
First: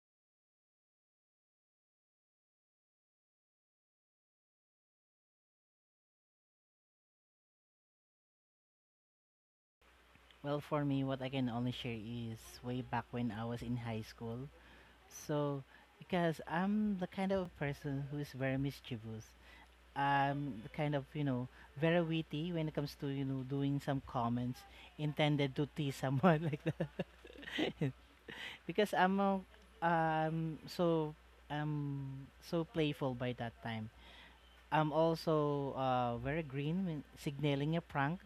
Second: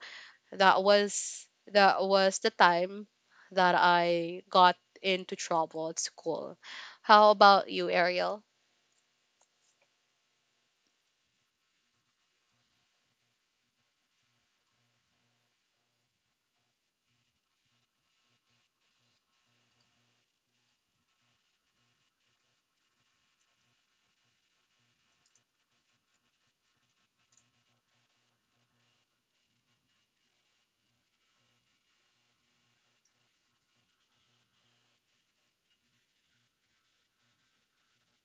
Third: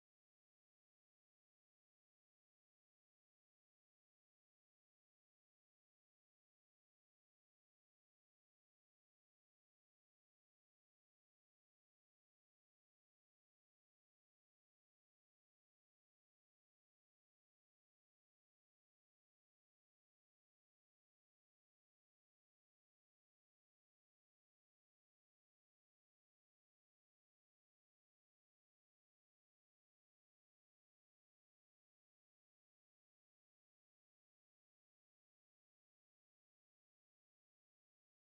Speaker 1: that was that was the time that I got into trouble at school. How about you, Ariel?
Speaker 3: Well, for me, what I can only share is way back when I was in high school. So, because I'm the kind of person who is very mischievous, kind of, you know, very witty when it comes to, you know, doing some comments intended to tease someone like that. Because I'm so so playful by that time. I'm also very green when signaling a prank,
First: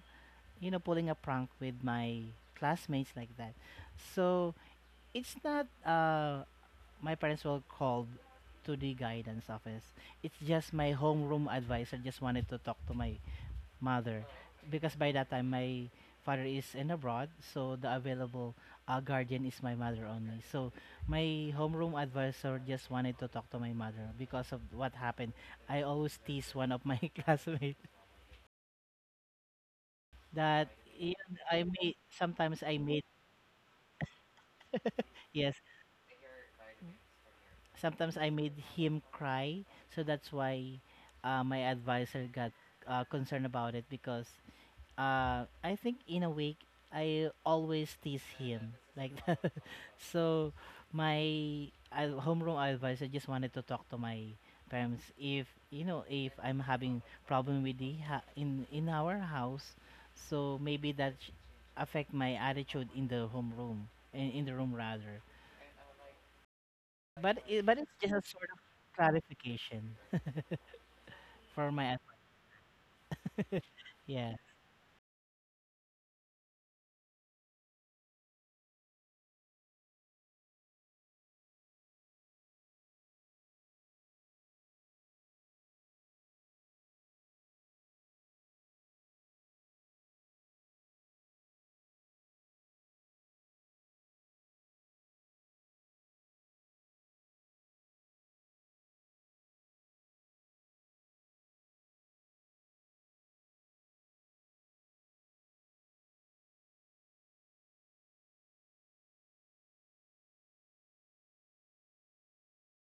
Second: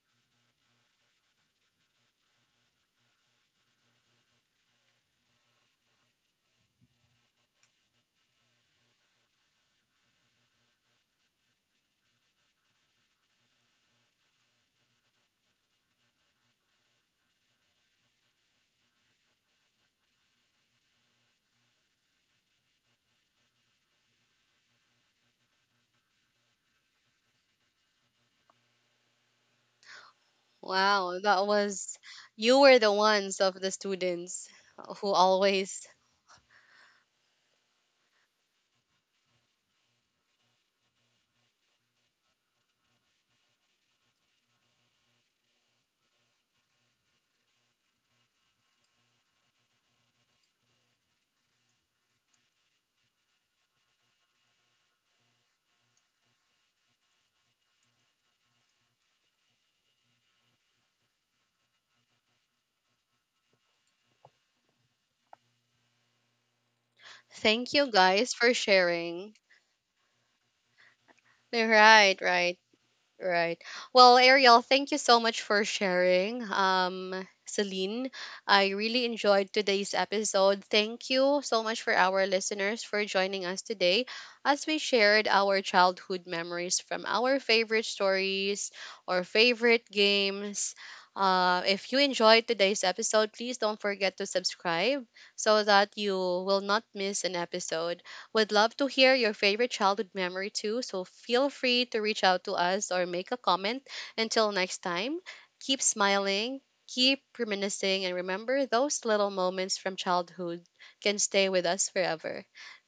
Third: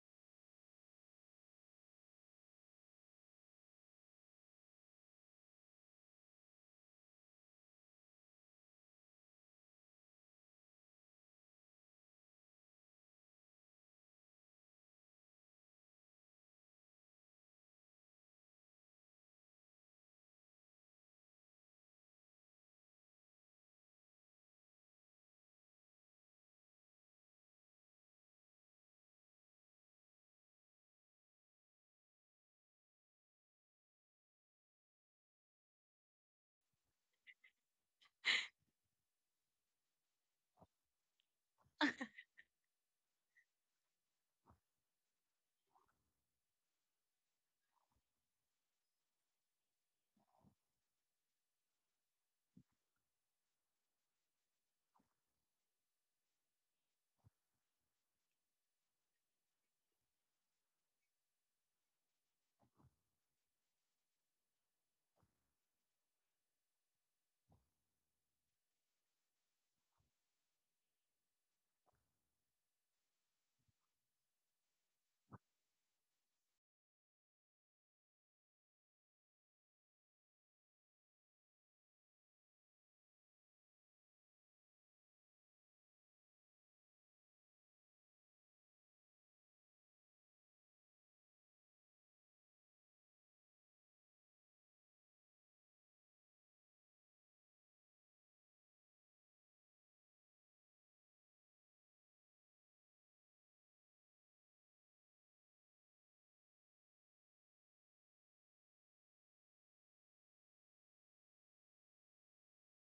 Speaker 3: you know, pulling a prank with my classmates like that. So it's not my parents were called to the guidance office. It's just my homeroom advisor just wanted to talk to my mother, because by that time my father is in abroad, so the available guardian is my mother only. So my homeroom advisor just wanted to talk to my mother because of what happened. I always tease one of my classmates. That
Speaker 1: Wow,
Speaker 3: yun,
Speaker 1: that
Speaker 3: I
Speaker 1: was
Speaker 3: made
Speaker 1: you
Speaker 3: sometimes I
Speaker 1: were the
Speaker 3: made
Speaker 1: ones of the students who
Speaker 3: yes,
Speaker 1: always
Speaker 3: sometimes I made him cry. So that's why my advisor got concerned about it, because I think in a week I always tease him like that. So my homeroom advisor just wanted to talk to my parents, if, you know, if I'm having problem with the in our house, so maybe that affect my attitude in the homeroom, in the room rather. But
Speaker 1: thank
Speaker 3: but it's
Speaker 1: you
Speaker 3: just a
Speaker 1: guys
Speaker 3: sort
Speaker 1: for
Speaker 3: of
Speaker 1: sharing
Speaker 3: clarification for my
Speaker 1: right right right. Well,
Speaker 3: yeah.
Speaker 1: Ariel, thank you so much for sharing. Celine, I really enjoyed today's episode. Thank you so much for our listeners for joining us today as we shared our childhood memories from our favorite stories or favorite games. If you enjoyed today's episode, please don't forget to subscribe so that you will not miss an episode. We'd love to hear your favorite childhood memory too, so feel free to reach out to us or make a comment. Until next time, keep smiling, keep reminiscing, and remember those little moments from childhood can stay with us forever.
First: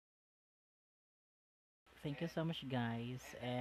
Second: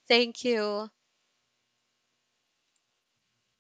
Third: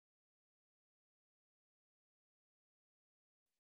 Speaker 1: Thank you.
Speaker 3: Thank you so much, guys, and.